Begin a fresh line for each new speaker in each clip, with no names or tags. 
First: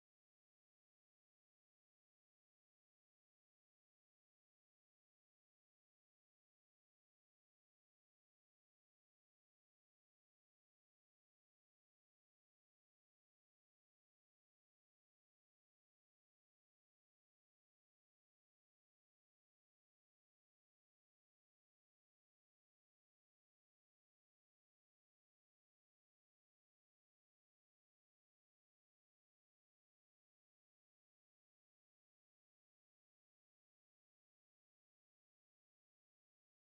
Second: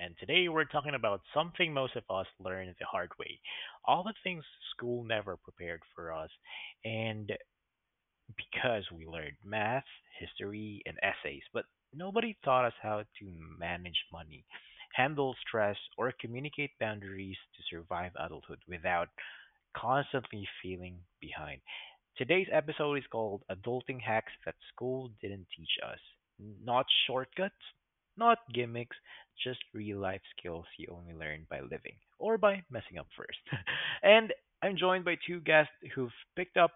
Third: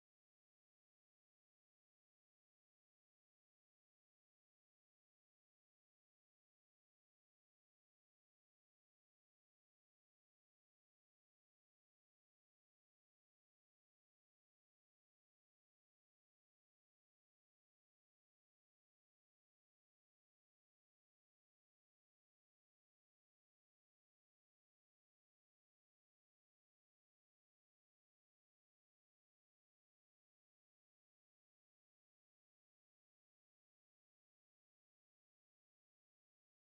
And today we're talking about something most of us learn the hard way. All the things school never prepared for us, and because we learned math, history, and essays, but nobody taught us how to manage money, handle stress, or communicate boundaries to survive adulthood without constantly feeling behind. Today's episode is called Adulting Hacks That School Didn't Teach Us. Not shortcuts, not gimmicks, just real life skills you only learn by living or by messing up first. and I'm joined by two guests who've picked up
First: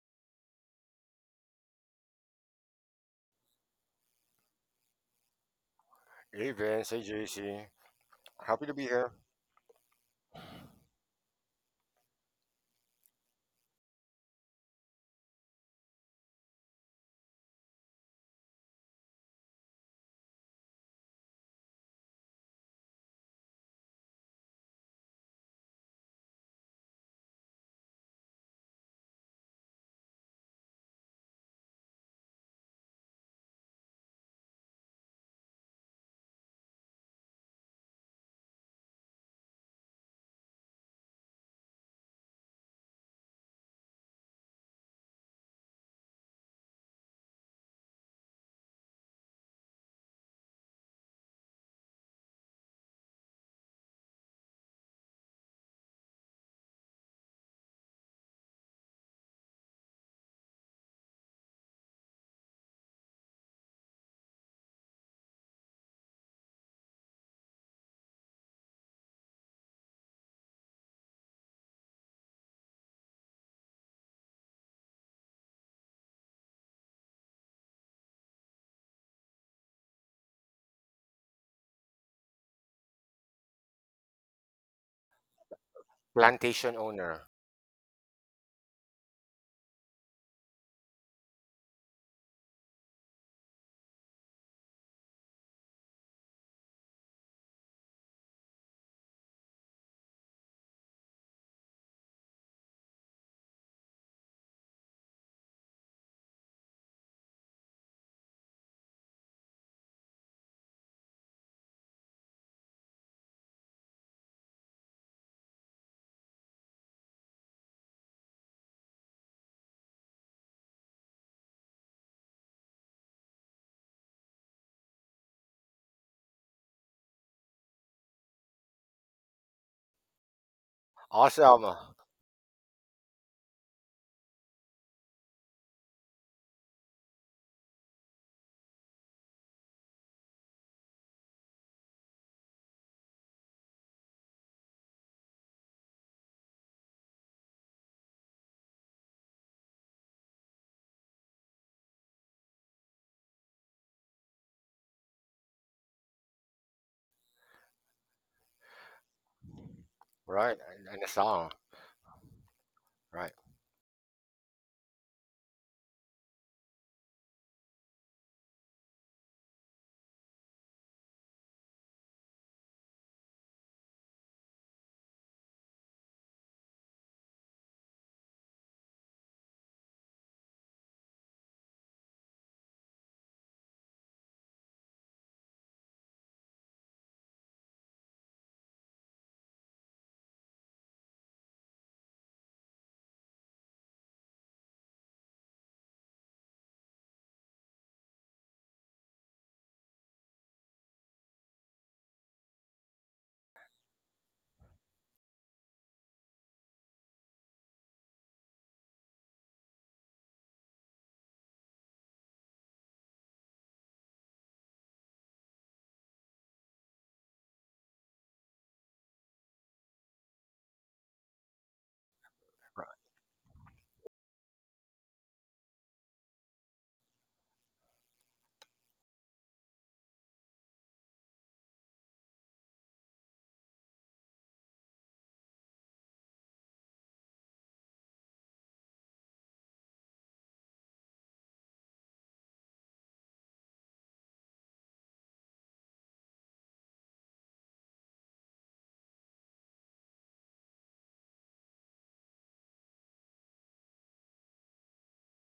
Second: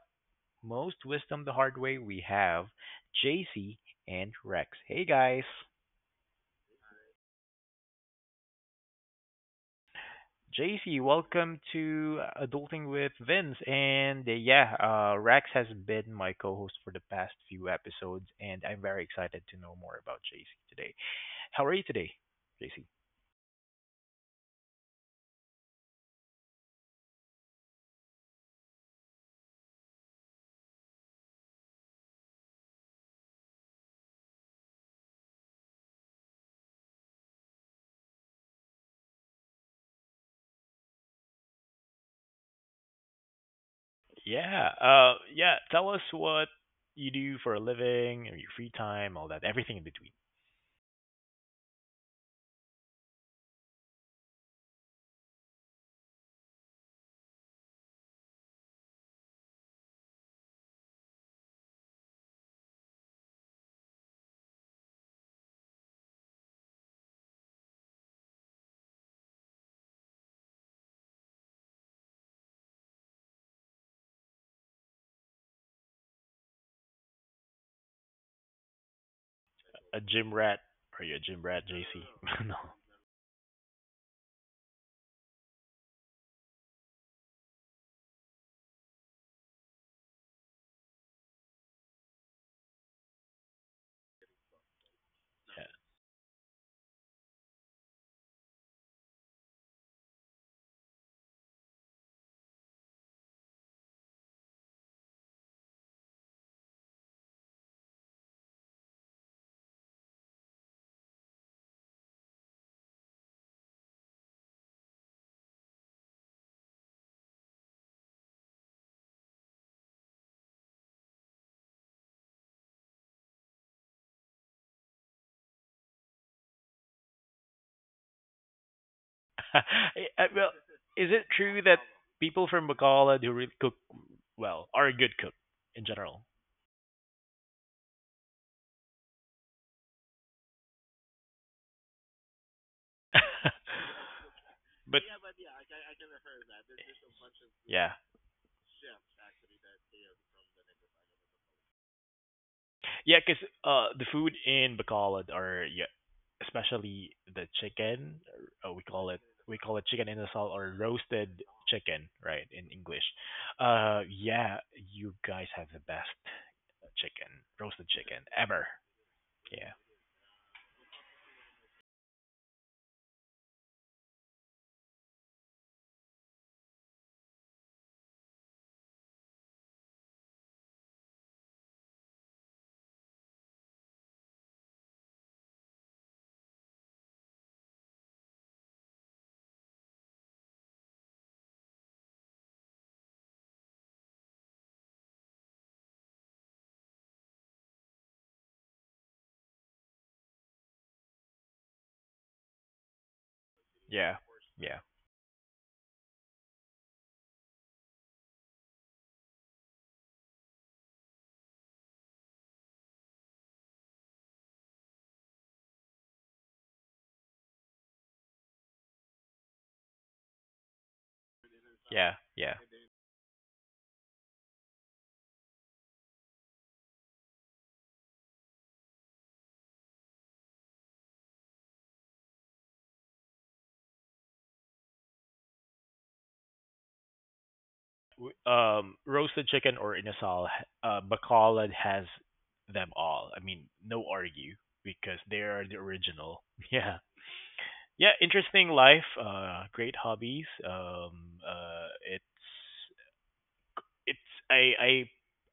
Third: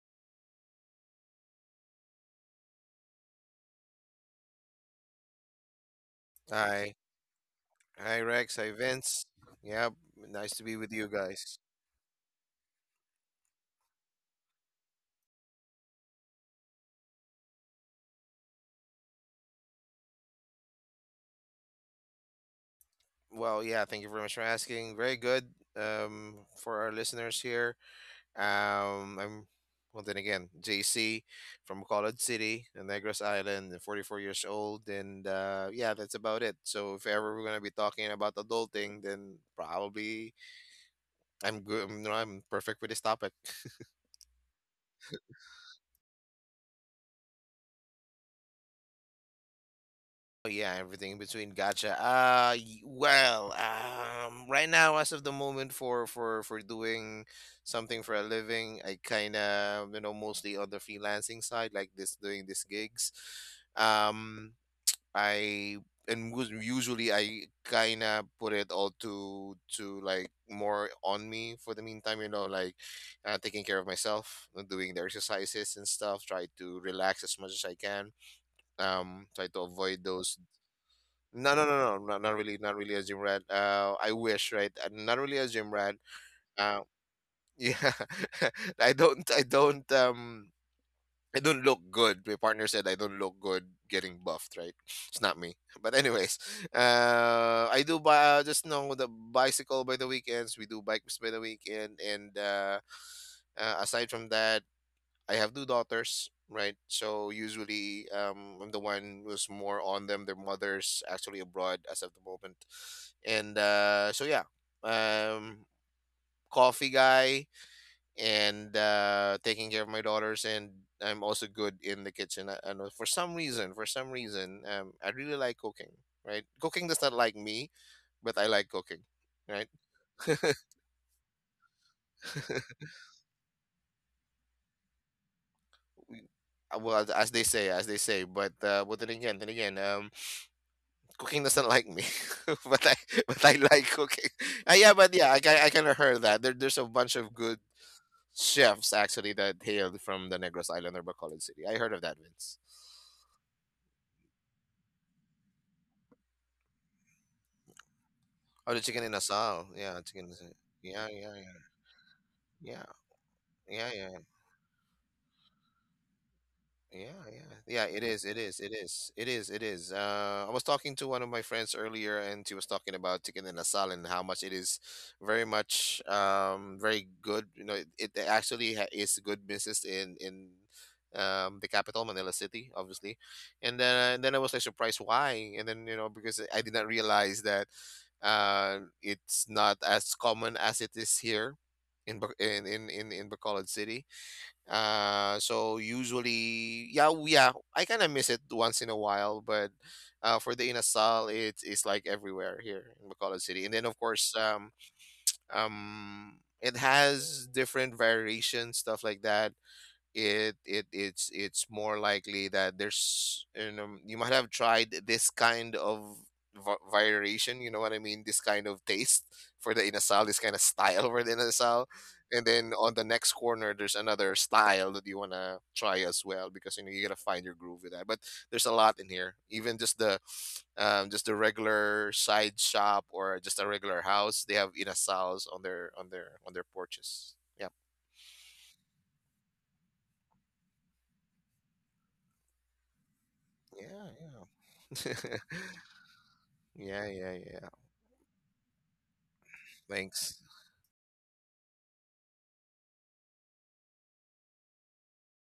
most wisdom the hard way. We have JC and Rex. Hey guys.
Hey Vince,
Hi.
hey JC.
Hi, Rex.
Happy
Hi,
to be here.
Vince. Yeah, nice to be with
JC,
you guys.
welcome to Adulting with Vince. And yeah, Rax has been my co host for the past few episodes, and I'm very excited to know more about JC today. How are you today, JC?
Well, yeah, thank you very much for asking. Very good, for our listeners here. I'm, well, then again, JC from Bacolod City in Negros Island, and 44 years old. And yeah, that's about it. So if ever we're going to be talking about adulting, then probably I'm good. I'm, no, I'm perfect with this topic.
Yeah, yeah, tell us what you do for a living, or your free time, all that, everything in between.
Oh yeah, everything in between. Gotcha. Right now, as of the moment, for doing something for a living, I kind of, you know, mostly on the freelancing side, like this, doing these gigs. Um, I Usually I kind of put it all to like more on me for the meantime, you know, like, taking care of myself, doing the exercises and stuff. Try to relax as much as I can, try to
A
avoid
gym
those.
rat? Are you a gym
No,
rat,
no, no, no,
JC?
not
No.
really, not really a gym rat. I wish, right? I'm not really a gym rat.
Plantation
Uh,
owner.
yeah, I don't, I don't, um, I don't look good. My partner said I don't look good getting buffed, right? It's not me. But anyways, I do buy, just know the bicycle by the weekends. We do bikes by the weekend, and aside from that, I have two daughters, right? So usually, I'm the one who's more on them. Their mother's actually abroad as of the moment, and so yeah, um, coffee guy, and taking care of my daughters, and I'm also good in the kitchen. I know, for some reason, I really like cooking. Right, cooking does not like me, but I like cooking.
Yeah.
Right.
Well, is it
Awesome.
true that people from Bacolod who really cook well are a good cook in general?
Well, as they say, but uh, but then again, cooking doesn't like me, but I like cooking. Yeah,
But
but yeah, I kind of heard that there's a bunch of good
yeah.
chefs actually that hailed from the Negros Island or Bacolod City. I heard of that, Vince.
Yeah, cause the food in Bacolod are yeah, especially the chicken,
Oh, the
we
chicken
call
in
it
asal. Yeah,
chicken
chicken.
inasal
In-
Right.
or
And a
yeah,
roasted
yeah,
song.
yeah,
chicken, right, in
yeah,
English.
Right.
yeah, yeah.
Yeah, you guys have the best
Yeah,
chicken,
yeah, yeah.
roasted
It
chicken
is. It is.
ever.
It is. It is. It
Yeah.
is. I was talking to one of my friends earlier, and she was talking about chicken and asal and how much it is very much, very good. You know, it actually ha is a good business in the capital, Manila City, obviously. And then I was like, surprised why, and then, you know, because I did not realize that uh, it's not as common as it is here in Bac- in Bacolod City. Uh, so usually, yeah, yeah, I kind of miss it once in a while, but for the inasal, it's like everywhere here in Bacolod City, and then of
Yeah.
course,
Yeah.
it has different variations, stuff like that. It's more likely that there's, you know, you might have tried this kind of variation, you know what I mean, this kind of taste for the inasal, this kind of style for the inasal,
Yeah.
and
Yeah.
then
Ri-
on the next corner there's another style that you want to try as well, because you know, you gotta find your groove with that. But there's a lot in here, even just the regular side shop or just a regular house. They have inasals on their on their porches. Yep.
Roasted chicken or inasal, Bacolod has them all. I mean, no
Yeah.
argue
Yeah.
because they are the original. Yeah.
Yeah, yeah, yeah.
Yeah, interesting life, great
Thanks.
hobbies. It's it's I I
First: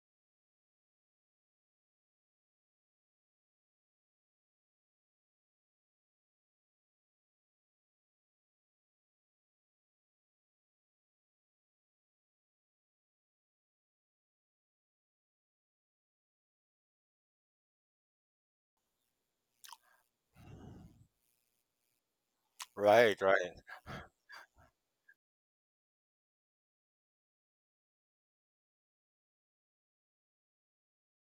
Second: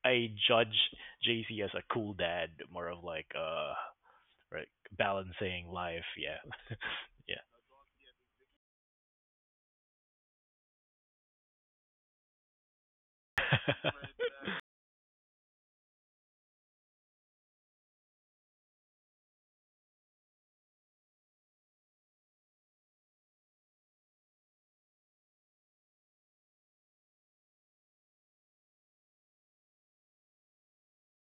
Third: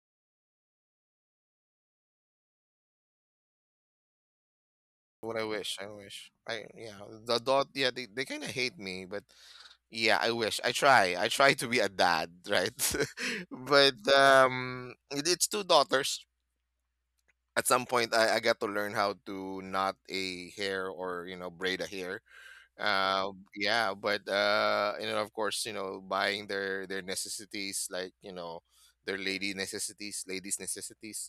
I judge JC as a cool dad, more of like
What I
balancing
wish. I
life.
wish.
Yeah,
I, yeah. The dot. Yeah, they kind of hate me, but yeah, I wish. I try. I try to be a dad, right?
yeah,
but um, it, it's two daughters. At some point, I got to learn how to knot a hair or, you know, braid a hair.
Right.
Uh,
Right.
yeah, but uh, you know, of course, you know, buying their necessities, like, you know, their lady necessities, ladies necessities.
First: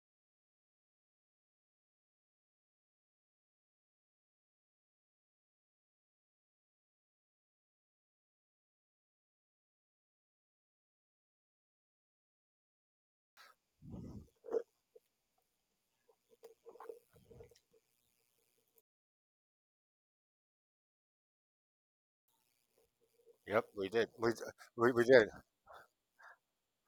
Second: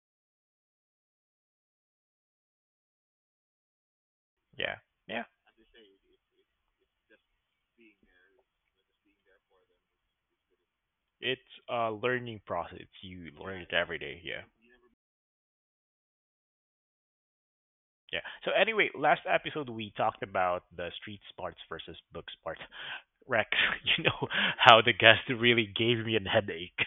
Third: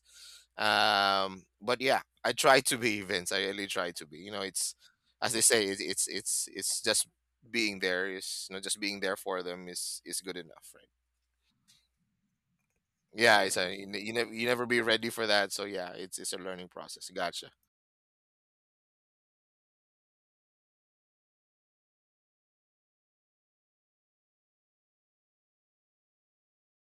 Um, but yeah, I try to be, Vince, I really try to be, you know. it's
yeah, yeah.
as they say it, it's it's it's just being there is, you know, just being there for them is good enough, right?
It's a learning process. You
Yeah, it's
learn it
a you, ne-
every
you
day.
never,
Yeah.
you never be ready for that, so yeah, it's a learning process. Gotcha.
Yeah. So anyway, last episode we talked about the street smarts versus book smarts. Rex,
Yep. We
you
did.
know
We, d-
how
we,
the
we did.
guest really gave me a headache.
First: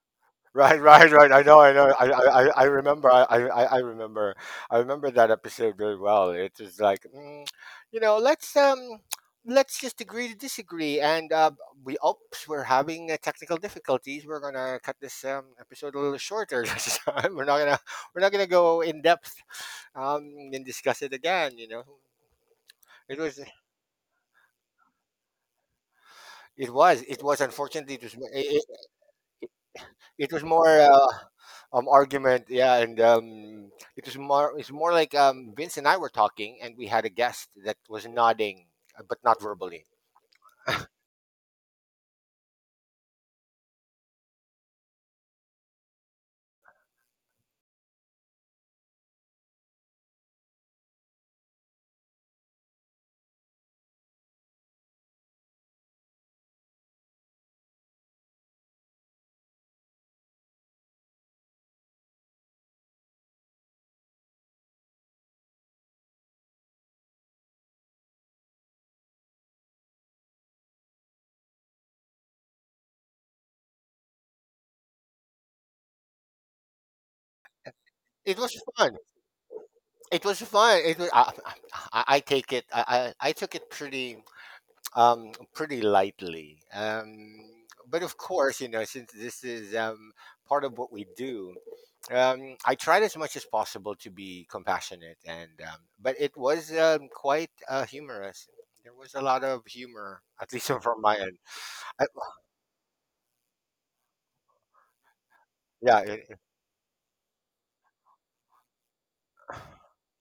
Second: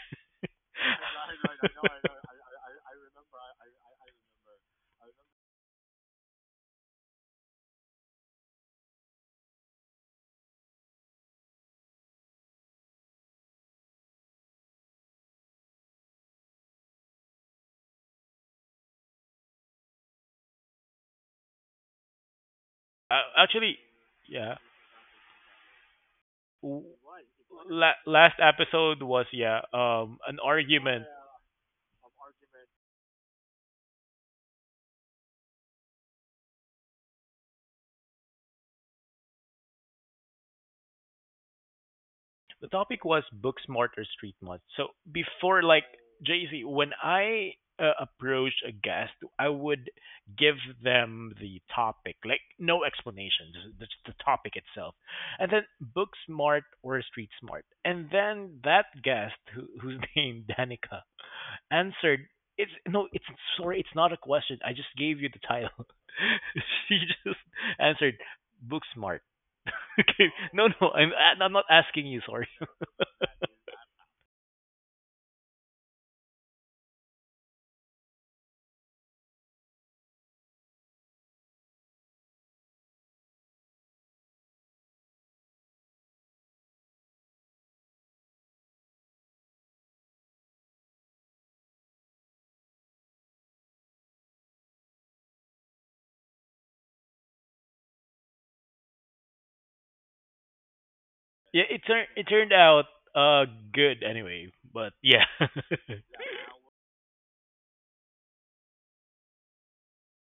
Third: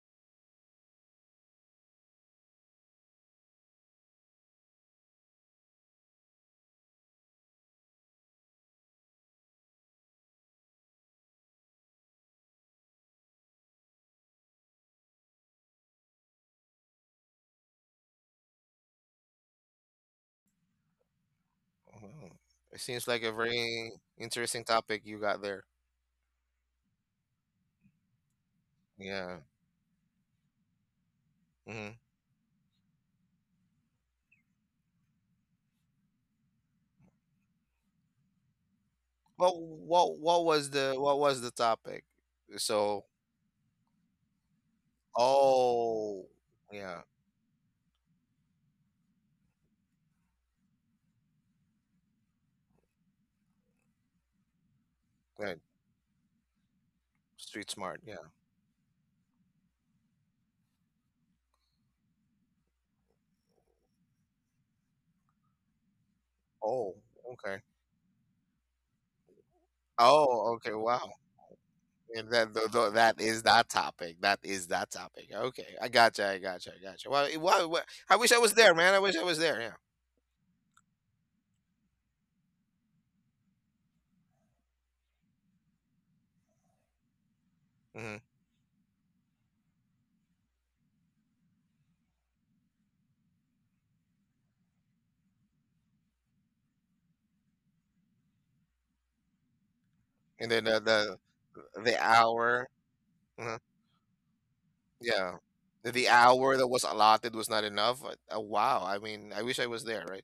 Right. Right. Right. I know. I know. I, I, I I remember. I remember. I remember that episode very well. It was like, you know, let's just agree to disagree. And we oops, we're having technical difficulties. We're gonna cut this episode a little shorter this time. We're not gonna go in depth. Then discuss it again. You know,
Mhm. It seems
it
like a
was,
Actually,
very
yeah.
interesting topic you got there.
it
W-
was, it was. Unfortunately, it was, it,
Last
it
episode was
Yeah.
yeah an
was more
argument.
Mm-hmm.
argument. Yeah, and it was more, it's more like Vince and I were talking, and we had a guest that was nodding, but not verbally.
What was the topic?
The
So
topic was book smart or street smart. So before like
oh
JC, when
yeah,
I approach a guest, I would give them the topic, like no explanation, just the topic itself, and
good.
then book smart or street smart,
Street smart,
and
yeah.
then that guest who, who's named Danica answered. It's no, it's sorry, it's not a question. I just gave you the title.
Oh
She just
okay.
answered Booksmart. Okay.
Oh
No,
okay.
no,
Wow.
I'm not asking you,
And
sorry.
that th- th- that is that topic. That is that topic. Okay, I gotcha. I gotcha. I gotcha. Well, I wish I
It
was
was
there, man.
fun.
I wish I was there.
It was fun. It was. I take it. I took it pretty, pretty lightly.
Yeah.
But of
Hmm.
course, you know, since this is part of what we do, I tried as much as possible to be compassionate, and but it was quite humorous. There was a lot of humor,
And
at
then
least, from my end.
Yeah,
the
I,
it turned
hour.
out uh
Uh
good anyway, but yeah.
Yeah.
yeah
The
it-
hour that was allotted was not enough. Wow. I mean, I wish I was there, right?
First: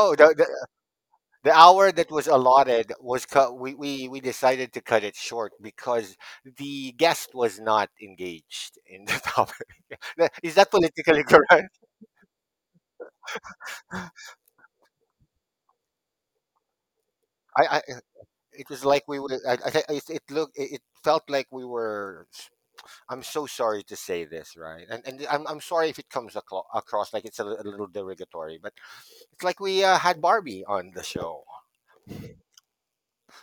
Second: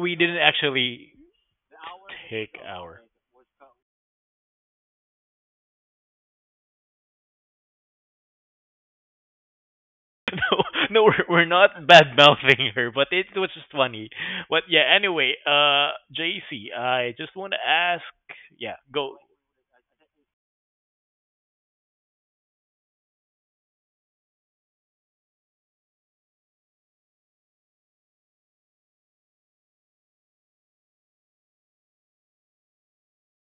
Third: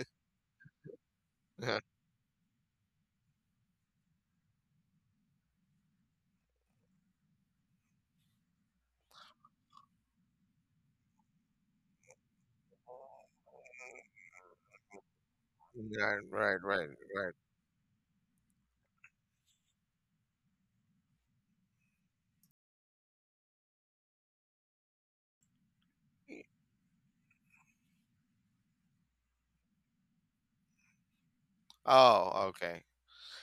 We
the,
didn't actually
the hour that was
take
allotted
our
was cut. We decided to cut it short because the guest was not engaged in the topic. Is
no,
that
no,
politically
we're
correct?
not bad mouthing her, but it was just funny.
Uh-huh.
But yeah, anyway,
Right, right,
JC,
right,
I
right.
just want to
I
ask.
It
Yeah,
was like
go.
we were, looked, it felt like we were, I'm so sorry to say this, right? I'm sorry if it comes across like it's a little derogatory, but it's like we had Barbie on the show.
Oh, okay.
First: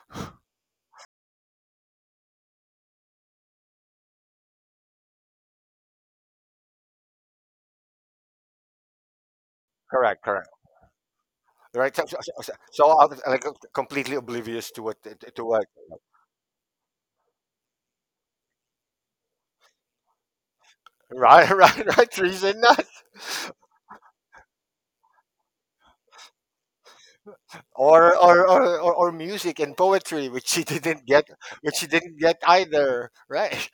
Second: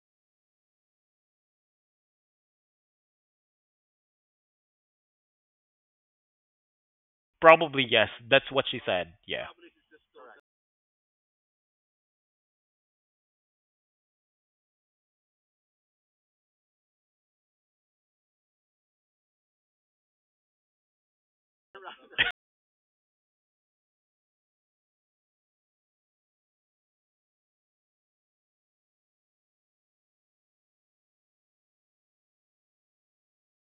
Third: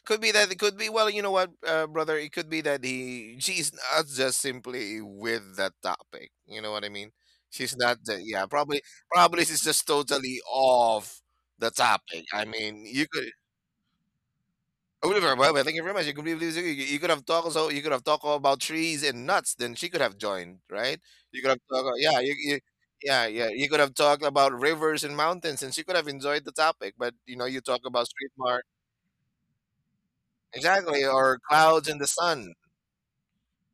Could be that, it could be, well, you know what, brother, it could be that he she's not just simply with that topic. You know what I mean? She's
Probably
not
yes.
the, yeah,
That's what she
probably,
said.
probably
Yeah.
she's just
Correct,
totally
correct.
off the
Right, so, so,
topic. I
so,
mean,
so
you
I was,
could—
like, completely oblivious to what,
oh, never
to
mind. Thank
what.
think, you realize, you could you could have talked, so you could have talked about trees and nuts, then she could have joined, right? You
Right.
could have
Right,
talked,
right,
yeah,
reason not.
yeah, yeah. You could have talked about rivers and mountains, and she could have enjoyed the topic. But you know, you talk about
or
street
or,
mart,
or or or music and poetry, which she
exactly,
didn't get,
or
which she
clouds and the
didn't get
sun.
either, right?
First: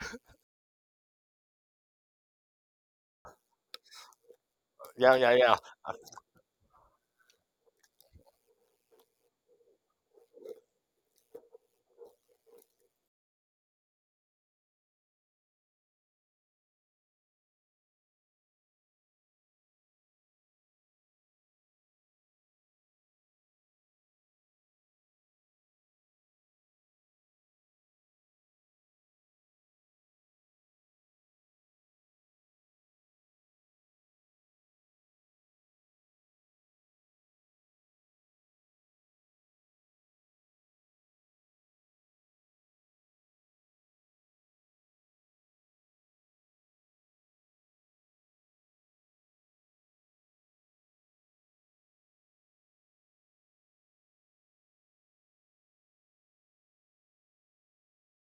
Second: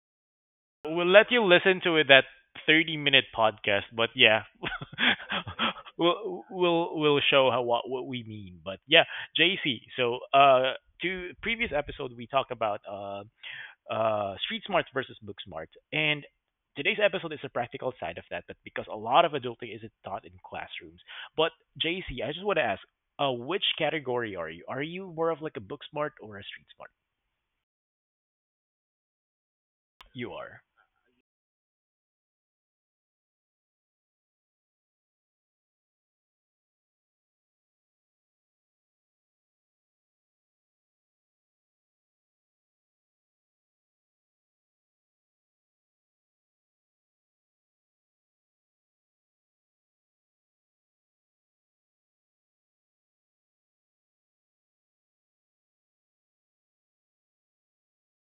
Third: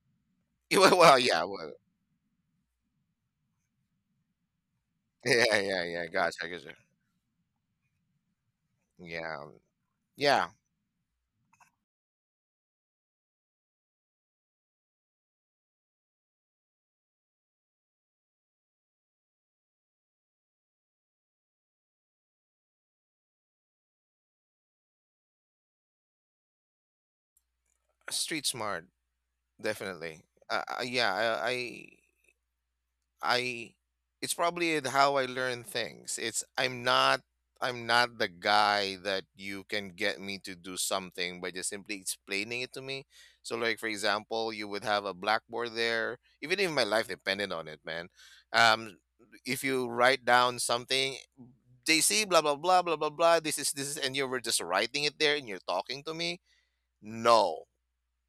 Well,
We'll
well,
let
yeah,
you
well,
listen to it that 30-minute podcast, but yeah.
Yeah, yeah,
yeah,
yeah.
yeah, yeah. Gotcha, gotcha.
We'll show how what we mean. But yeah,
Yeah,
JC. So,
yeah.
to previous episode we talked about street smart versus book smart and today's episode is the practical side of that, but because a lot of adulting isn't taught in classrooms. But JC, I just want to ask, which category are you? Are you more of like a book smart or a street smart?
Street smart, definitely.
You are.
Yeah, I, I I, it's probably how I learn things. It's, I'm not, I'm not the guy that you can get me to do something by just simply explaining it to me. So like for example, you would have a blackboard there, even if my life depended on it, man. Um, if you write down something, they see blah blah blah blah blah blah. This is, and you were just writing it there, and you're talking to me. No,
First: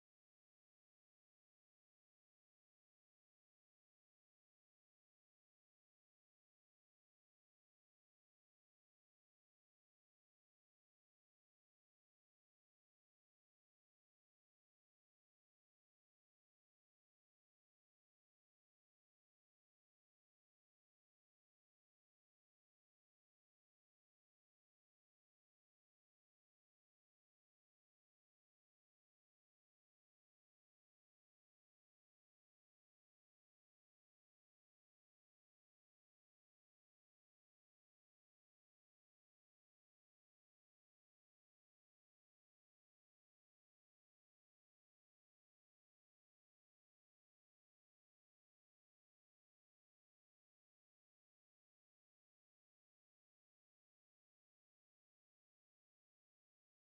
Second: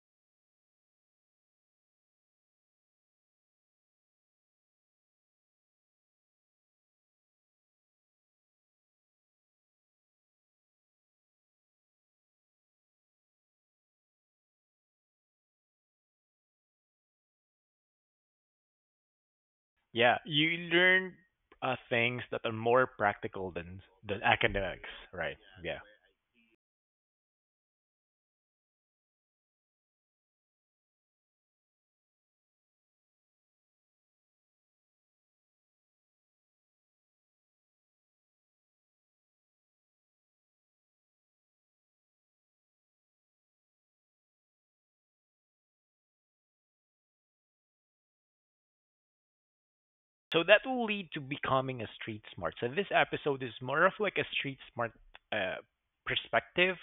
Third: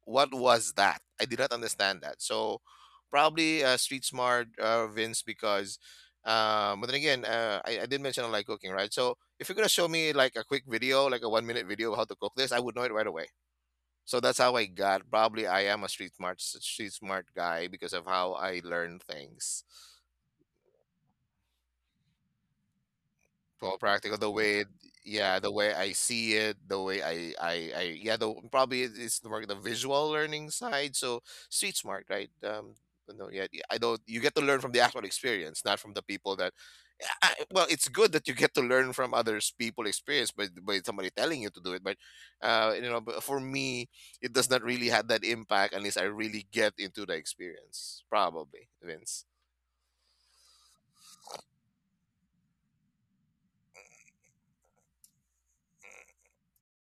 what was that? I did not understand that. So probably street smart, Vince, because but then again, I did mention I like cooking, right? So if you're gonna show me like a quick video, like a 1 minute video of how to cook this, I would know it right away. So that's how I got. Probably I am a street smart guy because of how I learn things.
Yeah, you learn things that are more practical
To all
than
practical the way,
academics, right?
yeah, the way
Yeah.
I see it, the way I yeah, the probably it's more the visual learning side, so street smart, right. Um, but no, yeah, I don't, you get to learn from the actual experience, not from the people that I— well, it's good that you get to learn from others, people experience by somebody telling you to do it, but uh, you know, but for me, it does not really have that impact unless I really get into the experience, probably, Vince.
So that will lead to becoming a street smart. So this episode is more of like a street smart uh, perspective,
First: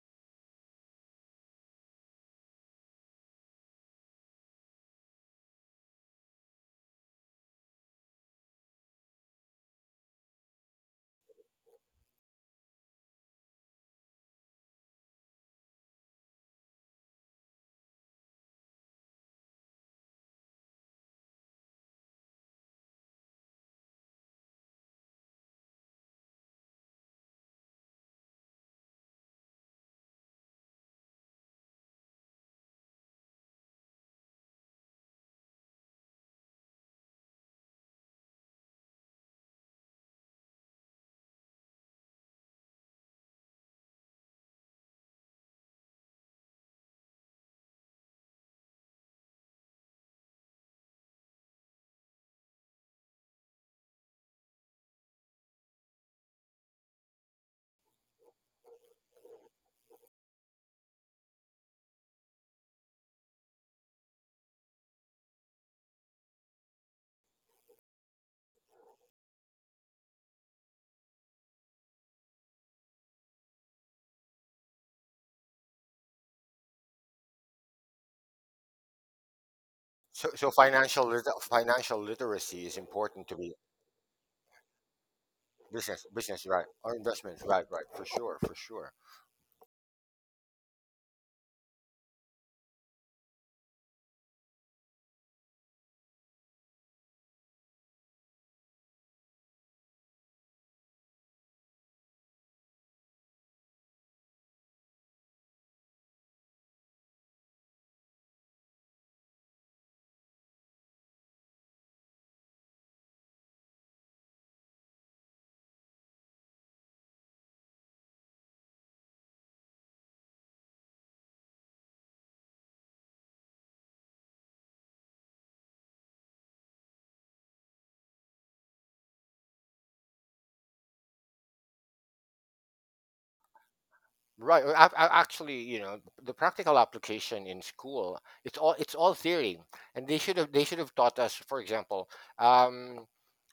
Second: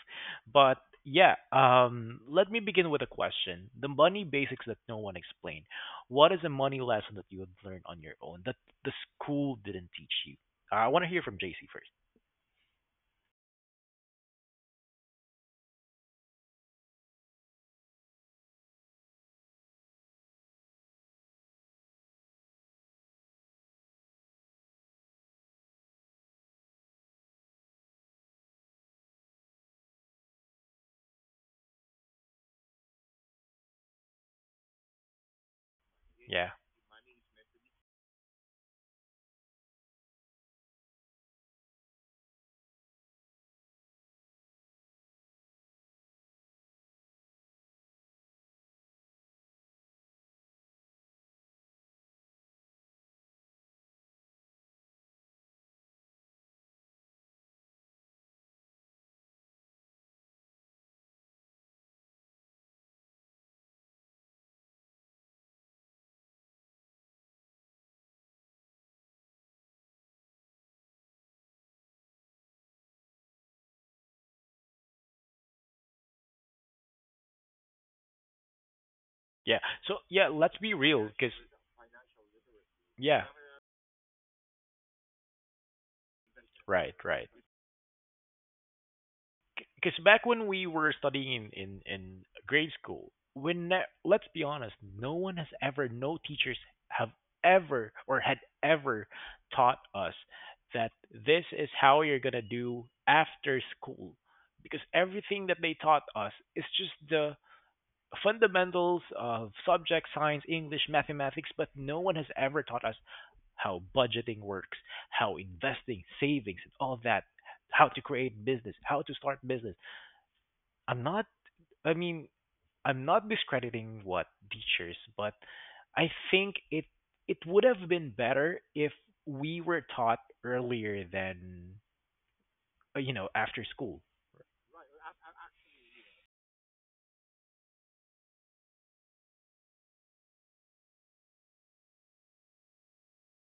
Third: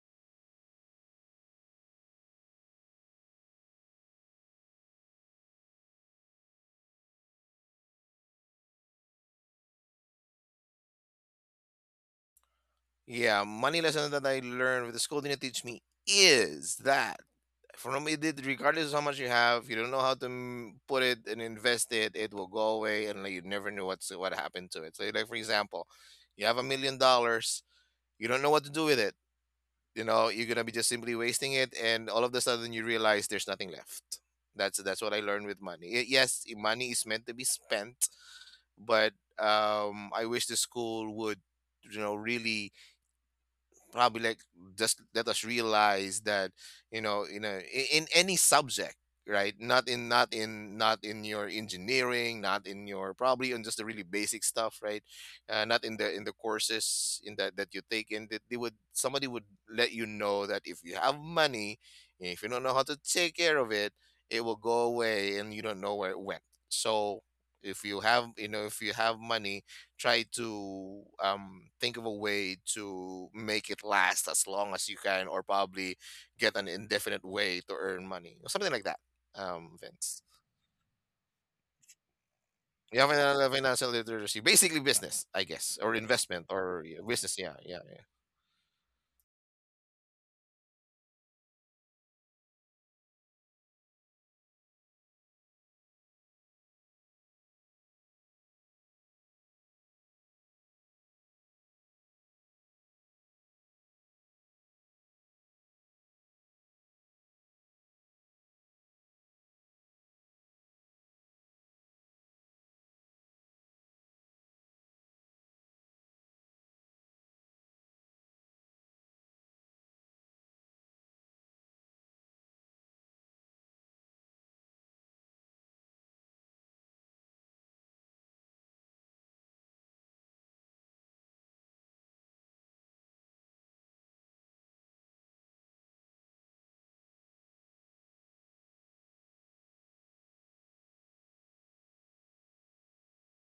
but yeah. Let me begin with a question: the money basics that no one explained. What is a money lesson that you have learned on your own that the school didn't teach you? I want to hear from JC first.
Yeah, money lesson that I learned with the school didn't teach me is that from it, regardless of how much you have, you don't know how to, mm, put it and invest it, it will go away, and like, you never knew what's, what happened to it. So like for example, you have a million dollars, you don't know what to do with it. You know, you're gonna be just simply wasting it, and all of a sudden you realize there's nothing left. That's what I learned with money. Yes,
Yeah,
money is meant to be spent, but I wish the school would, you know, really probably like just let us realize that, you know, you know, in any subject, right, not in not in your engineering, not in your probably, on just the really basic stuff, right. Uh, not in the, in the courses in that, that you take, in that they would, somebody would let you know that if you have money, if you don't know how to take care of it, it will go away, and you don't know where it went. So if you have, you know, if you have money, try to, think of a way to make it last as long as you can, or probably get an indefinite way to earn money or something like that.
yeah. So
Vince,
yeah,
So, so
let's be
financial
real, because
financial literacy is
you have
yeah,
important to
another,
be.
financial literacy, basically business, I guess, or
Business,
investment,
business, right?
or
right,
Or
yeah,
right.
business.
investments,
Yeah,
right,
yeah,
right, for sure, for sure.
Because back when we were studying in grade school, let's be honest, no one has ever, no teachers have ever or had ever taught us that this is how you're going to do after school. Because everything that they taught us is just the fundamentals of subject science, English, mathematics, but no one has ever taught us how budgeting works, how investing, savings, and all that, how to create business, how to start business I'm not, I mean, I'm not discrediting what teachers, but I think it would have been better if we were taught earlier than you know after school.
Right. Actually, you know, the practical application in school, it's all, it's all theory, and they should have, they should have taught us. For example, um,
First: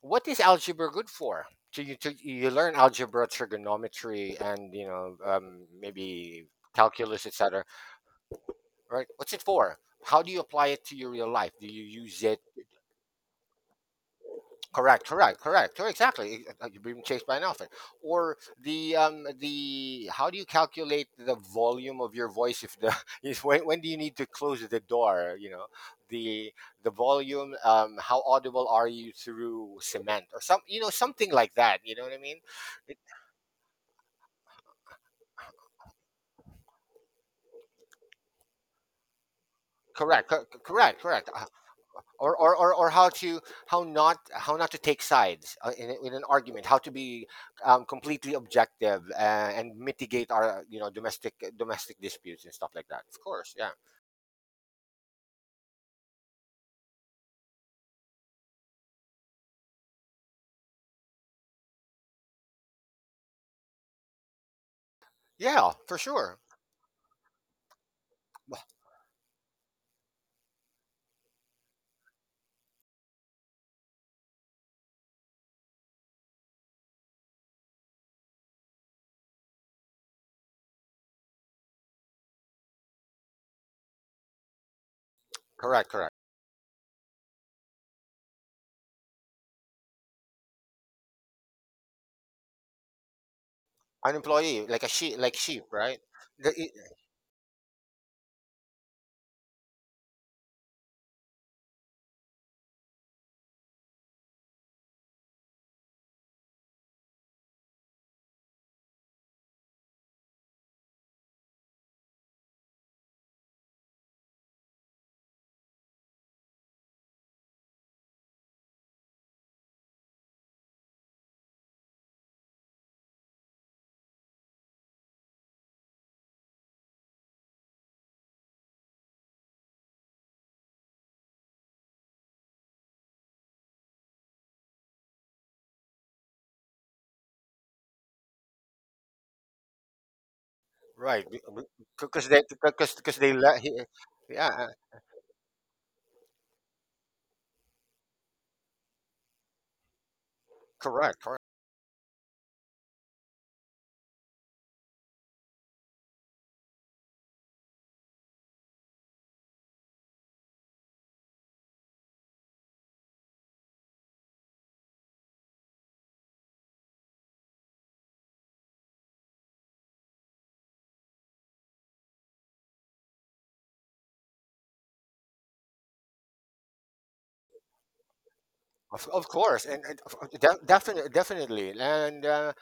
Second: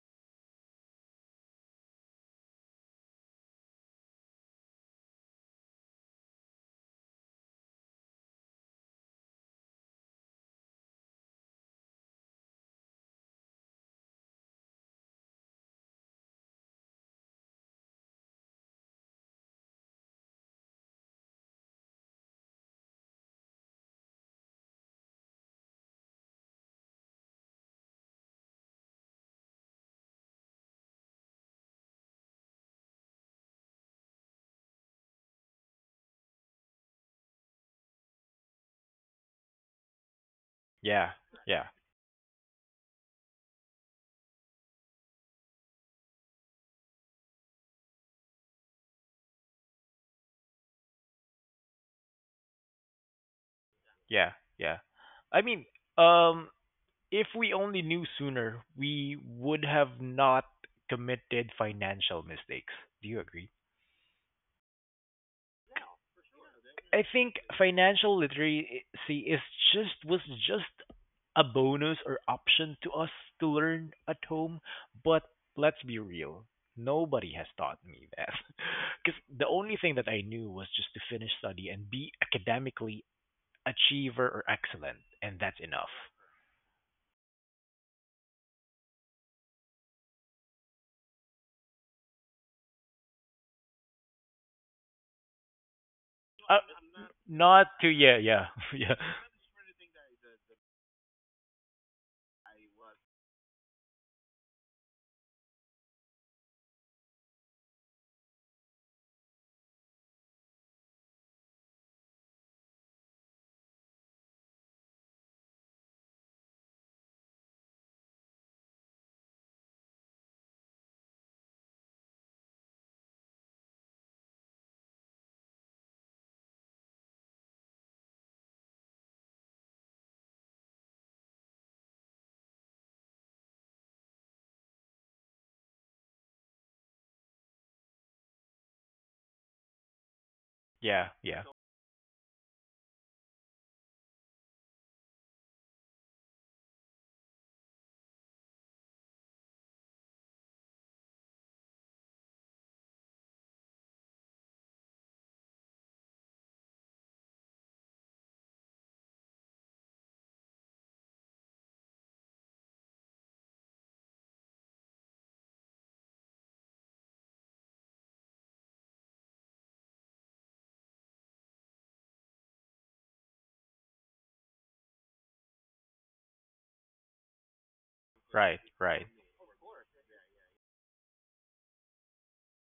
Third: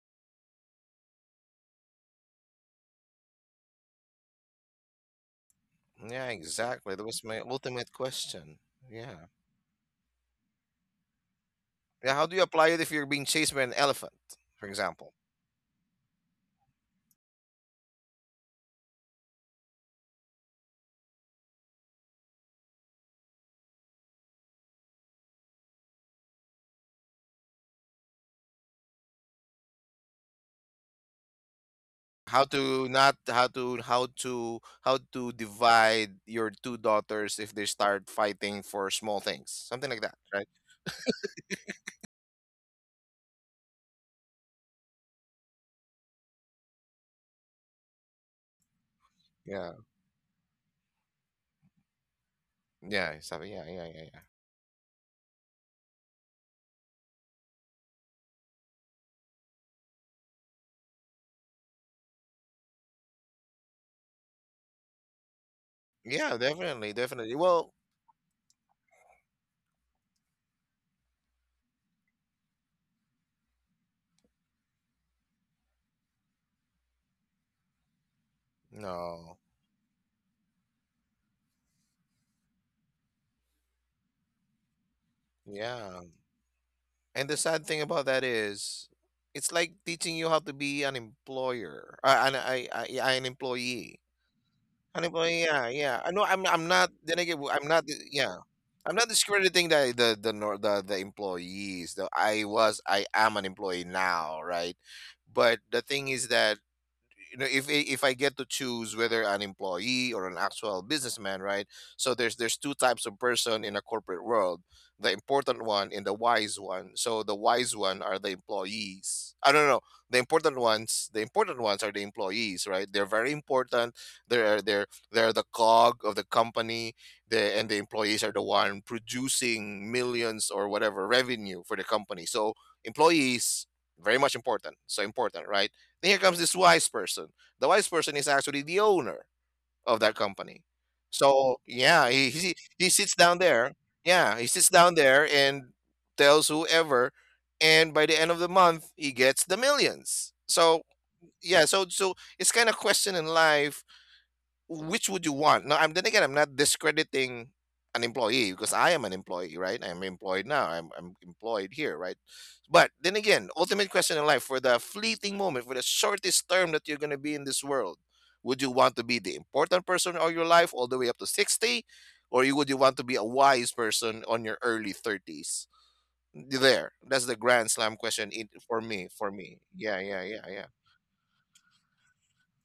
what is algebra good for? You learn algebra, trigonometry, and you know,
yeah. Yeah,
maybe
exactly. That was
calculus,
my
etc.
ultimate question.
Right,
Yeah,
what's it for? How do you apply it to your real life? Do you
yeah.
use
How do
it?
you apply it if you're being chased by an elephant, for
Correct,
example?
correct, correct, correct. Exactly. You're being chased by nothing. Or the the, how do you calculate the volume of your voice if the is when do you need to close the door? You know, the the volume. How audible are you through cement or some, you know, something like that? You know what I mean?
How to
It,
not how to how to how to divide your two daughters if they start fighting for small things. Something like that,
correct,
right?
correct,
Yeah,
correct.
yeah,
Or how to, how not, how not to take sides in, in an argument. How to be completely objective, and
Yeah.
mitigate, our, you know, domestic disputes and stuff like that,
Yeah,
of
something.
course.
Yeah,
Yeah,
yeah, yeah, yeah.
yeah, yeah. I mean, um, if we only knew sooner, we would have not committed financial mistakes. Do you agree?
yeah, for
Yeah,
sure.
definitely,
I think
definitely. Well,
financial
Wha-
literacy is just was just a bonus or option to us to learn at home, but let's be real. Nobody has taught me that. Because
no.
the only thing that I knew was just to finish study and be academically achiever or excellent, and that's
Correct,
enough.
Yeah.
correct.
And the sad thing about that is it's like teaching you how to be an employer, an employee.
An employee, like a
Ano
sheep,
ba,
like sheep,
yeah,
right?
yeah. I know I'm
The-
Uh,
I'm
i-
not, then again, I'm
not
not,
to, yeah,
yeah.
yeah,
I'm
yeah,
not discrediting the nor- the employees. Though I am an employee now, right? But the thing is that you know, if I get to choose whether an employee or an actual businessman, right? So there's two types of person in a corporate world: the important one and the wise one. So the wise one are the employees. I don't know. The important ones. The important ones are the employees, right? They're very important. They're the cog of the company. And the employees are the one producing millions or whatever revenue for the company. So employees very much important. So important, right? Here comes this wise person. The wise person is actually the owner of that company.
yeah,
right,
yeah.
So yeah,
because
he
they
he, he
because
sits
because they
down
let he,
there. Yeah, he
yeah,
sits down there and tells whoever, and by the end of the month, he gets the millions. So
correct, correct.
yeah, so it's kind of question in life, which would you want? Now, I'm, then again, I'm not discrediting an employee because I am an employee, right? I'm employed now. I'm employed here, right? But then again, ultimate question in life, for the fleeting moment, for the shortest term that you're gonna be in this world, would you want to be the important person of your life all the way up to 60, or you would you want to be a wise person on your early 30s? There, that's the grand slam question in,
Right,
for
right,
me.
of, of
For me,
course and,
yeah, yeah, yeah,
de-
yeah.
definitely, definitely, and uh,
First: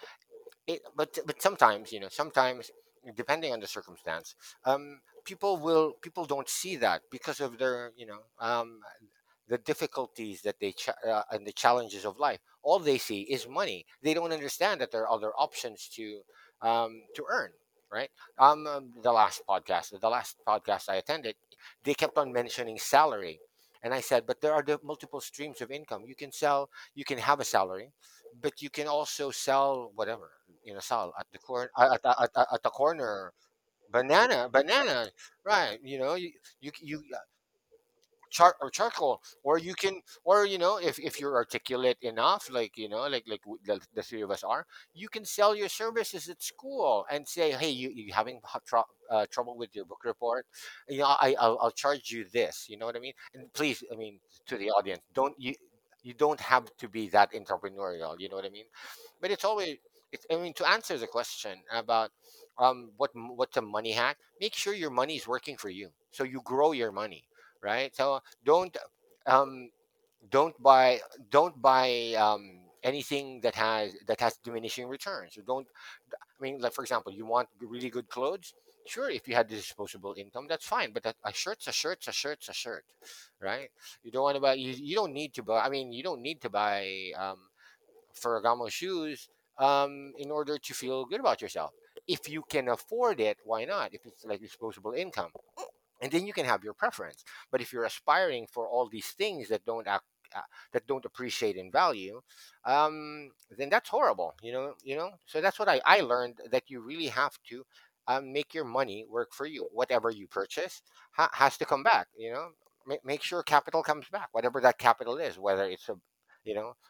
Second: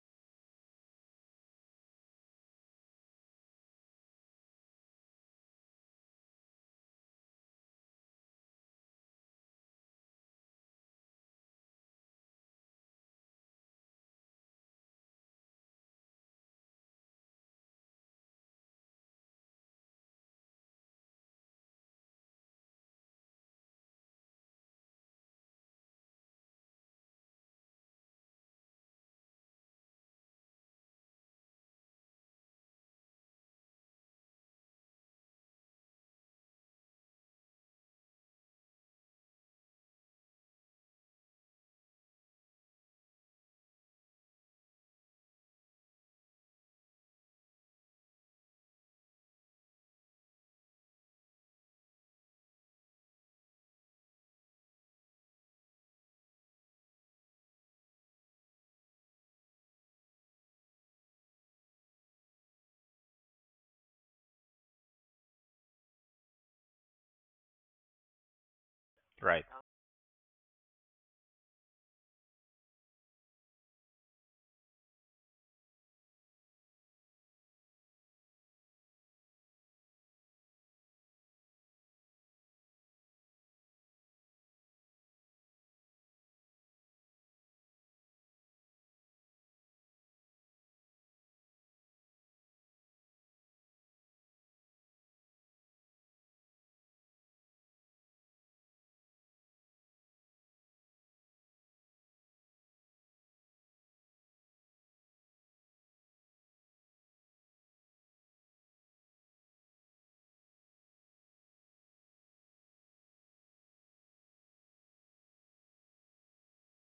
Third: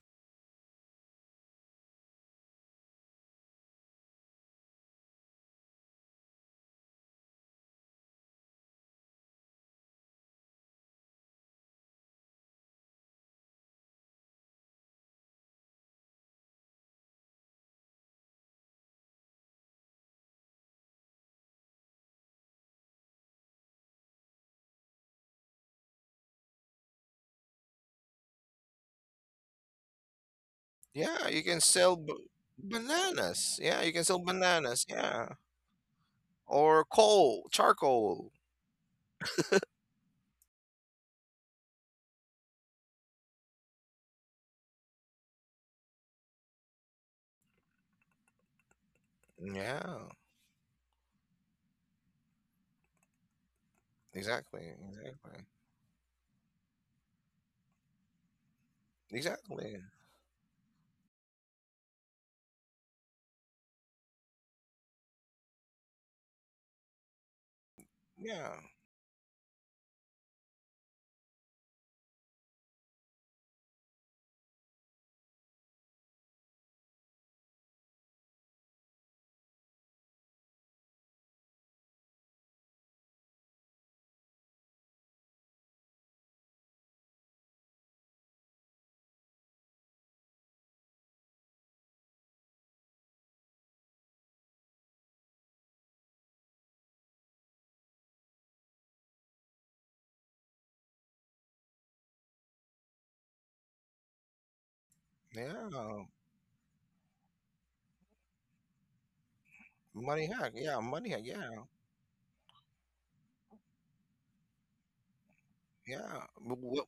it, but sometimes, you know, sometimes, depending on the circumstance, people will, people don't see that because of their, you know, the difficulties that they and the challenges of life. All they see is money. They don't understand that there are other options to earn. Right. The last podcast, the last podcast I attended, they kept on mentioning salary, and I said, but there are the multiple streams of income. You can sell. You can have a salary, but you can also sell whatever, you know. Sell
Yeah, you can sell
at the corner,
bananas. Yeah, you can sell
banana,
bananas.
banana.
Yeah,
Right. You know,
or
you,
coal, charcoal.
charcoal, or you can, or, you know, if you're articulate enough, like, you know, like, the three of us are, you can sell your services at school and say, hey, you having trouble with your
Yeah,
book report, you know, I'll charge you this, you know what I mean. And, please, I mean, to
exactly,
the audience, don't
exactly,
you you don't have to be that entrepreneurial, you know what I mean. But it's always,
exactly.
it's, I mean, to answer the question about, what what's a money hack: make sure your money is working for you, so you grow your money. Right?
Yeah,
Don't
right.
um don't buy, don't buy anything that has, that has diminishing returns. You don't, I mean, like, for example, you want really good clothes, sure, if you had the disposable income, that's fine, but that, a shirt's a shirt. Right? You don't want to buy, you don't need to buy, I mean, you don't need to buy Ferragamo shoes in order to feel good about yourself. If you can afford it, why not, if it's like disposable income, and then you can have your preference. But if you're aspiring for all these things that don't act, uh, that don't appreciate in value, um, then that's horrible, you know, you know. So that's what I
yeah.
learned, that you really have to make your money work for you. Whatever you
Money hack.
purchase
Yeah, money hack.
has to
Yeah.
come back, you know. Make sure capital comes back, whatever that capital is, whether it's a,
Yeah.
you know.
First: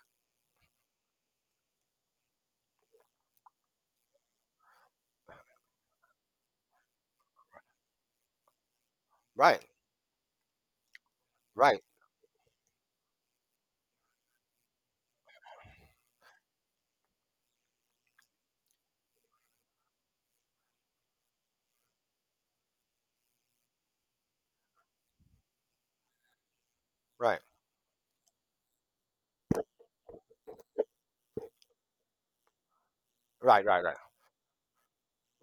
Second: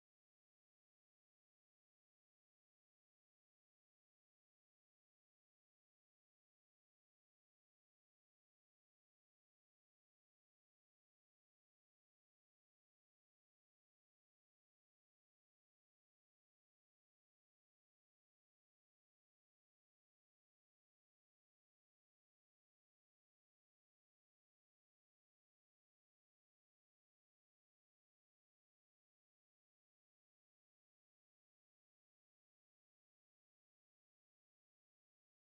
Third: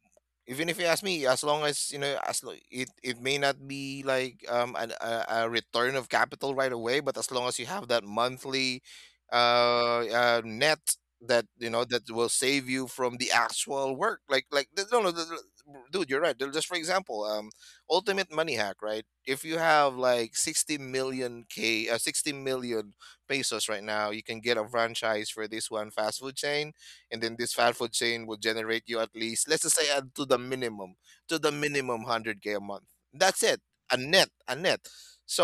Even if you ask me, as long as you know, as it may not be like a return of capital right away, but as long as you have that monthly
Right,
net, that you
right,
know that will save you from the actual work, like no, dude, you're right. Just for example, ultimate money hack, right? If you have like 60 million k, 60 million pesos right now, you can get a franchise for this one fast food chain, and then
right,
this fast food chain will generate you at least, let's just say, to the minimum 100K a month. That's it.
right, right,
A
right,
net. A net.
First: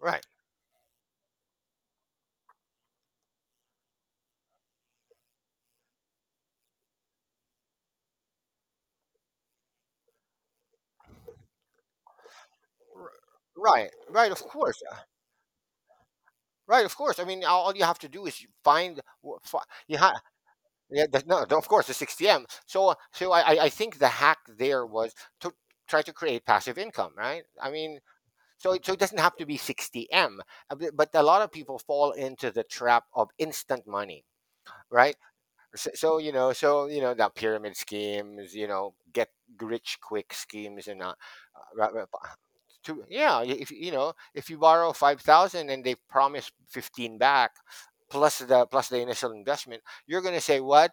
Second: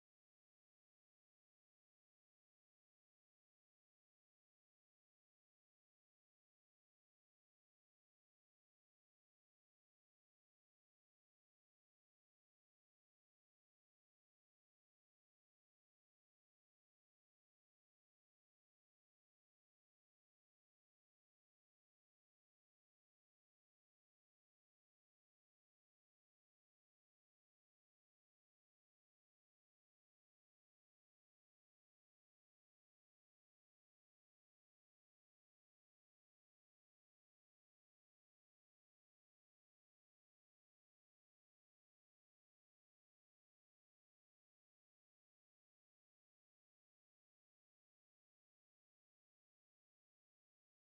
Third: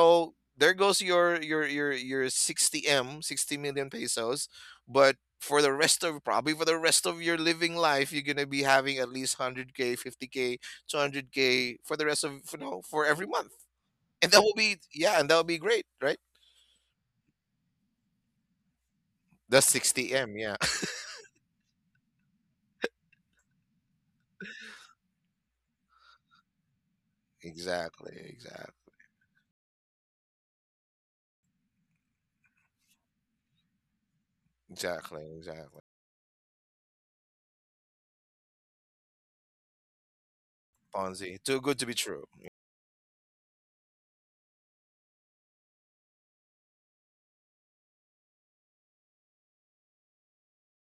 right,
there goes your 60M, 60 million pesos. But for the rest of, probably for the rest of your living life, you're going to be having at least 100K, 50K, 200K for the rest of, you know, for
r-
every month.
right, right,
And that
of
will be.
course,
Yeah, and that will be great, right?
right, of course, I mean, all you have to do is you find
That's
you ha-
60M. Yeah.
Yeah, no, no, of course, the 6TM. So, I think the hack there was to try to create passive income, right? I mean,
Exactly, exactly,
so it doesn't have to be 6TM, but a lot of people fall into the trap of instant money, right?
exactly, exactly.
So, so you know, the pyramid schemes, you know, get rich quick schemes, and
Ponzi. Too good to
ra-
be
ra-
true.
pa- to yeah, if you know, if you borrow 5,000 and they promise 15 back. Plus the initial investment, you're gonna say what?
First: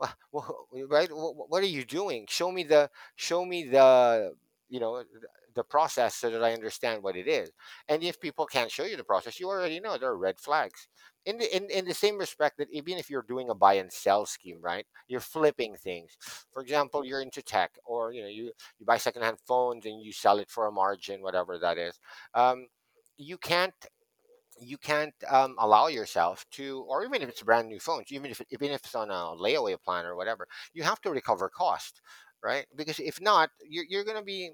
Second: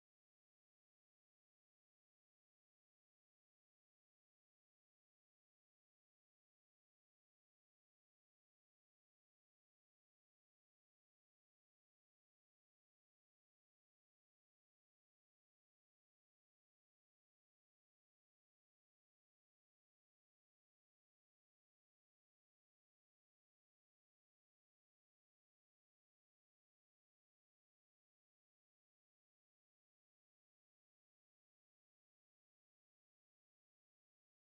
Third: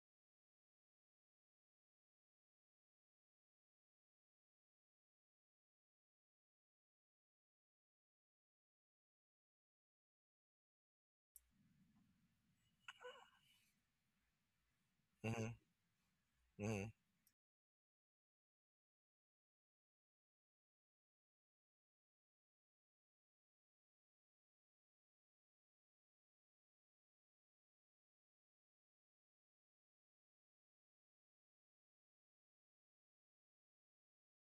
wha- wha- right, what are you doing? Show me the, show me the, you know, the process, so that I understand what it is. And if people can't show you the process, you already know there are red flags. In the, in the same respect that even if you're doing a buy and sell scheme, right, you're
Hmm.
flipping things, for
Hmm.
example, you're into tech, or, you know, you buy secondhand phones and you sell it for a margin, whatever that is, um, you can't, you can't allow yourself to, or even if it's brand new phones, even if, even if it's on a layaway plan or whatever, you have to recover cost, right? Because if not, you're gonna be,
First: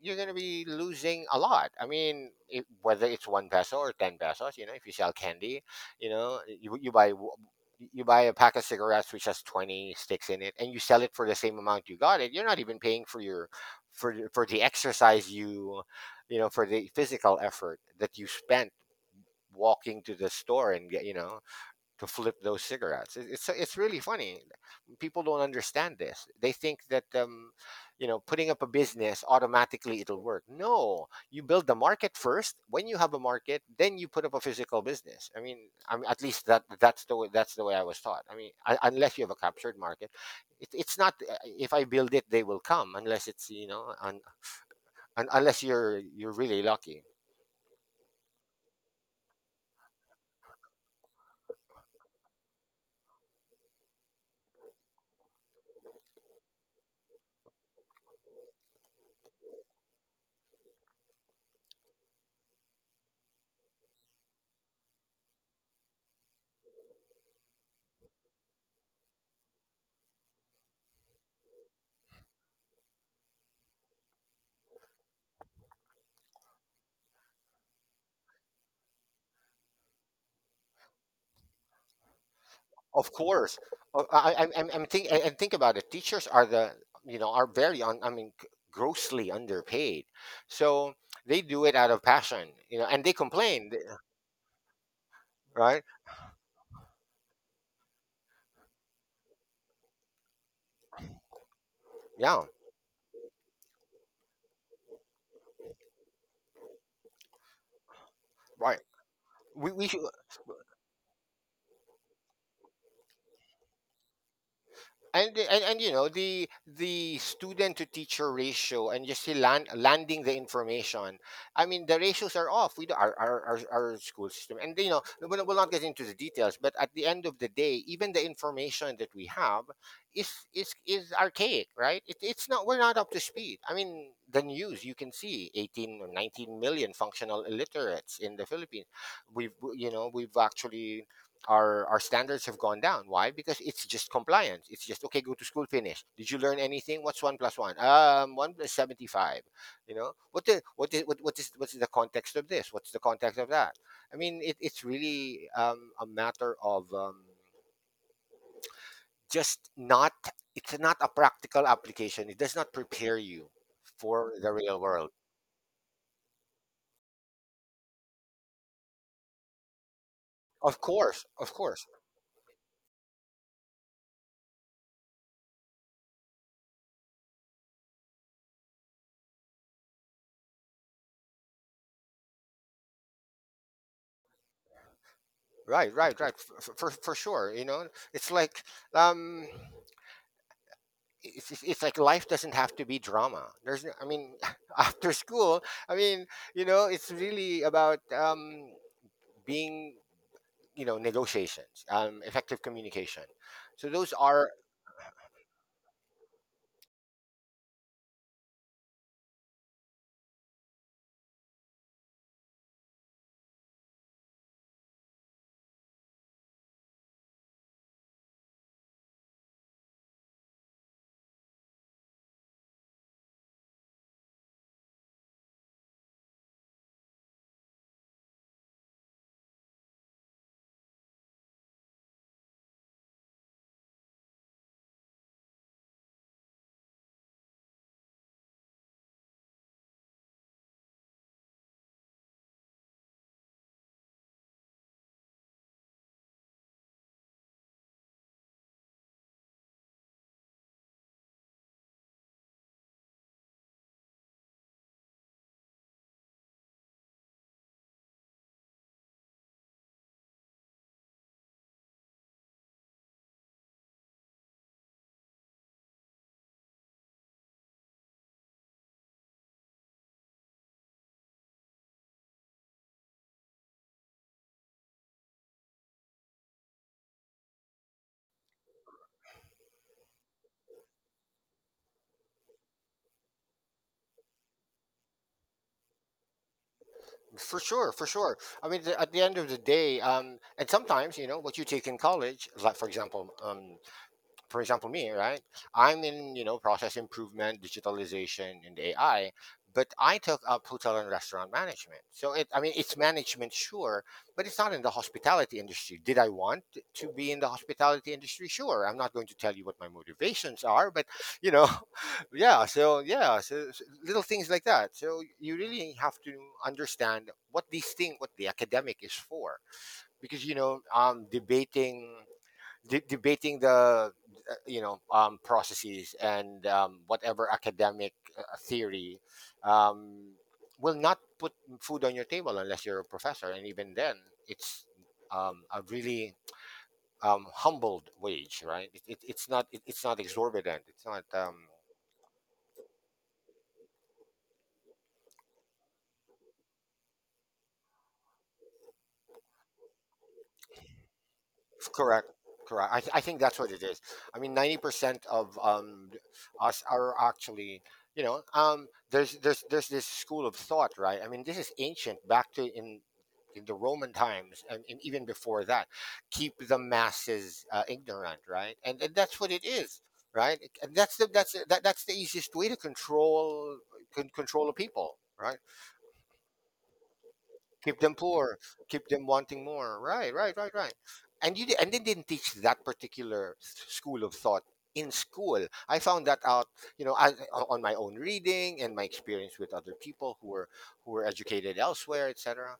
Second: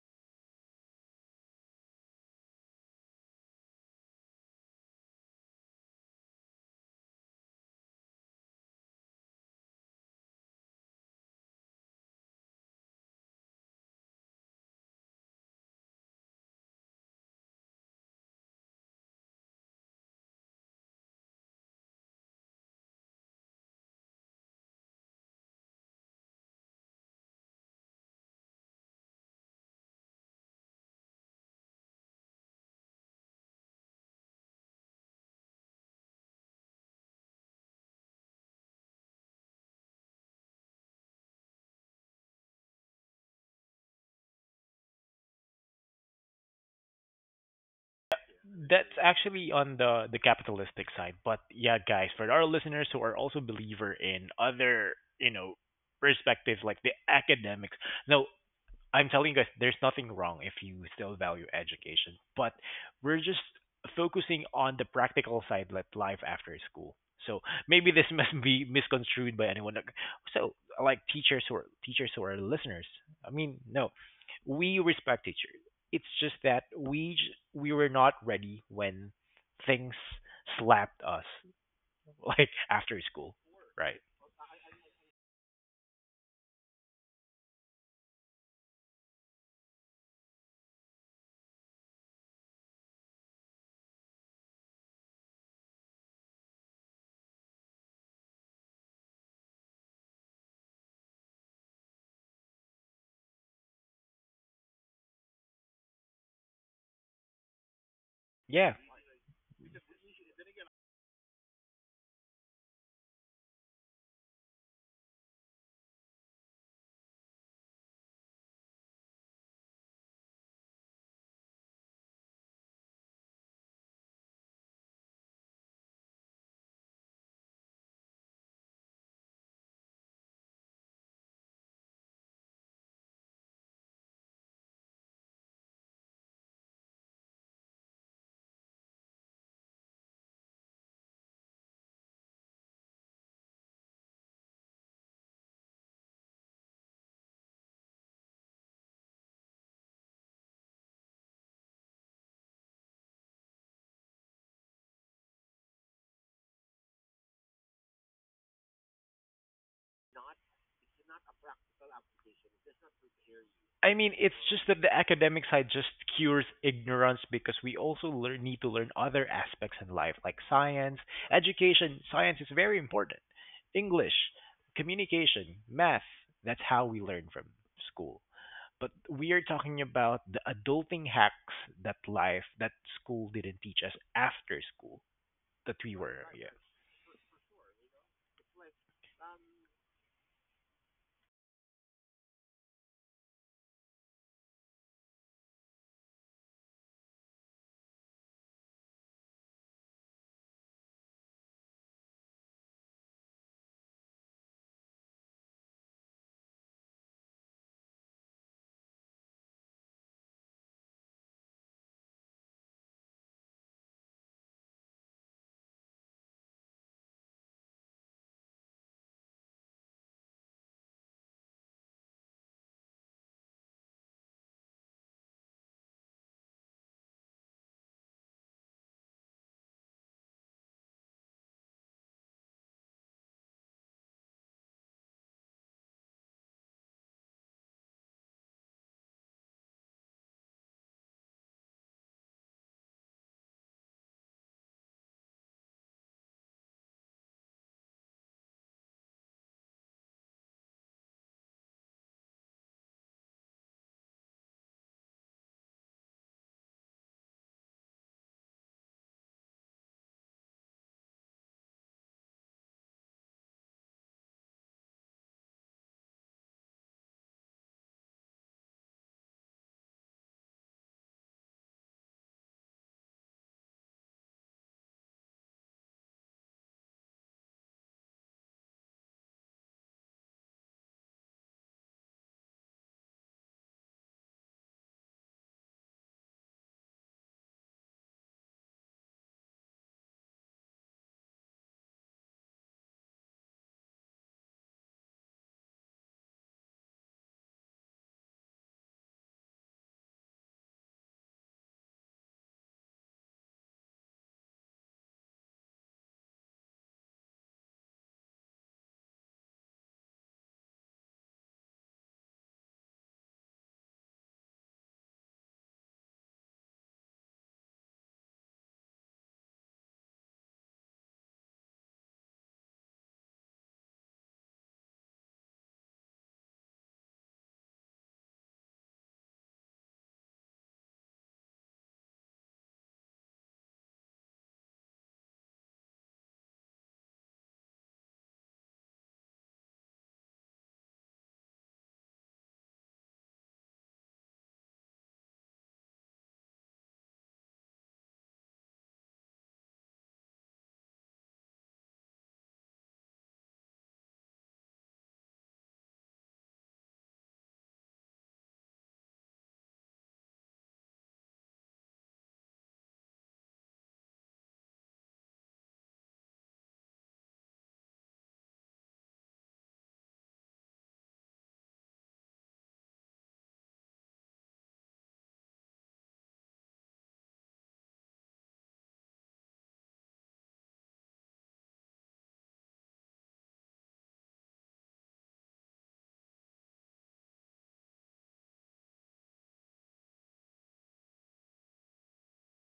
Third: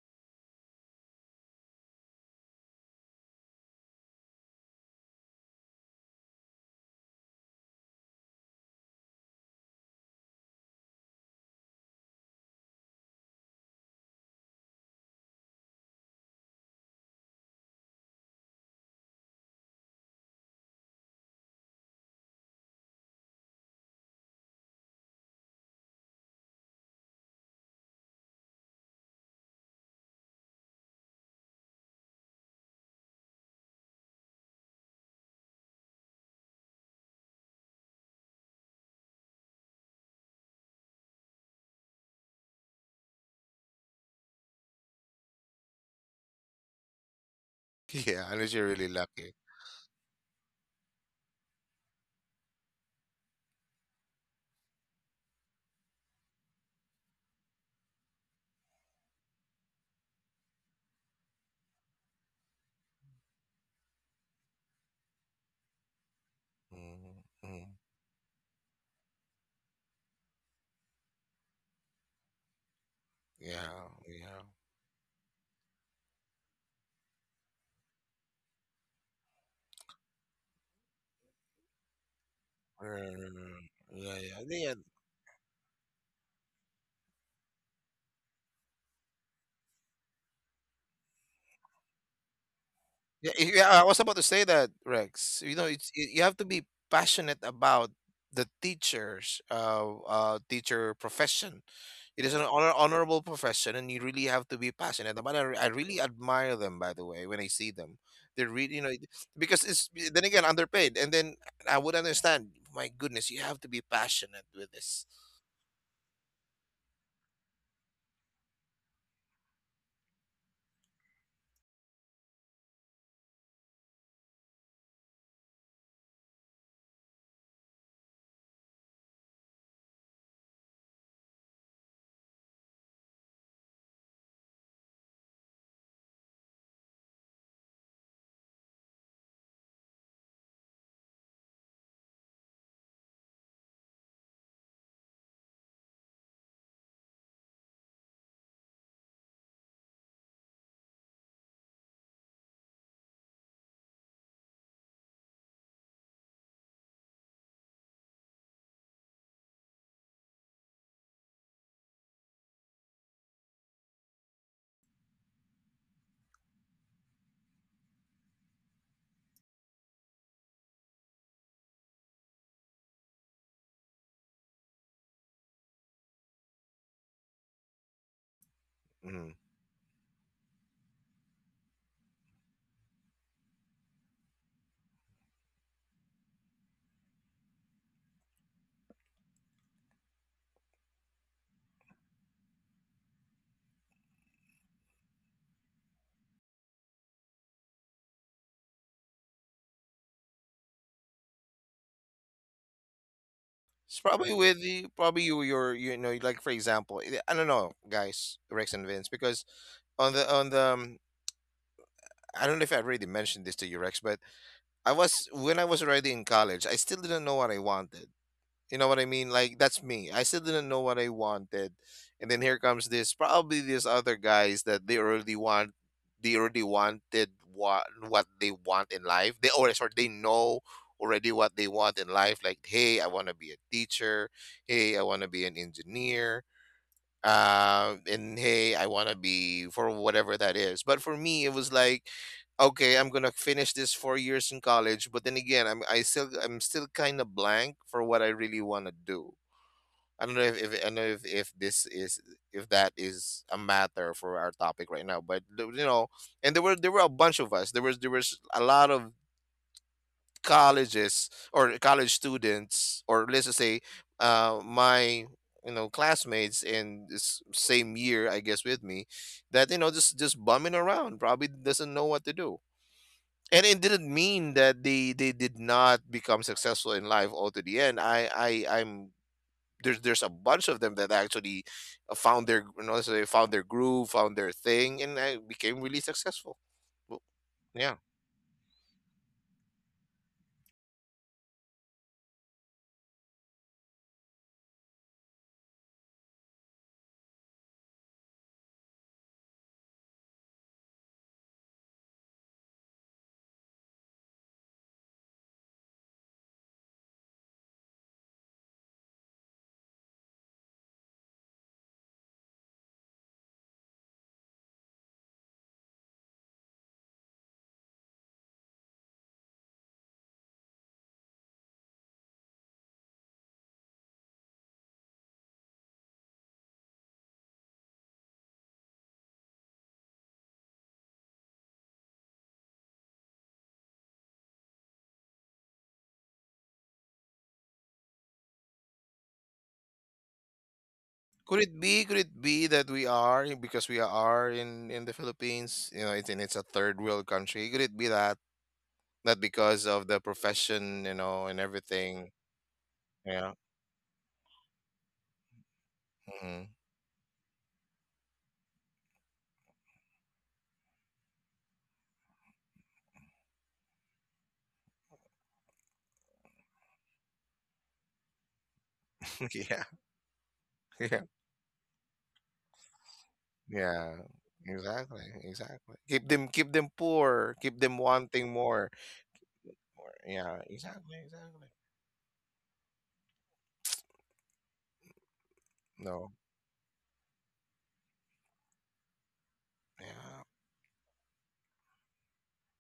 you're gonna be losing a lot. I mean, if, whether it's one peso or ten pesos, you know, if you sell candy, you know, you you buy a pack of cigarettes which has 20 sticks in it and you sell it for the same amount you got it. You're not even paying for your, for the exercise, you know, for the physical effort that you spent walking to the store and get, you know, to flip those cigarettes. It, it's really funny. People don't understand this. They think that you know, putting up a business automatically it'll work. No, you build the market first. When you have a market, then you put up a physical business. I mean, at least that, that's the way I was taught. I mean, unless you have a captured market, it's not. Uh, if I build it, they will come. Unless it's, you know, unless you're, you're really lucky.
Yeah, unless you're really
That's
lucky.
actually on the capitalistic side. But yeah, guys, for our listeners who are also believer in other, you know, perspectives like the academics. No, I'm telling you guys, there's nothing wrong if you still value education, but we're just focusing on the practical side, like life after school. So
Mm-hmm. Mm-hmm.
maybe this must be misconstrued by anyone. Like, so, like teachers or teachers or listeners, I mean,
Yeah,
no,
yeah.
we respect teachers. It's just that we were not ready when things slapped us, like after
Of
school,
course,
Mm.
right?
uh,
Yeah, yeah. Yeah.
I'm think, and think about it. Teachers are the, you know, are very, un, I mean, grossly underpaid. So they do it out of passion, you know, and they
Yeah, y-
complain,
yeah, I was about to say that, Rex. You know,
right?
it's you have to be passionate about teacher profession. It is an
Yeah,
honorable profession, and you really have to be passionate about it. I really admire them, by the way, when I see them. They're
Yeah.
really,
right.
you know, because
We, we
it's
should,
then again underpaid, and then I would understand. My goodness, you have to be passionate with this.
and you know the student to teacher ratio and just landing the information. I mean the ratios are off. We do our school system and you know we'll not get into the details, but at the end of the day even the information that we have is archaic, right? It's not, we're not up to speed. I mean the news, you can see 18 or 19 million functional illiterates in the Philippines. We've, you know, we've actually, our standards have gone down. Why? Because it's just compliance. It's just okay. Go to school. Finish. Did you learn anything? What's one plus one? One plus 75. You know what? The, what is the context of this? What's the context of that? I mean, it's really a matter of just not. It's not a practical application. It does not prepare you
I mean,
for
it's
the
just
real
that the
world.
academic side just cures ignorance because we also learn, need to learn other aspects in life, like
Of
science,
course, of course.
education. Science is very important. English, communication, math. That's how we learn from school. But we
Mhm.
are talking about the adulting hacks that life, that school didn't teach us after school, that
Right,
we
right,
were,
right.
yeah,
For sure. You know, it's like um it's like life doesn't have to be drama. There's, no- I mean, after school, I mean, you know, it's really about being, you know, negotiations, effective communication. So
It's
those
probably
are.
with the, probably, you, your, you know, like for example, I don't know, guys, Rex and Vince, because on the, I don't know if I already mentioned this to you, Rex, but I was, when I was already in college, I still didn't know what I wanted. You know what I mean? Like, that's me. I still didn't know what I wanted, and then here comes this, probably these other guys that they already want, they already wanted what they want in life. They already, sorry, they know already what they want in life. Like, hey, I want to be a teacher. Hey, I want to be an engineer, and hey, I want to be, for whatever that is. But for me, it was like, okay, I'm gonna finish this 4 years in college, but then again, I'm still kind of blank for what I really want to do. I don't know if I don't know if this is, if that is a matter for our topic right now, but you know, and there were a bunch of us. There was, a lot of colleges or college students, or let's just say, my, you know, classmates in this same year, I guess, with me, that, you know, just, bumming around, probably doesn't know what to do. And it didn't mean that they did not become successful in life, all to the end. I'm, there's a bunch of them that actually, found their, you know, so they found their groove, found their thing, and I became really successful. Well,
For sure,
yeah.
for sure. I mean, the, at the end of the day, and sometimes, you know, what you take in college, like for example me, right? I'm in, you know, process improvement, digitalization, and AI, but I took up hotel and restaurant management. So it, I mean it's management, sure, but it's not in the hospitality industry. Did I want to be in the hospitality industry? Sure. I'm not going to tell you what my motivations are, but you know. Yeah, so yeah, so so little things like that. So you really have to understand what these things, what the academic is for. Because, you know, debating, debating the you know, processes and whatever academic uh, theory um, will not put food on your table unless you're a professor. And even then it's a really humbled wage, right? It's not, it's not exorbitant. It's not
Could it be? Could it be that we are, eh, because we are in the Philippines? You know, it's, and it's a third world country. Could it be that, because of the profession, you know, and
Correct.
everything?
Correct. I think
Yeah.
that's what it is. I mean, 90% of
Mhm.
us are actually, you know, there's this school of thought, right? I mean, this is ancient, back to in the Roman times, and even before that. Keep the masses ignorant, right? And that's what it
Yeah.
is, right? And that's
Yeah.
that's the easiest way to control,
Yeah.
control the people,
Exactly.
right?
Exactly. Keep them. Keep them poor. Keep them
Keep them
wanting
poor,
more.
keep them wanting more,
More.
right, right,
Yeah.
right, right.
Exactly. Exactly.
And they didn't teach that particular school of thought in school. I found
No.
that out, you know, as, on my own reading and my experience with other people
Yeah.
who were, who were educated elsewhere, etc.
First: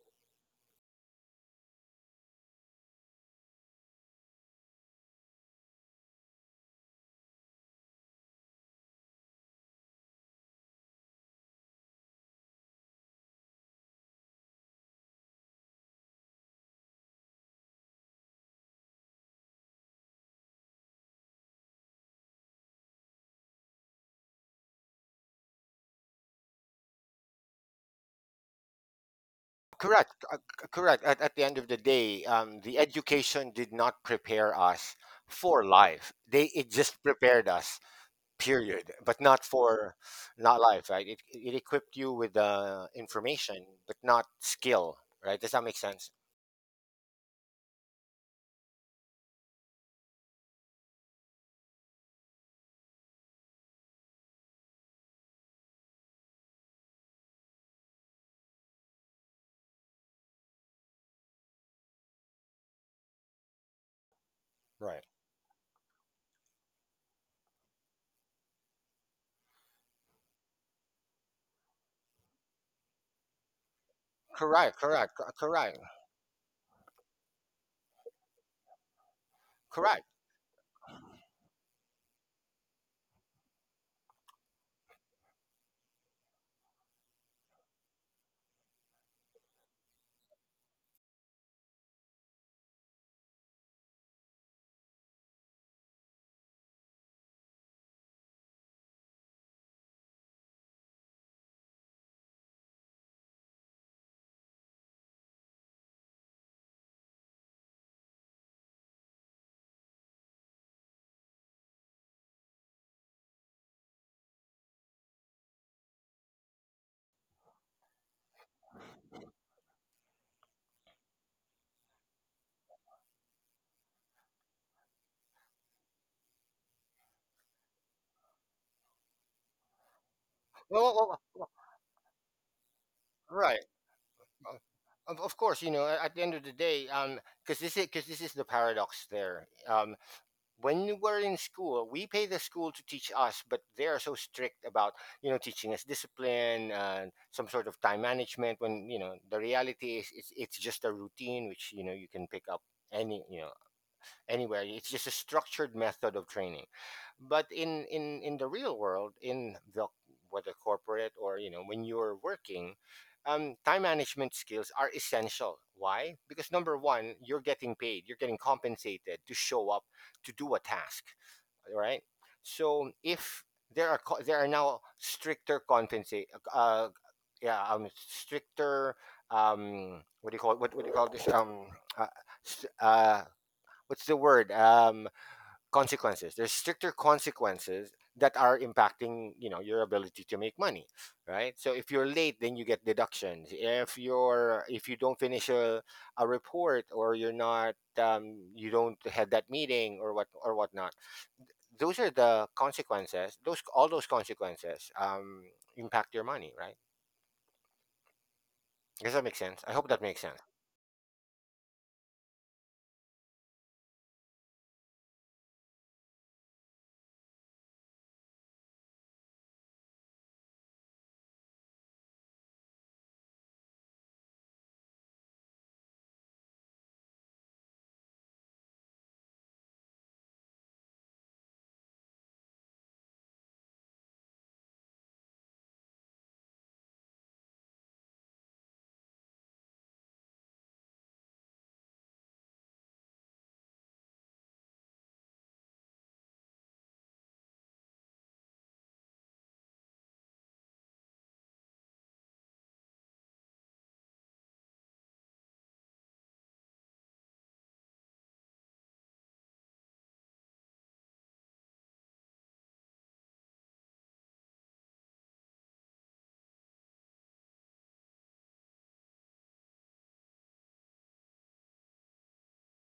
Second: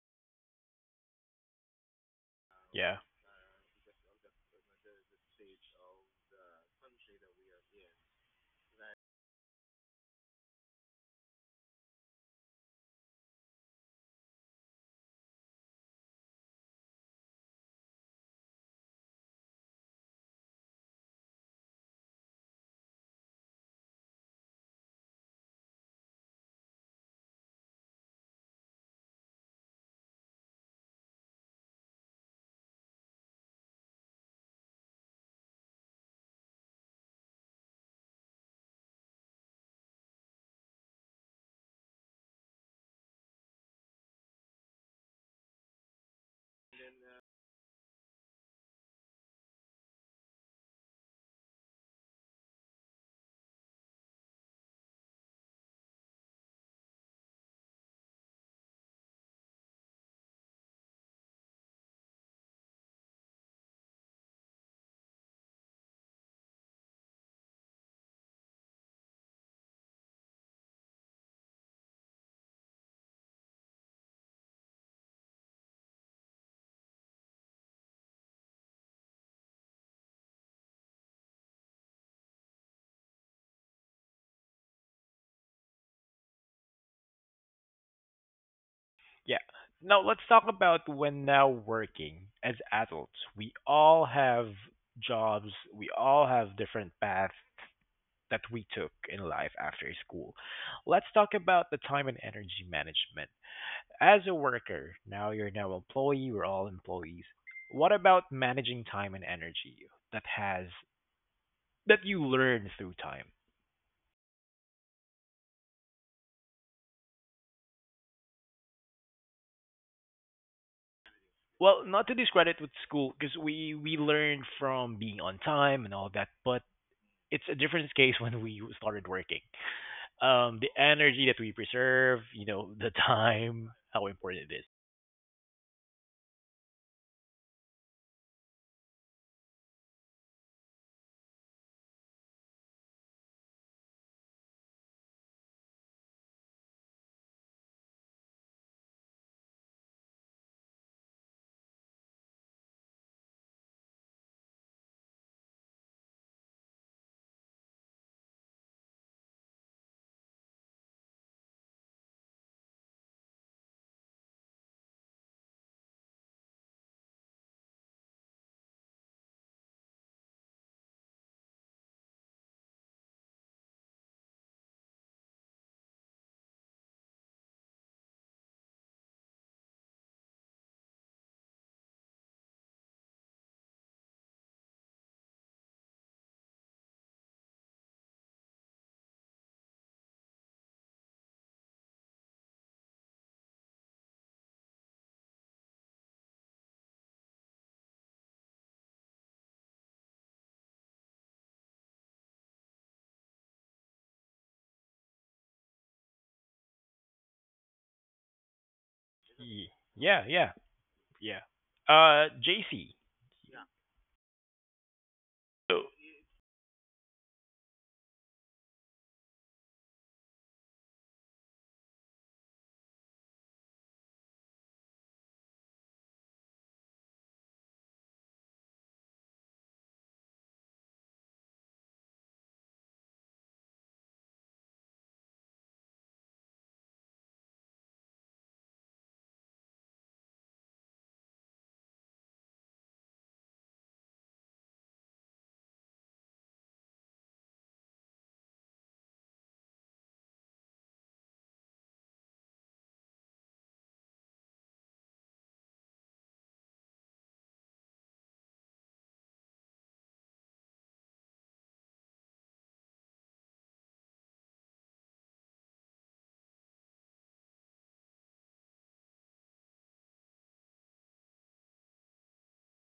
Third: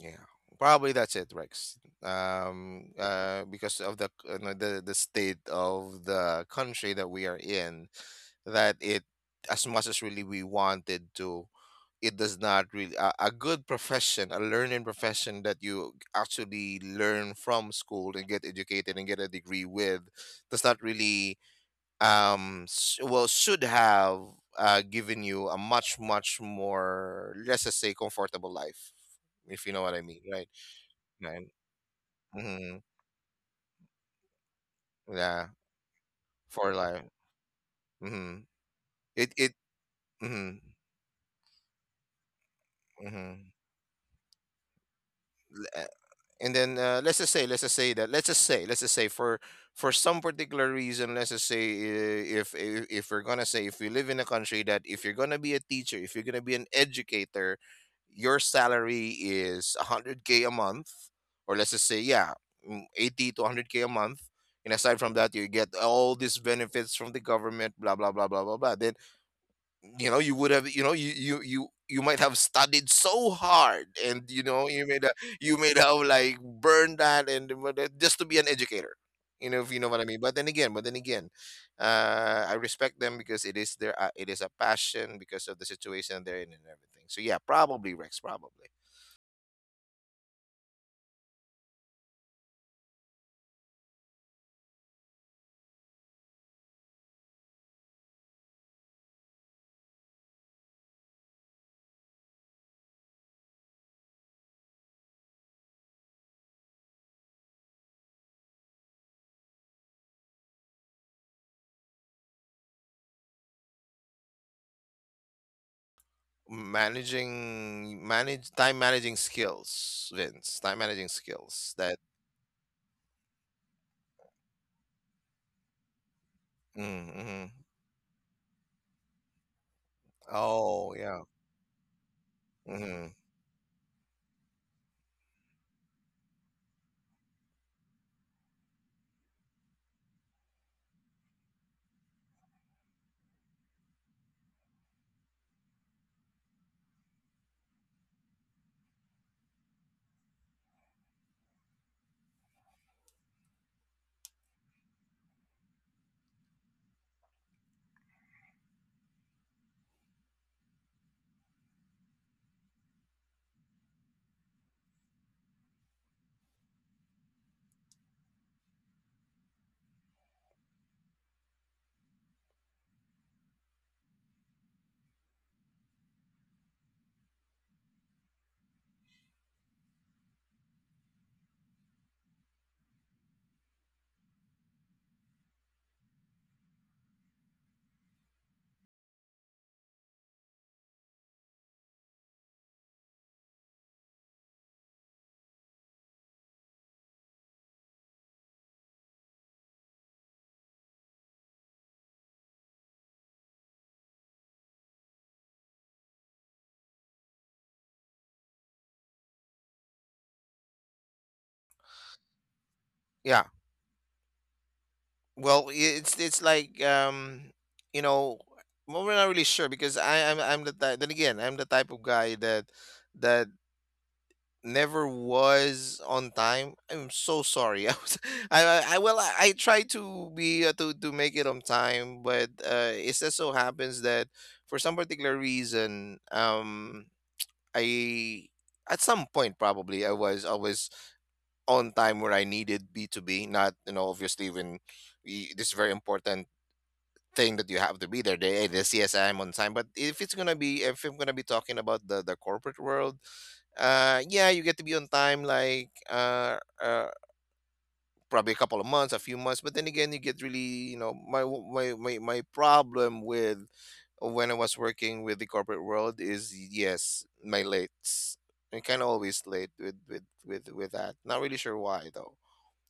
Yeah, probably that's it, Rex.
yeah.
Because of, the you know, the state of the country that we are in, that it, as much as really we wanted to, it does not really, a good profession, a learning profession that you actually learn from school and get educated and get a degree with, does not really, well, should have, given you a much, much more, let's just say, comfortable life, if you know what I
Correct.
mean, right?
Correct. At the
Nine.
end of the day,
Mm-hmm.
the education did not prepare us
Yeah,
for life. They, it
for
just
life.
prepared us,
Mm-hmm.
period, but
It
not
it.
for,
Mm-hmm.
not life, right? it equipped you with
Mm-hmm.
information but not skill, right? Does that make
Eh,
sense?
and then, let's just say that, let's just say for some particular reason, let's just say, if we're gonna say if you live in a country that, if you're gonna be a teacher, if you're gonna be an educator, your salary is 100K a month, or let's just say, yeah, mm, 80 to 100K a month. And aside
Right.
from that, you get all these benefits from the government, blah blah blah blah blah blah. Then, you know, you would have, you know, you, you might have studied so hard, and you know,
Correct,
you made
correct,
a, you
correct.
made have like burned that and, just to be an educator, you know, if you know what
Correct.
I mean. But then again, I respect them because it is their, it is a passion, because of the situation they're in and everything. So yeah, probably, Rex. Probably
Yeah. Now let's talk about when now working as adults. We all have jobs, we all have different paths that we took in life after school. Let's talk about the time and energy management. As a worker, now you're now employee, we're all employees. What about managing time and energy that has that you learn through time?
managing, manage time managing skills, Vince, time managing skills
Well,
that.
not to discredit with school because we learn from being on time and all that, but
Mm-hmm.
it's a different case when we started working. The
well,
Oh
well, well, well,
yeah.
energy that
well,
we preserve, you know, the
Hmm.
right.
time, how important it
Uh,
is.
of course, you know, a- at the end of the day, because this is, because this is the paradox there, when we were in school, we pay the school to teach us, but they are so strict about, you know, teaching us discipline, some sort of time management. When you know the reality is, it's just a routine which, you know, you can pick up any, you know, anywhere. It's just a structured method of training. But in the real world, in the, whether corporate or, you know, when you're working, time management skills are essential. Why? Because number one, you're getting paid, you're getting compensated to show up to do a task. All right. So if there are now stricter compensate, uh, yeah, stricter, what do you call it, what do you call this, uh, s- uh what's the word, consequences? There's stricter consequences that are impacting, you know, your ability to make money, right? So if you're late, then you get deductions. If you're, if you don't finish a report, or you're not, you don't have that meeting or what or whatnot, those are the consequences. Those, all those consequences, impact your money, right? Does that make sense?
Y-
I hope that makes
Yeah,
sense.
yeah, yeah. JC.
Yeah. Well,
So
it's like, you know, well, we're not really sure because I'm the type. Then again, I'm the type of guy that that never was on time. I'm so sorry. I was, I try to be, to make it on time, but it just so happens that for some particular reason, I, at some point, probably, I was always on time where I needed B to be. Not, you know, obviously when. This is very important thing that you have to be there. They see I'm on time. But if it's gonna be, if I'm gonna be talking about the corporate world, yeah, you get to be on time like, probably a couple of months, a few months. But then again, you get really, you know, my my problem with, when I was working with the corporate world, is yes, my lates. I kind of always late with that. Not really sure why though.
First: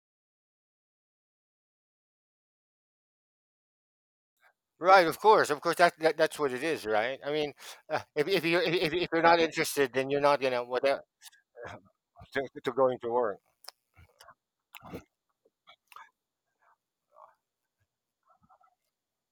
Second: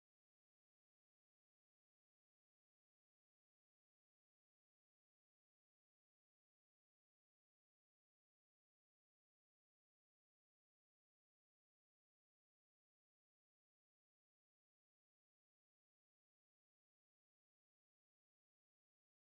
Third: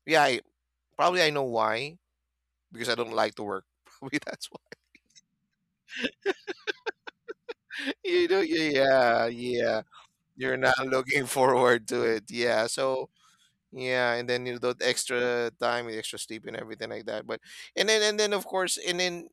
Yeah, I, probably I know why, because I don't like to work. Probably that's why.
Right, of course, of course. That, that that's what it is, right? I mean,
You do,
if you if you're
yeah, yeah,
not
yeah.
interested, then you're not
You're
gonna
not
whatever
looking forward to it. Yeah.
to going
So,
to work.
yeah, and then, you know, the extra time, the extra sleep and everything like that. But and then of course and then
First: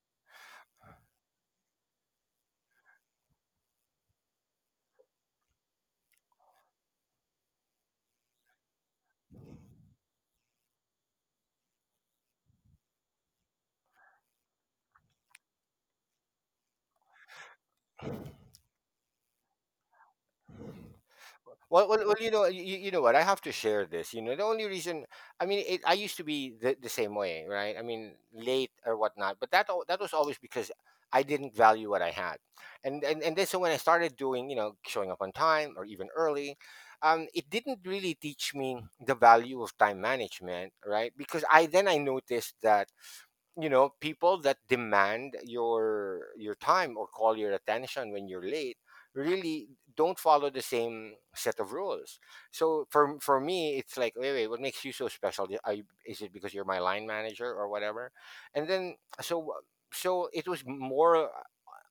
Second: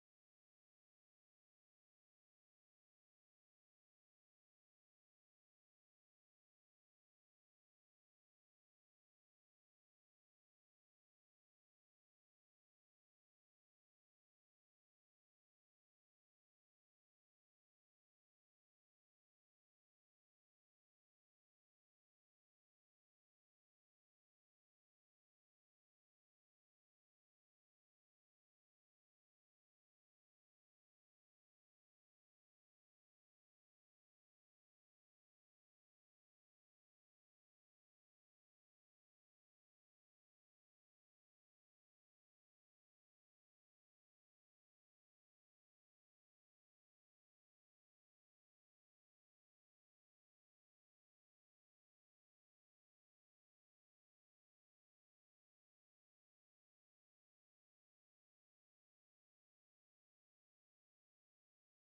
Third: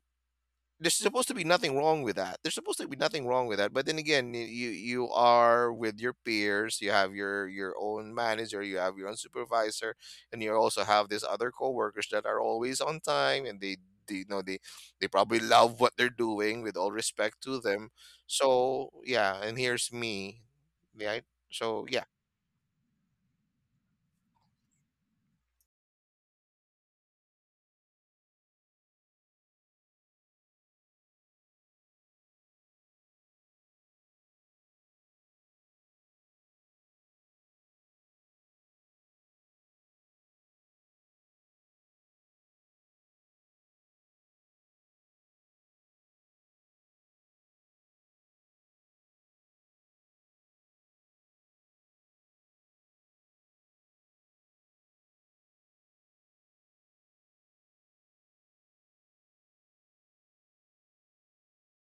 there's supposed to be nothing wrong with that. There's supposed to be nothing wrong with that. But then again, you you are with your peers. You have your own manager. You have your own supervisor, and you also have these other coworkers that are always on time, and they you know they probably love what they're doing. With all respect to them, so yeah. And here's me, right? So
Well, well,
yeah,
well, you know, you know what? I have to share this. You know, the only reason, I mean, it, I used to be the same way, right? I mean, late or whatnot, but that was always because I didn't value what I had. And and then so when I started doing, you know, showing up on time or even early, it didn't really teach me the value of time management, right? Because I, then I noticed that, you know, people that demand your time or call your attention when you're late really don't follow the same set of rules. So for me, it's like wait, wait, what makes you so special? Are you, is it because you're my line manager or whatever? And then so, so it was more,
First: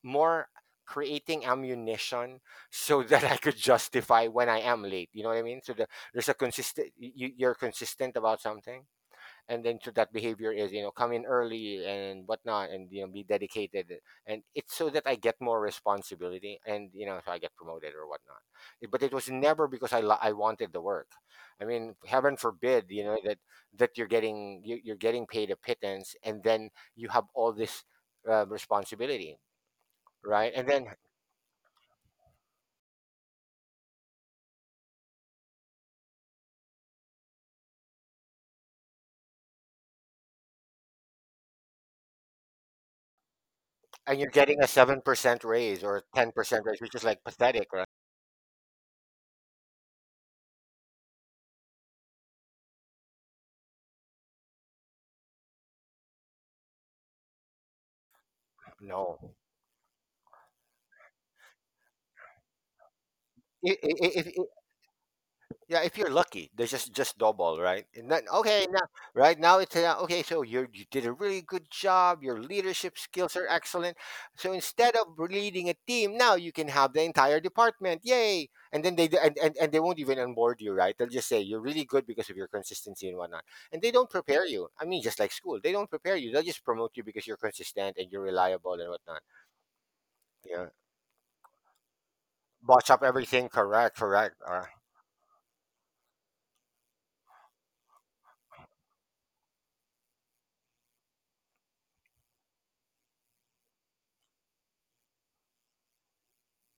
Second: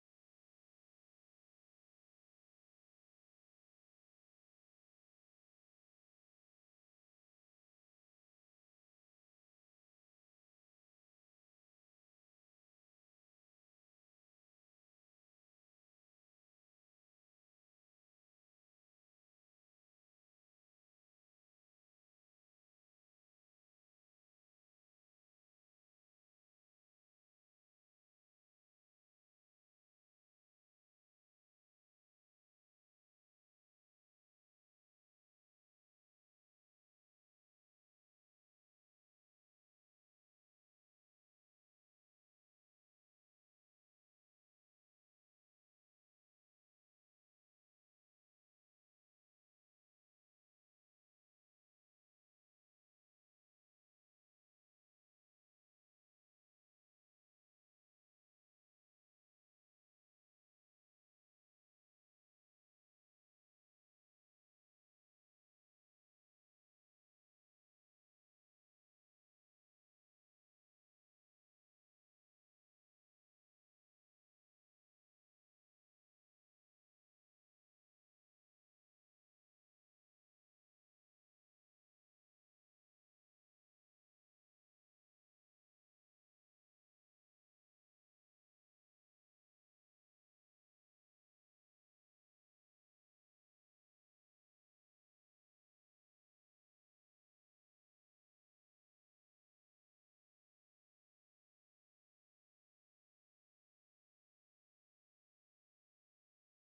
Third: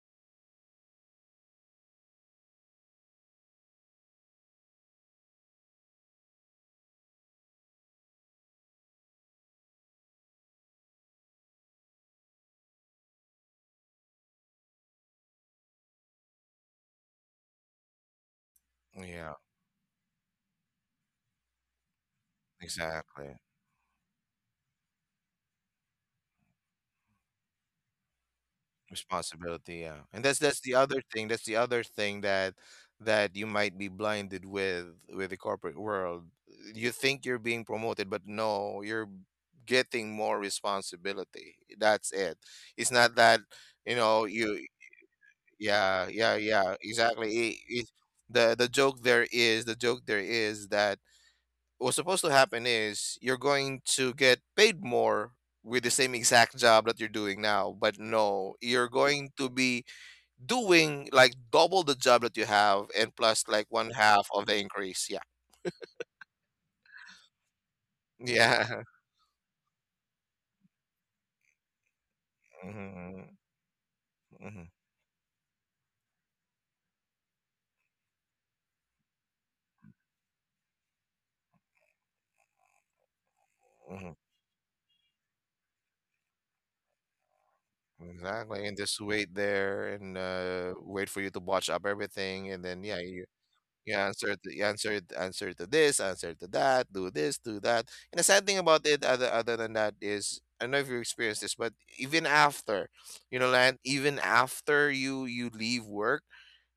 more creating ammunition, so that I could justify when I am late. You know what I mean? So the, there's a consistent, you, you're consistent about something, and then so that behavior is, you know, come in early and whatnot, and you know, be dedicated, and it's so that I get more responsibility, and you know, so I get promoted or whatnot. But it was
yeah,
never because I wanted the work. I mean, heaven forbid, you know,
exactly.
that that you're getting, you, you're getting paid a pittance, and then you have all this responsibility,
Responsibility, yeah. And that's
right?
that's
And
the
then,
other thing. That's the other thing that you might be blinded with the corporate world. You think you're being promoted, but no, you're getting more responsibility. That's it. It's not that, you
and
know,
you're getting
you
a 7% raise, or a
yeah, yeah,
10%
yeah,
raise, which is like
exactly. It,
pathetic,
it,
right?
the joke there is, the joke there is that what's supposed to happen is you're going to get paid more with the same exact job that you're doing now, but no, you're
No.
going to be doing like double the job that you have and plus like
I-
one
I-
half
if,
of the increase. Yeah.
Yeah, if you're lucky, there's just double, right? And then okay,
Yeah.
now right now it's okay. So you did a really good job. Your leadership skills
Mhm,
are excellent. So
mhm,
instead of leading a team, now you can have the entire department. Yay! And then they d- and they won't even onboard you, right? They'll just say you're really good because of your consistency and whatnot. And they don't
mhm.
prepare you. I mean, just like school, they don't prepare you. They'll just promote you because you're consistent and you're
Exactly.
reliable
And
and
just
whatnot.
wait there and
Yeah,
wait for you to watch up everything. And then,
botch
yeah,
up
you,
everything. Correct,
you
correct.
answer to you answer answer to this, answer to that, do this, do that. And the sad thing about it, other other than that, is I don't know if you experienced this, but even after, you know, like even after you leave work,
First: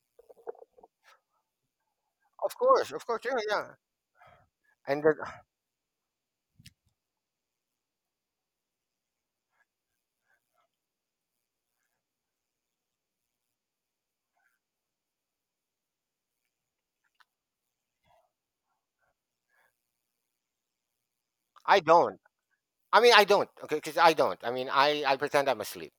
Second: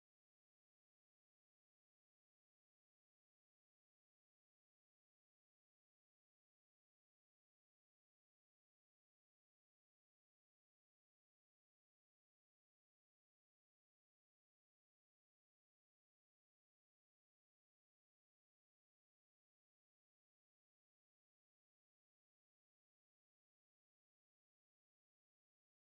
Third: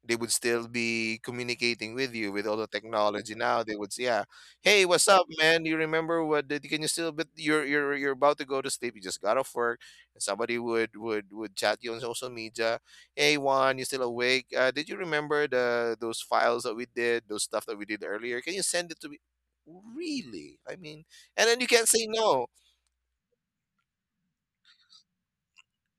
they would still be communicating with you with all
Of
the
course, of course.
technology
Yeah,
now.
yeah.
They would say, yeah, hey,
And
what's
then
up, man? You remember what did, can you still, but you're you're about to go to sleep, you just got off work, and somebody would chat you on social media. Hey, Juan, you still awake? Did you remember the those files that we did, those stuff that we did earlier? Can you send it to me? Really? I mean, and then you
I
can't say
don't.
no.
I mean, I don't. Okay, because I don't. I mean, I pretend I'm asleep.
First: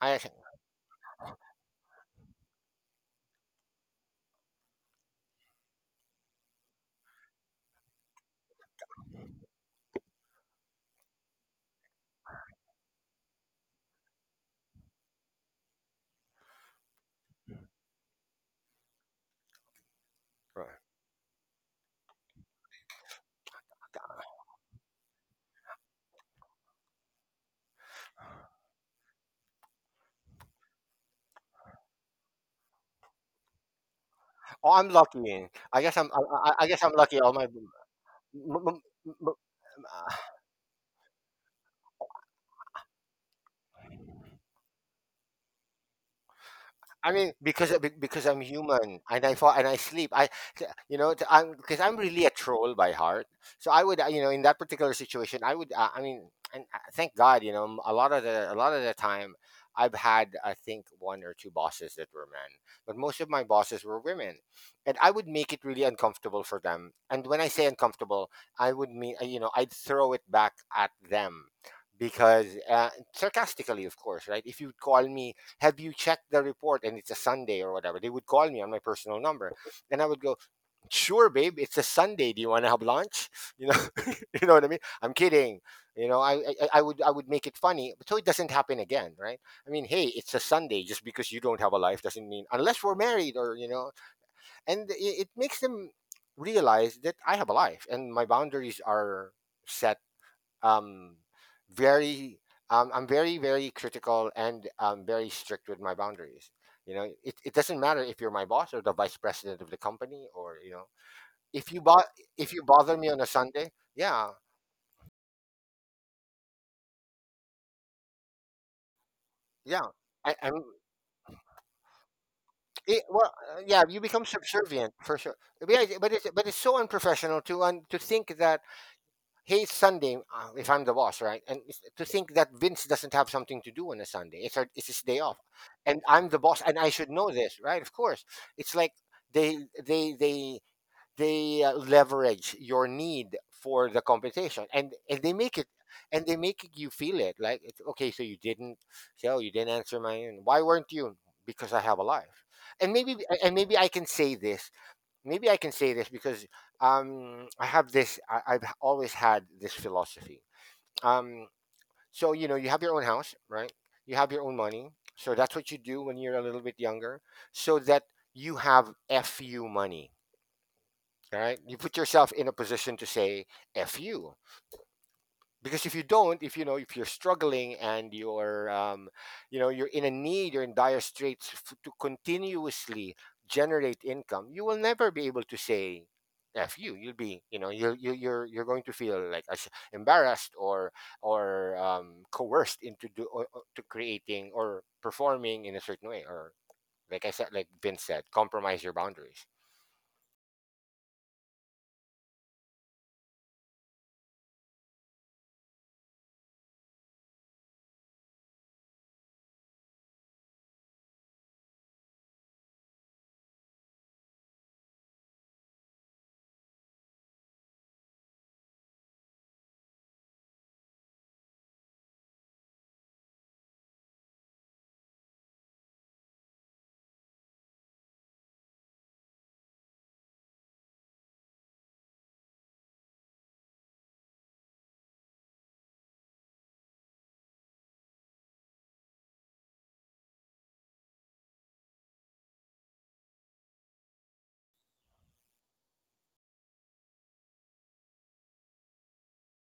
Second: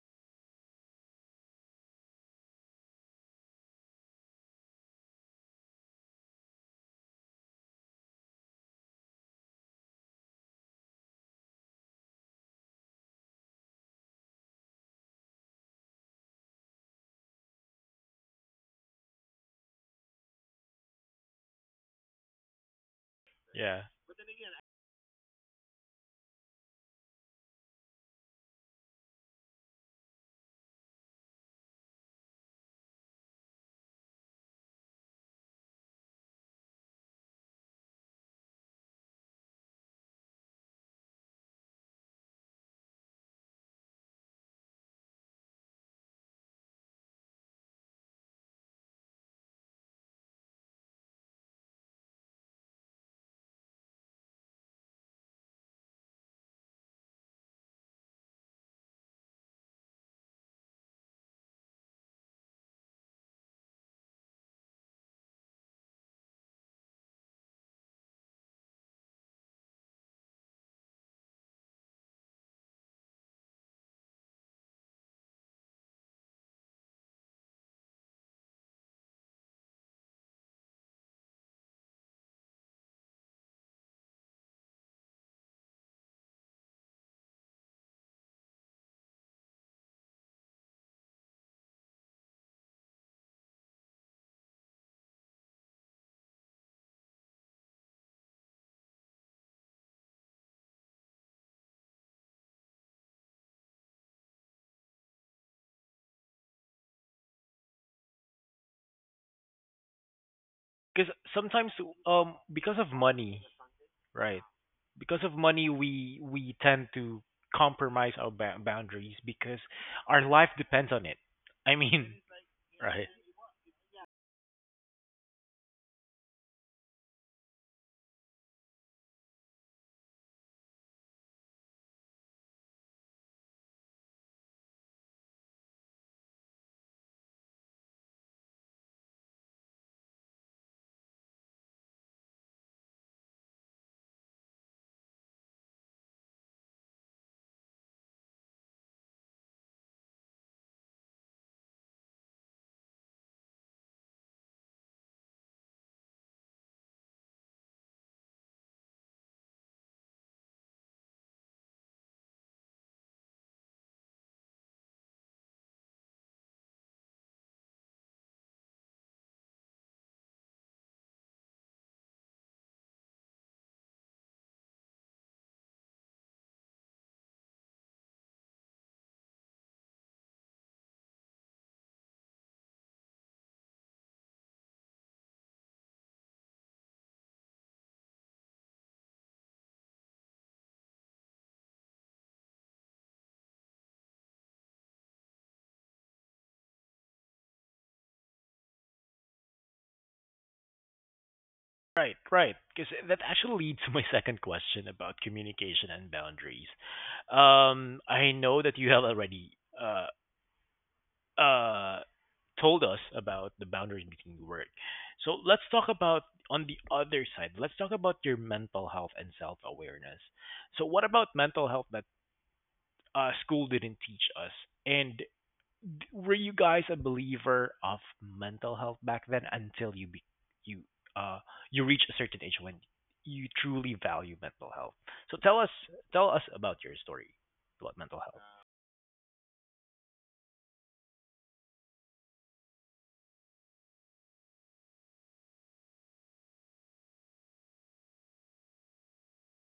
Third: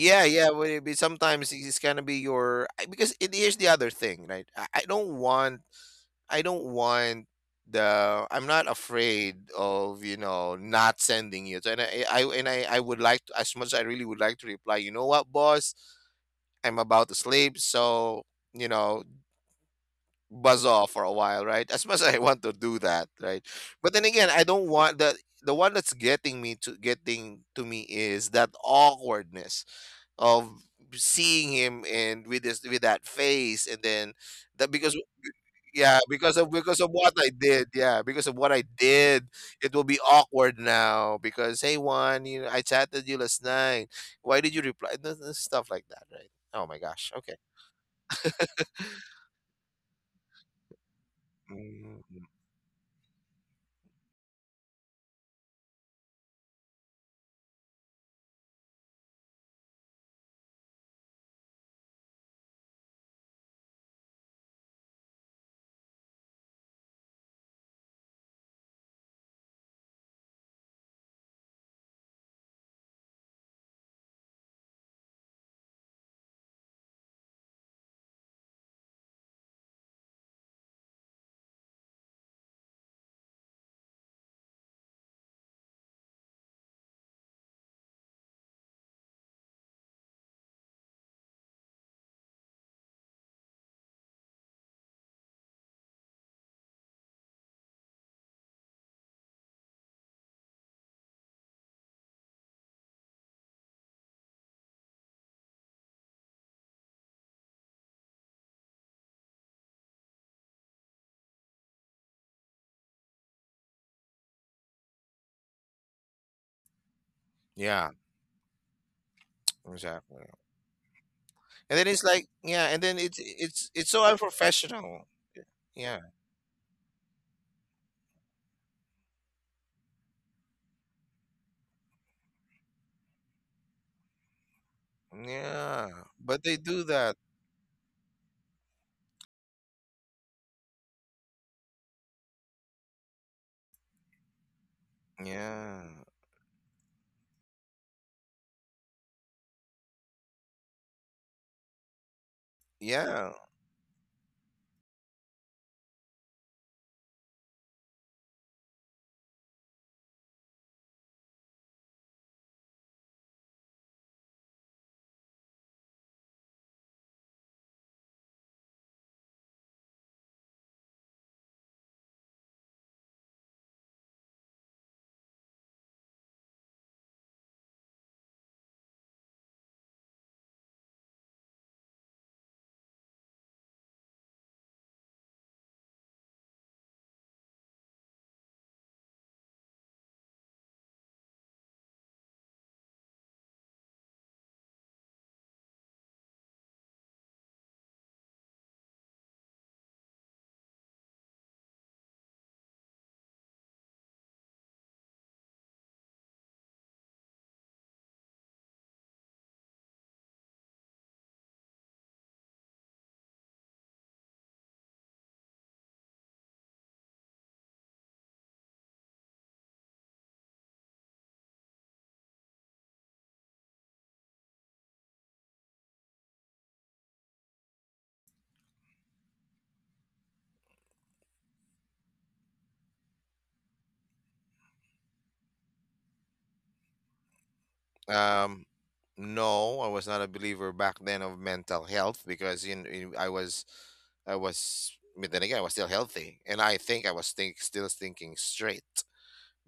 I,
yeah. Well, it be- sometimes it's gonna be your because it, here's the other thing, right? I don't want the, I'm not afraid of, you know, not sending it, and I would like to, as much as I really would like to reply, you know what, boss, I'm about to sleep, so, you know, buzz off for a while, right? As much as I want to do that, right?
yeah,
But then again, I don't want the one that's getting me to getting to me is that awkwardness of seeing him and with this with that face, and then that,
oh, I'm
because
lucky. I
yeah,
guess I'm I,
because of
I I guess I'm
what
lucky.
I
All my
did. Yeah, because of what I
m-
did.
m- m-
It will be awkward now because, hey, Juan, you know, I chatted you last night, why did you reply? Stuff like that, right? Oh my gosh,
I mean,
okay.
because I'm human and I fall and I sleep. I, you know, I'm, because I'm
Mm,
really a troll by heart. So I would, you know, in that particular situation, I would. I mean, and thank God, you know, a lot of the, a lot of the time, I've had I think one or two bosses that were men, but most of my bosses were women, and I would make it really uncomfortable for them. And when I say uncomfortable, I would mean, you know, I'd throw it back at them. Because sarcastically, of course, right? If you would call me, have you checked the report? And it's a Sunday or whatever. They would call me on my personal number. And I would go, sure, babe, it's a Sunday. Do you want to have lunch? You know, you know what I mean? I'm kidding. You know, I I would, I would make it funny, so it doesn't happen again, right? I mean, hey, it's a Sunday. Just because you don't have a life doesn't mean, unless we're married or you know. And it makes them realize that I have a life and my boundaries are set, um, very I'm very, very critical and very strict with my boundaries. You know, it doesn't matter if you're my boss or the vice president of the company or you know.
because
if
sometimes
you bot if you
because of
bother me on a
money,
Sunday, yeah,
right? Because of money, we tend to
yeah,
compromise our boundaries because
yeah.
exactly.
our
I,
life
I'm
depends on it. I
And then it's
mean,
like, yeah, and then
It,
right?
it's
well,
it's
yeah,
it's
you
so
become subservient
unprofessional.
for sure, but, yeah,
Yeah,
but it's, but it's so unprofessional to to think that, he's Sunday, if I'm the boss, right? And it's, to think that Vince doesn't have something to do on a Sunday. It's, it's his day off.
yeah,
And I'm the
but they
boss and
do
I should
that.
know this, right? Of course. It's like they, they, they, they leverage your need for the compensation and they make it
Yeah,
and they make you feel it like it's okay so you didn't answer my why weren't you because I have a life and maybe
yeah.
and maybe I can say this maybe I can say this because I have this. I've always had this philosophy. Um, so you know, you have your own house, right? You have your own money, so that's what you do when you're a little bit younger, so that you have fu money. All right, you put yourself in a position to say fu because if you don't if you know if you're struggling and you're you know you're in a need you're in dire straits to continuously generate income you will never be able to say f you you'll be you know you're going to feel like embarrassed or coerced into do, or to creating or performing in a certain way or like I said like Vince said compromise your boundaries.
Right, right. Because that actually leads to my second question about communication and boundaries. I know that you have already uh, uh, told us about the boundaries between work. So let's talk about on the other side. Let's talk about your mental health and self awareness. So what about mental health that school didn't teach us? And were you guys a believer of mental health back then until you be, you uh you reach a certain age when you truly value mental health, so tell us about your story about mental health.
Um, no, I was not a believer back then of mental health because, you know, I was. But then again, I was still healthy, and I think I was think still thinking straight.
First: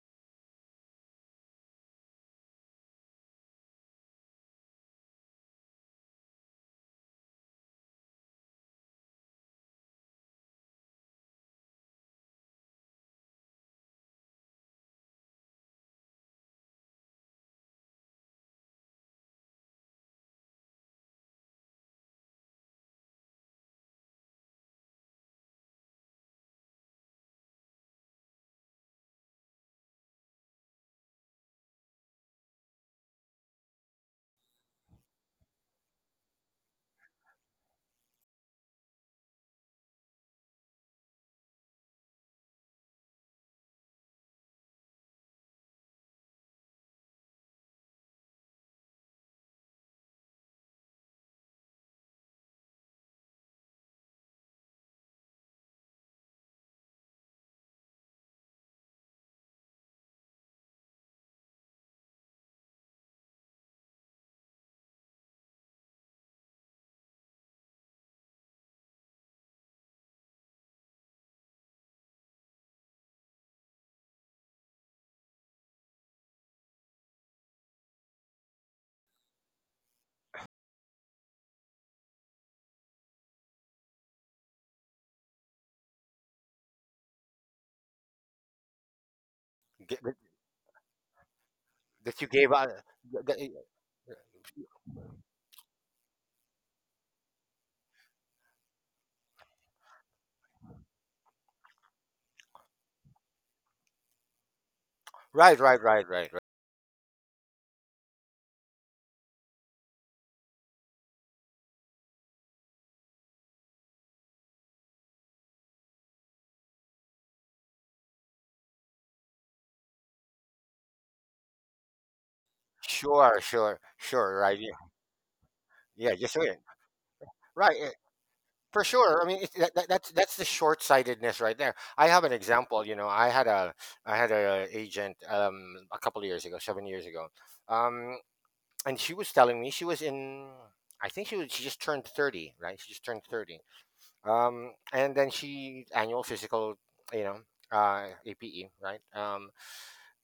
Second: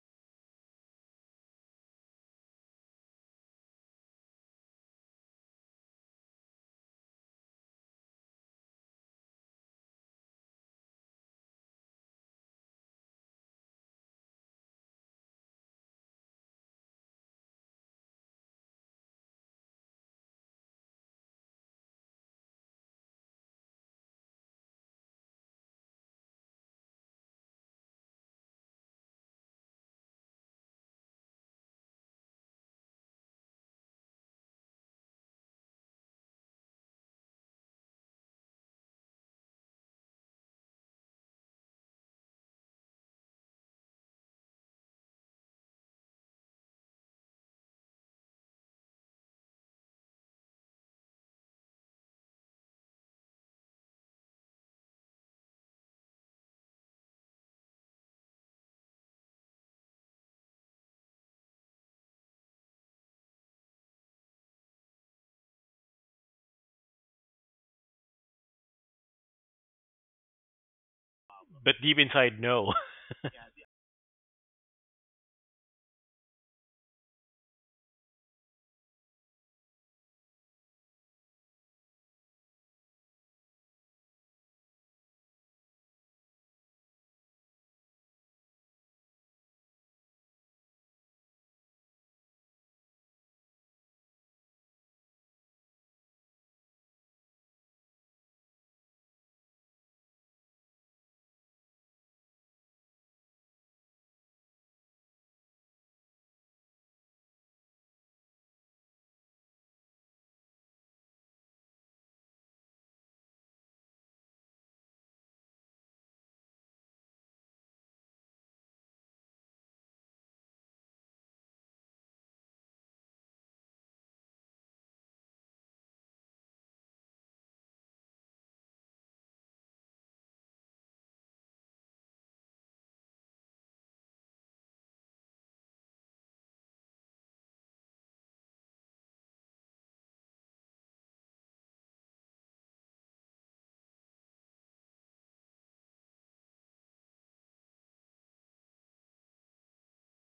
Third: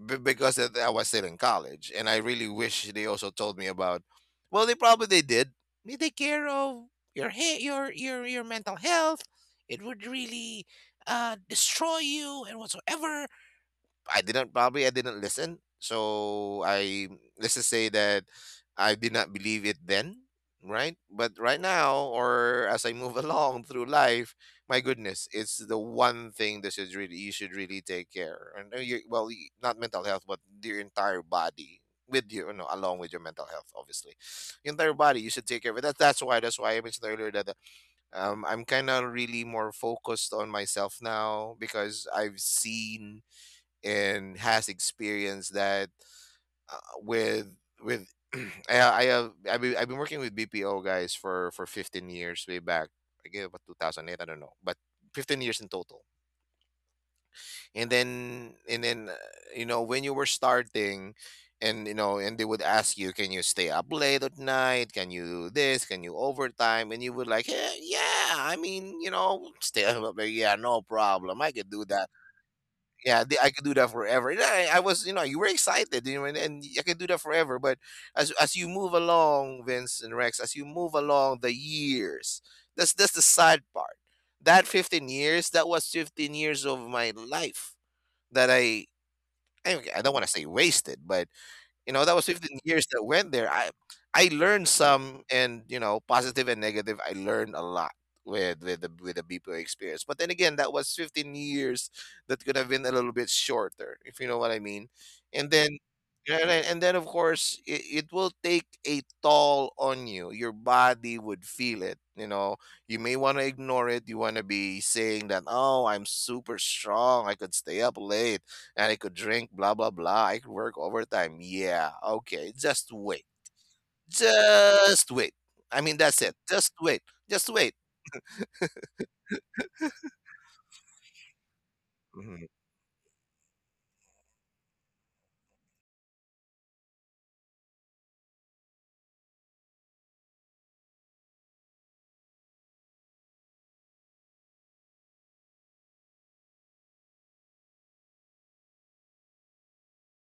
Because of that, I was still in college, and I really wish they also told me about. Well, they probably they did. They take care of your your mental health. It would really destroy you and whatsoever. I didn't, probably I didn't listen. So I, let's just say that I did not believe it then, right? But right now, or as I move along through life, my goodness, it's the one thing that should really, you should really take care. And you, well, not mental health, but your entire body with you, you know, along with your mental health, obviously, your entire body you should take care of it. That's why I mentioned earlier that I'm kind of really more focused on myself now because I've seen and has experience that with with I've been working with BPO guys for 15 years way back, I guess about 2008, I don't know, but 15 years in total. And then you know, when you were starting, and you know, and they would ask you, can you stay up late at night, can you do this, can you overtime? And you would like, "Eh, yeah, I mean, you know, stay up late, yeah, no problem, I could
But
do
deep
that,
inside no.
yeah, the, I could do that forever." And I was, you know, you were excited, you know, and I could do that forever. But as you move along, Vince and Rex, as you move along the years, that's the sad part. That 15 years, that was 15 years of my life that mean, I
Get-
don't
that
want to say wasted, but you know, that
that
was
you gave
15
out
years that went there.
that-
I learned some and, you know, positive and negative, I learned a lot with the BPO experience. But then again, that was 15 years that could have been a little bit shorter, if you know what I mean. And
right
then
right right right
yeah,
right
right. And then, of course, it will take a toll on you. Your body would feel it. You know, you may want to ignore it. You want to be saying that, oh, I'm super strong. I could stay up late and I could drink, blah, blah, blah. I could work overtime. Yeah, okay. Just wait.
sure right yeah.
Just wait. I mean,
Yeah,
that's it.
just wait.
Just wait. Just wait.
Right, for sure. I mean, that's the short-sightedness right there. I have an
Mhm.
example. You know, I had a agent a couple of years ago, 7 years ago, um, and she was telling me she was in. I think she just turned 30, right? She just turned 30, and then she annual physical, you know, APE, right?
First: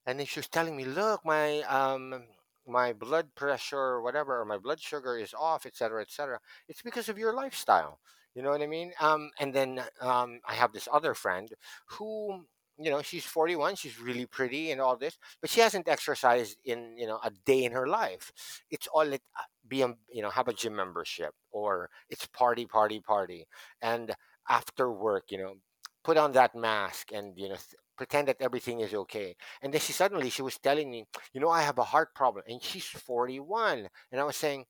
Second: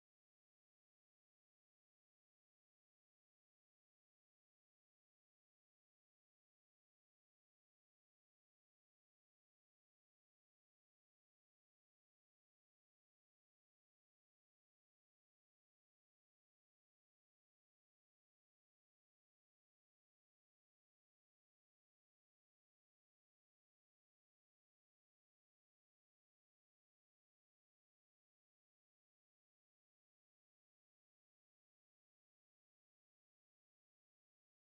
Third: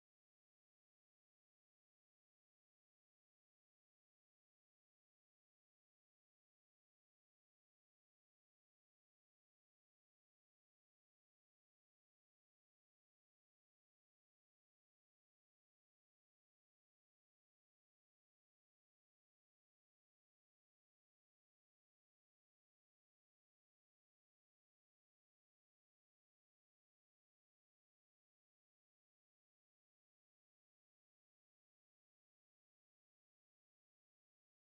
And then she was telling me, "Look, my my blood pressure or whatever, or my blood sugar is off, etc., etc. It's because of your lifestyle. You know what I mean? And then I have this other friend who, you know, she's 41, she's really pretty and all this, but she hasn't exercised in you know a day in her life. It's all it be a- you know have a gym membership or it's party, party, party, and after work, you know, put on that mask and you know pretend that everything is okay and then she was telling me, you know, I have a heart problem, and she's 41. And I was saying,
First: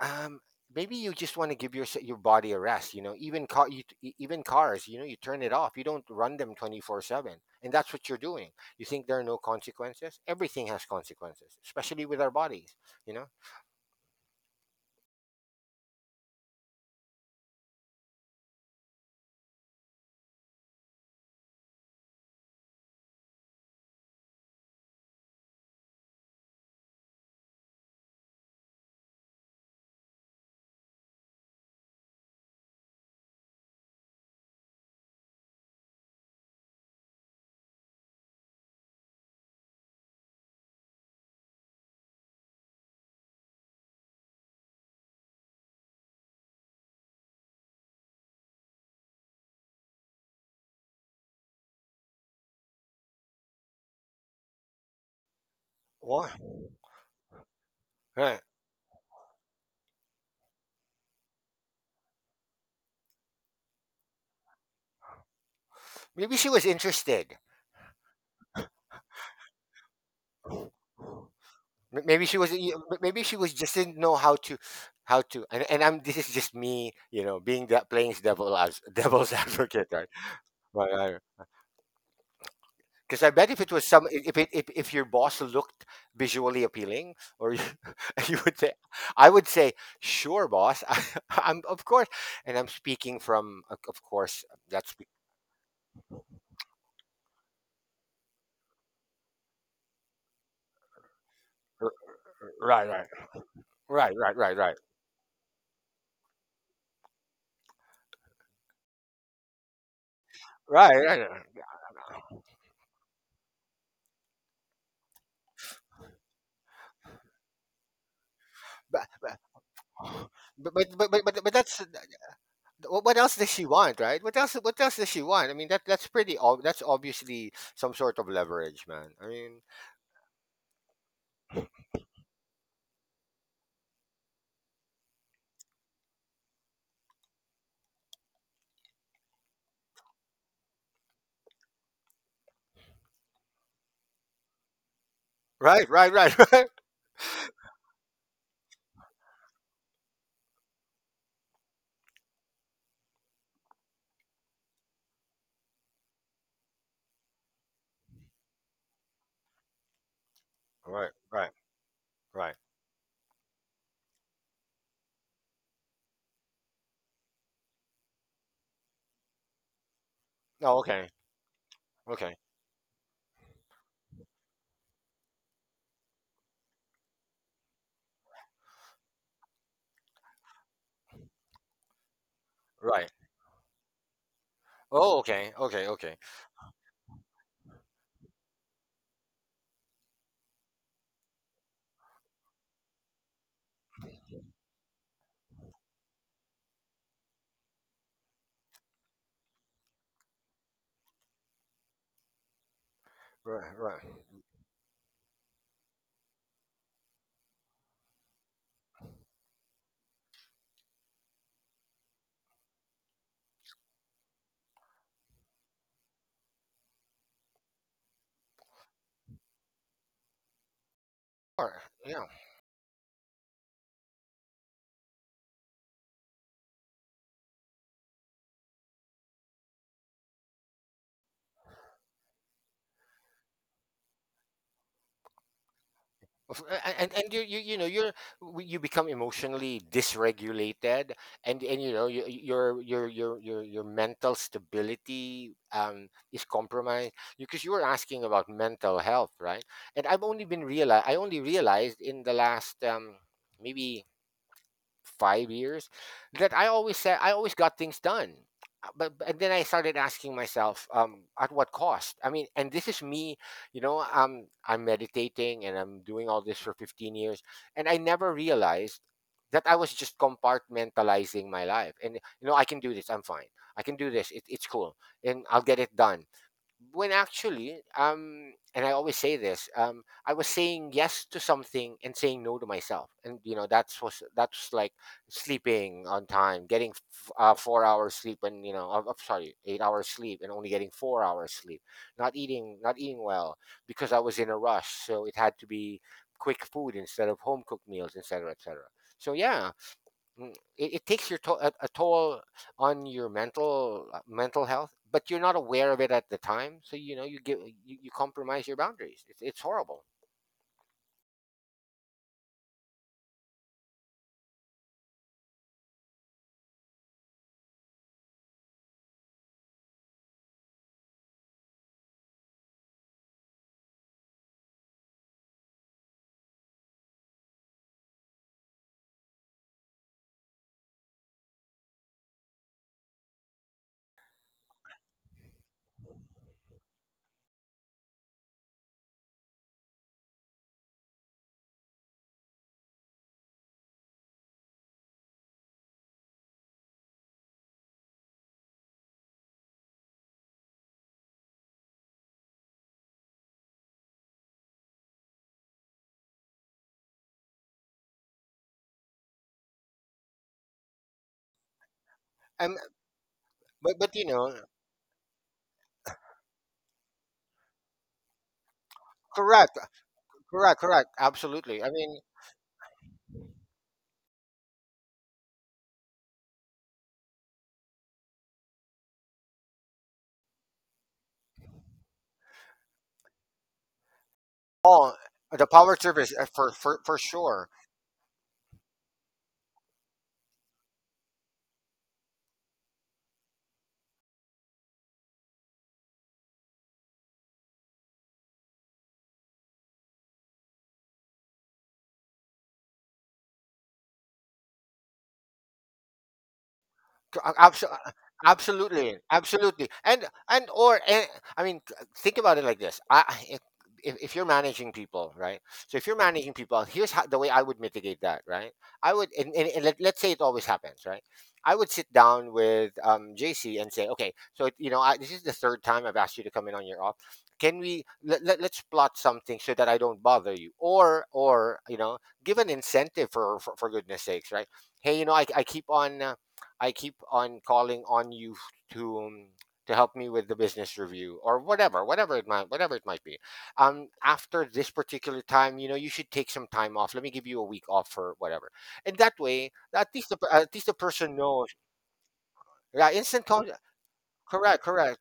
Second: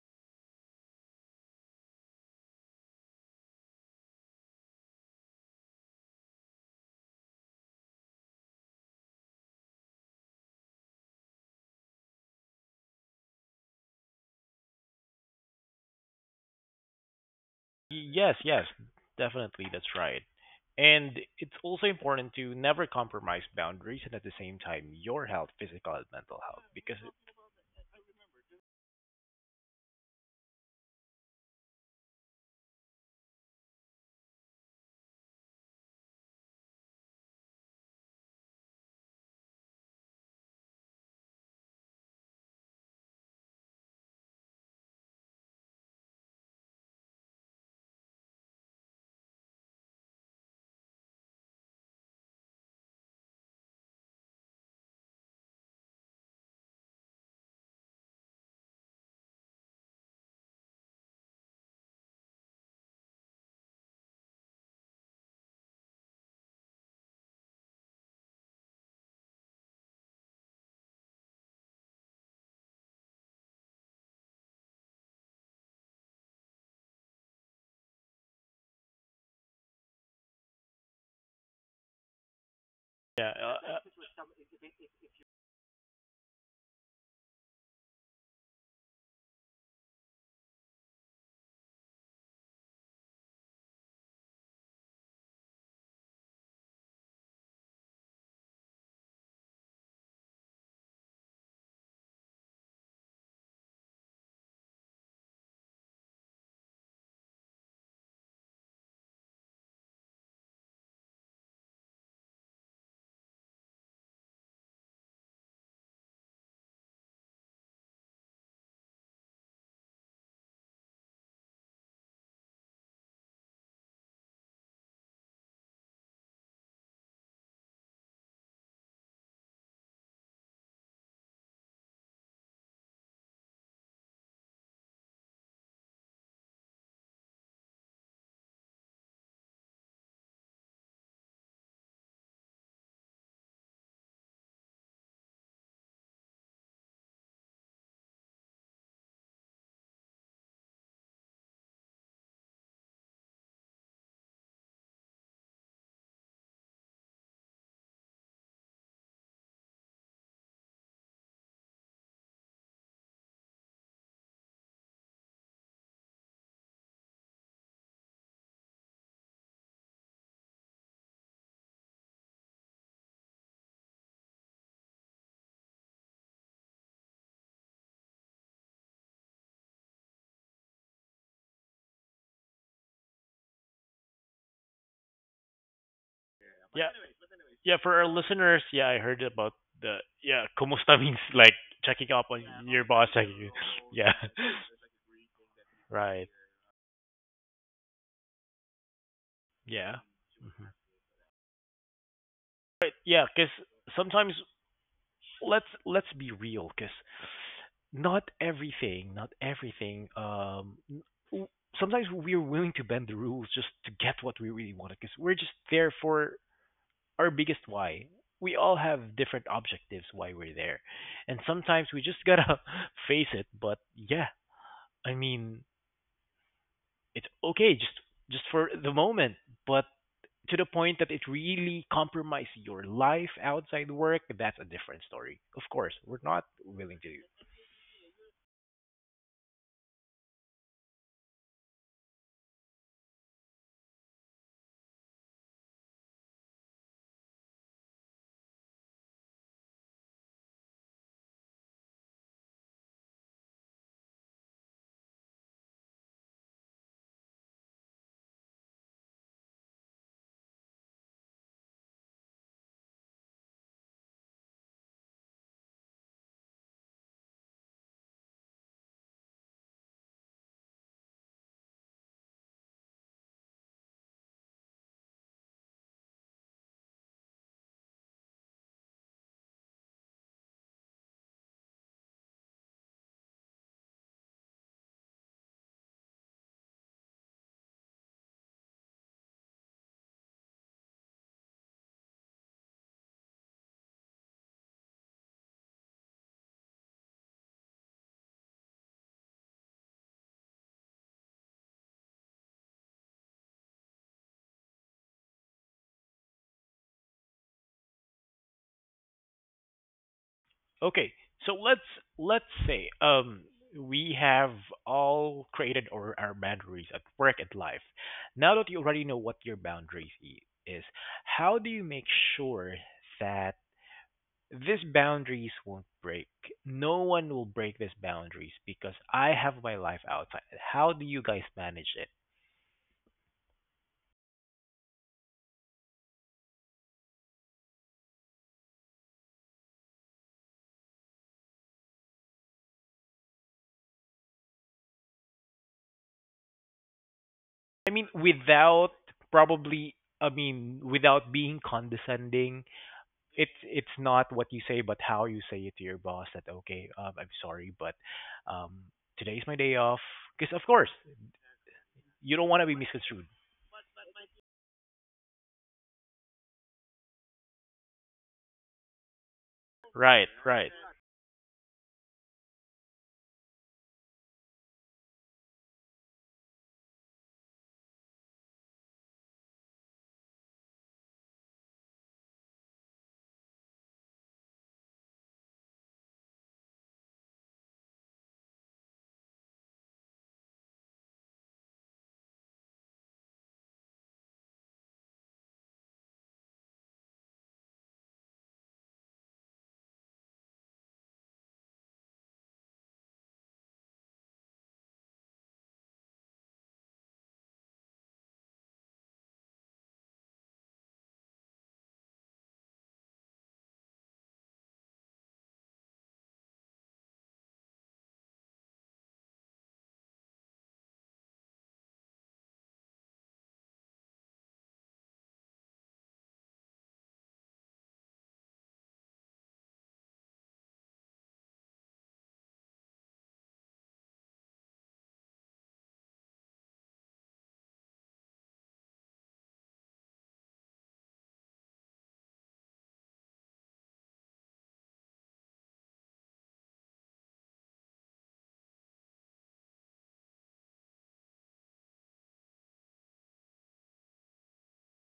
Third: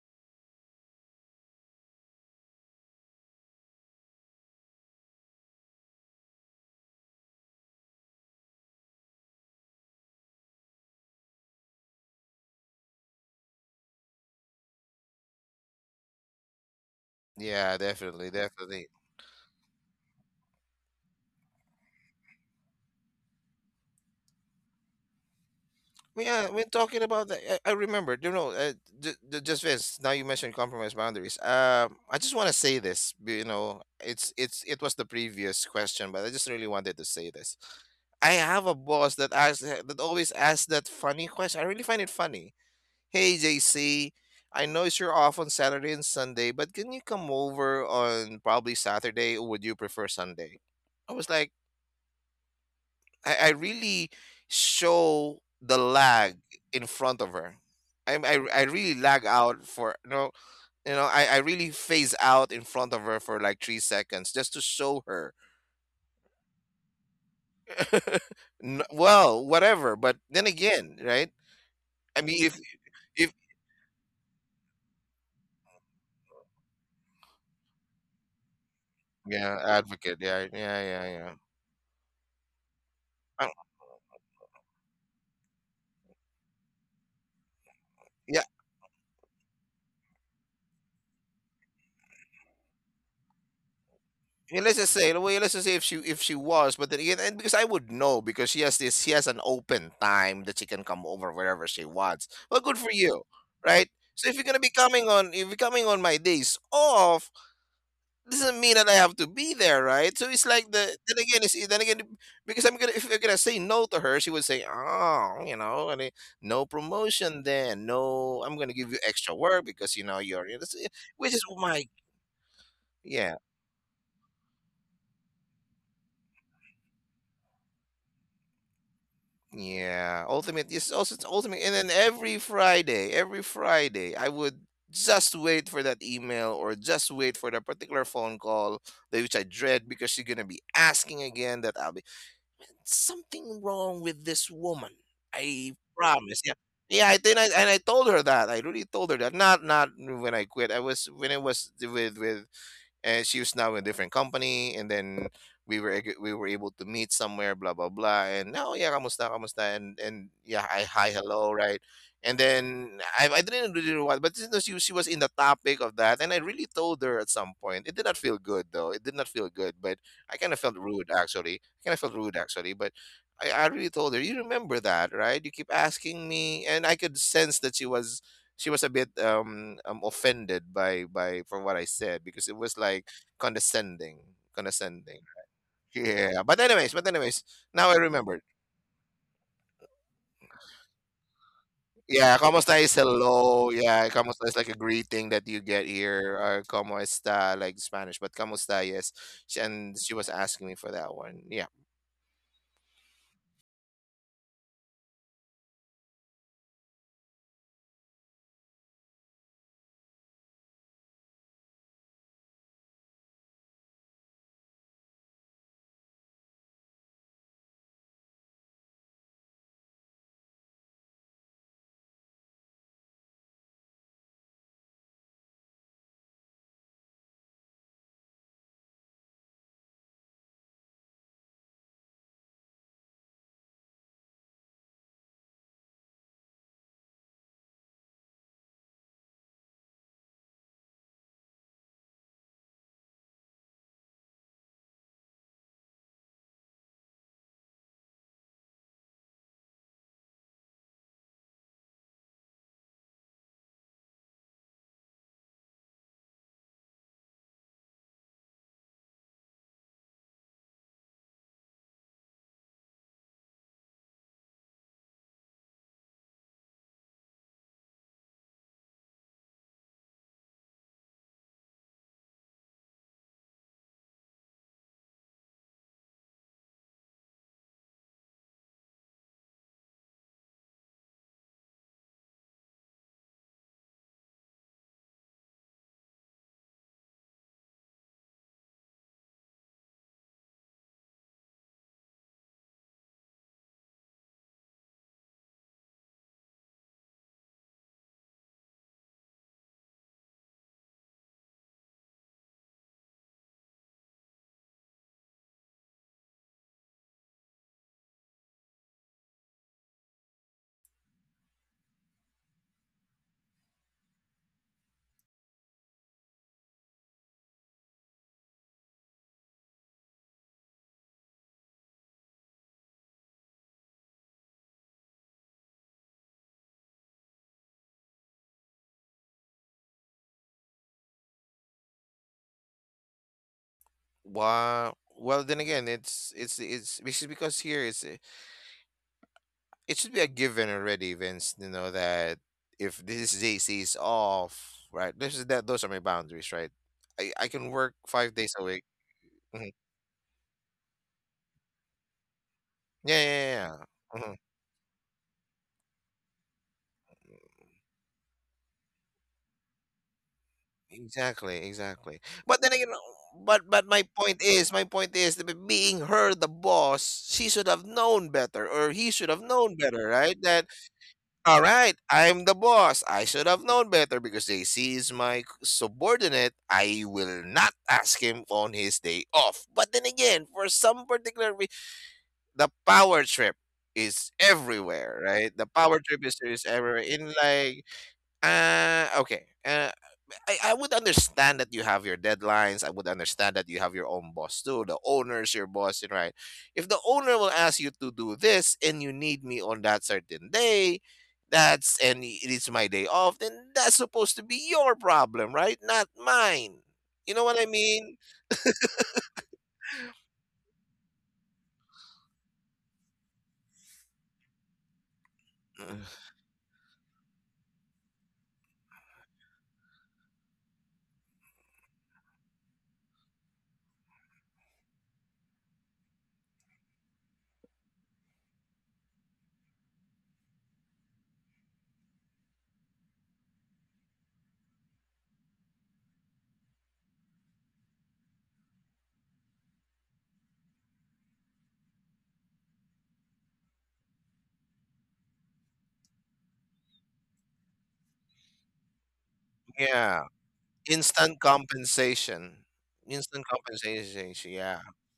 um, maybe you just want to give your body a rest. You know, even cars, you know, you turn it off. You don't run them 24 seven, and that's what you're doing. You think there are no consequences? Everything has consequences, especially with our bodies. You know,
Yeah, definitely.
Yes, yes,
Definitely.
definitely, that's right, and it's also important to never compromise boundaries and at the same time your health, physical and mental
Yeah,
health
we're
because
talking about that. I remember, you know, just Vince, now you mentioned compromise boundaries. I just want to say this, you know, it was the previous question, but I just really wanted to say this. I have a boss that asks, that always asks that funny question. I really find it funny. Hey JC, I notice you're off on Saturday and Sunday, but can you come over on probably Saturday or would you prefer Sunday? I was like, I really show the
Wha-
lag in front of her.
Right.
I really lag out for no, you know, I really phase out in front of her for like 3 seconds just to show her.
Maybe she was interested.
N- well, whatever, but then again, right? I mean,
Maybe
if,
she was just didn't know how to and I'm this is just me you know being that playing devil as devil's
yeah,
advocate right
advocate, yeah, yeah, yeah, yeah.
because I
yeah.
bet
I-
if it was some I- if it if your boss looked visually appealing or you, you would say I would say sure boss I'm of course and I'm speaking from of course
Yeah, let's just
that's.
say, well, let's just say if she was, but then again, and because I would know because she has this, she has an open time that she can come over wherever she
r-
wants. Well, good
right
for
right
you, right?
right
So
right
if you're
right
gonna be
right
coming on, if you're coming on my days off, doesn't mean that I have to be there, right? So it's like the,
right right right.
then
Right,
again,
right,
because I'm gonna, if you're gonna say no to her, she would say, oh, you know, and it- no promotion then, no, I'm gonna give you
but,
extra
but,
work because you know you're,
but, but, but,
which
but
is,
but
oh
that's.
my.
What else
Yeah.
does she want, right? What else? What else does she want? I mean, that that's pretty. That's obviously some sort of leverage, man. I mean,
Yeah, ultimate. It's also it's ultimate, and then every Friday, I would just wait for that email or just wait for that particular phone call, that which I dread because she's gonna be asking again. That I'll be, something wrong with this woman. I
right, right,
promise.
right,
Yeah,
right,
yeah. I think I, and I told her that. I really told her that. Not when I quit. I was when I was with and she was now in a different company, and then we were we were able to meet somewhere, blah blah blah, and now yeah, kamusta, kamusta, and yeah
right,
hi
right,
hello, right? And
right.
then I didn't really know what, but you know, she was in the topic of that, and I really told her at some point, it did not feel good though, it did not feel good, but I kind of
No,
felt
okay,
rude actually, I kind of felt
okay,
rude actually, but I really told her, you remember that, right? You keep asking me. And I could sense that she was a bit offended by from what I said because it was like
right.
condescending,
Oh,
condescending.
okay, okay, okay.
Yeah,
But yeah,
but
anyways, but
anyways,
anyways. Yeah,
now I
for our
remembered.
listeners, yeah, I heard about the yeah, kumusta means like checking up
Yeah,
on. Yeah,
kamusta
your
is
boss, checking. You.
hello. Yeah,
Yeah,
kamusta is like a greeting that you get
right.
here, or como está like Spanish, but kamusta, yes. She, and
Yeah,
she was asking
hmm,
me for that one. Yeah.
right. Yeah, because
Right, right.
sometimes let's be real, because not everything, not everything. W- Sometimes we're willing to bend the rules just to get what we really want, because we're just there for our biggest why. We all have different objectives why we're there. And
Or-
sometimes we just gotta face it, but yeah, I mean, it's okay just for the moment, but to the point that it really compromises your life outside work, that's a different story. Of course, we're not willing
And
to do
and you know you're you become emotionally dysregulated and you know your mental stability is compromised because you were asking about mental health right and I only realized in the last maybe 5 years that I always said I always got things done. And then I started asking myself, at what cost? I mean, and this is me, you know, I'm meditating and I'm doing all this for 15 years, and I never realized that I was just compartmentalizing my life. And you know, I can do this, I'm fine. I can do this, it's cool, and I'll get it done when actually and I always say this I was saying yes to something and saying no to myself and you know that's like sleeping on time getting 4 hours sleep and you know I'm sorry 8 hours sleep and only getting 4 hours sleep not eating not eating well because I was in a rush so it had to be quick food instead of home cooked meals etc cetera, etc cetera. So yeah. It takes your a toll on your mental mental health, but you're not aware of it at the time. So you know you give you, you compromise your boundaries. It's horrible.
okay, so let's say we have all created our boundaries at work and life. Now that you already know what your boundaries is, how do you make sure that these boundaries won't break? No one will break these boundaries because I have my life outside. How do you guys manage it?
Wow. Well, then again, it's which is, because here is, it should be a given already, Vince, you know, that if this JC is off, right? This is that those are my boundaries, right? I can
I
work
mean,
5 days a week.
without
Mhm.
probably, I mean, without being condescending,
Yeah, yeah,
it's
yeah.
not
hmm
what you say but how you say it to your boss that okay I'm sorry but um today's my day off because of course
Exactly, exactly.
you don't want
But
to
then
Um,
be
again,
misconstrued,
but
but you know,
my point is that being her the boss, she should have known better, or he should have
correct,
known better,
right,
right? That
right.
correct, correct.
all
Absolutely. I
right,
mean,
I'm the boss. I should have known better because JC is my subordinate. I will not ask him on his day off. But then again, for some particular re- the power trip is
oh,
everywhere, right?
the
The
power
power trip
service
is, is everywhere.
for
In
sure.
like, uh, okay, uh, I would understand that you have your deadlines. I would understand that you have your own boss too. The owner's your boss, and right? If the owner will ask you to do this and you need me on that certain day, that's and it is my day off, then that's supposed to be your problem, right? Not mine. You know what I
abso- uh,
mean?
Absolutely absolutely and I mean think about it like this if you're managing people right so if
Mm.
you're managing people here's how, the way I would mitigate that right I would and let, let's say it always happens right I would sit down with JC and say okay so you know this is the third time I've asked you to come in on your off can we let's plot something so that I don't bother you or you know give an incentive for for goodness sakes right hey you know I keep on calling on you to um, to help me with the business review or whatever it might be. After this particular time, you know, you should take some time off. Let me give you a week off for whatever, and that way,
Yeah.
at least the person
Instant
knows.
compensation.
Yeah,
Instant compensation.
correct,
Yeah.
correct.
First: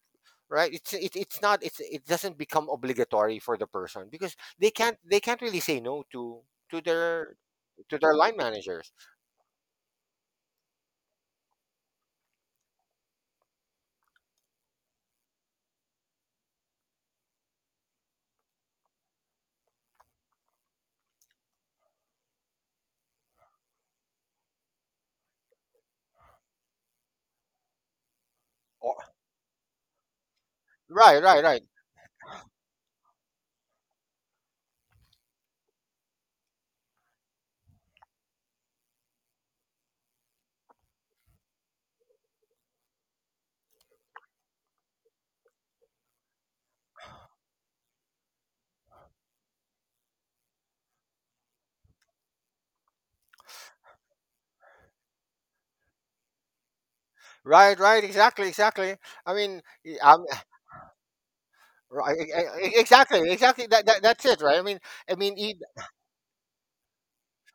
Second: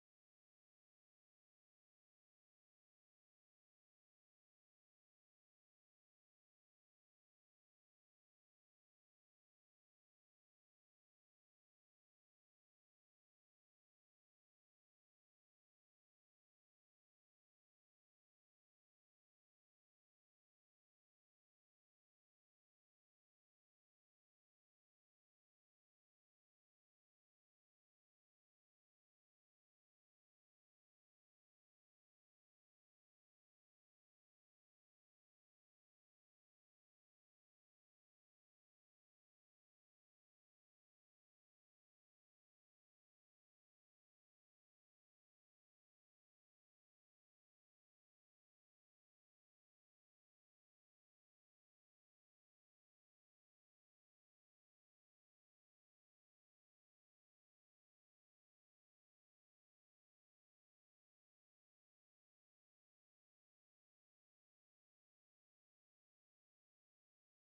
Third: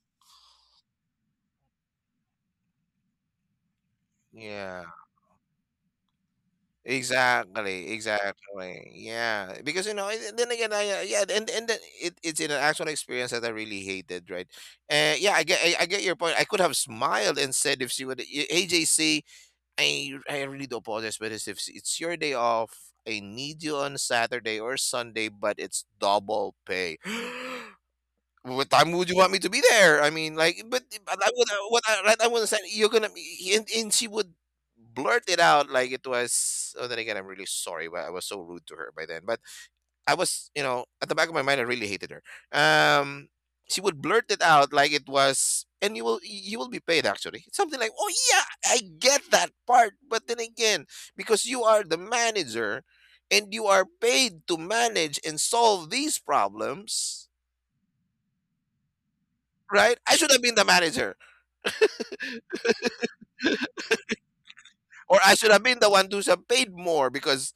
Right, it's not it doesn't become obligatory for the person because
Yeah.
they can't really say no to to their
Exactly,
to their line
exactly.
managers.
Yeah, because you know, and then again, I yeah, and then it's in an actual experience that I really hated, right? I get your point. I could have smiled and said if she would, AJC, I really do apologize, but it's if it's your day off, I need you on Saturday or Sunday, but it's double pay." What time
Or,
would you want me to be there? I mean, like, but
right,
I
right,
would,
right,
I would say you're gonna be, and she would blurt it out like it was. Oh, then again, I'm really sorry, but I was so rude to her by then. But I was, you know, at the back of my mind, I really hated her. Um, she would blurt it out like it was, and you will be paid actually. It's something like, oh yeah, I get that part, but then again, because you are the manager, and you are paid to manage and solve these problems.
right, right. Exactly, exactly. I mean,
Right? I should have been the manager,
right, exactly, exactly. That that's it, right? I
or I
mean,
should
he,
have been the one who's paid more because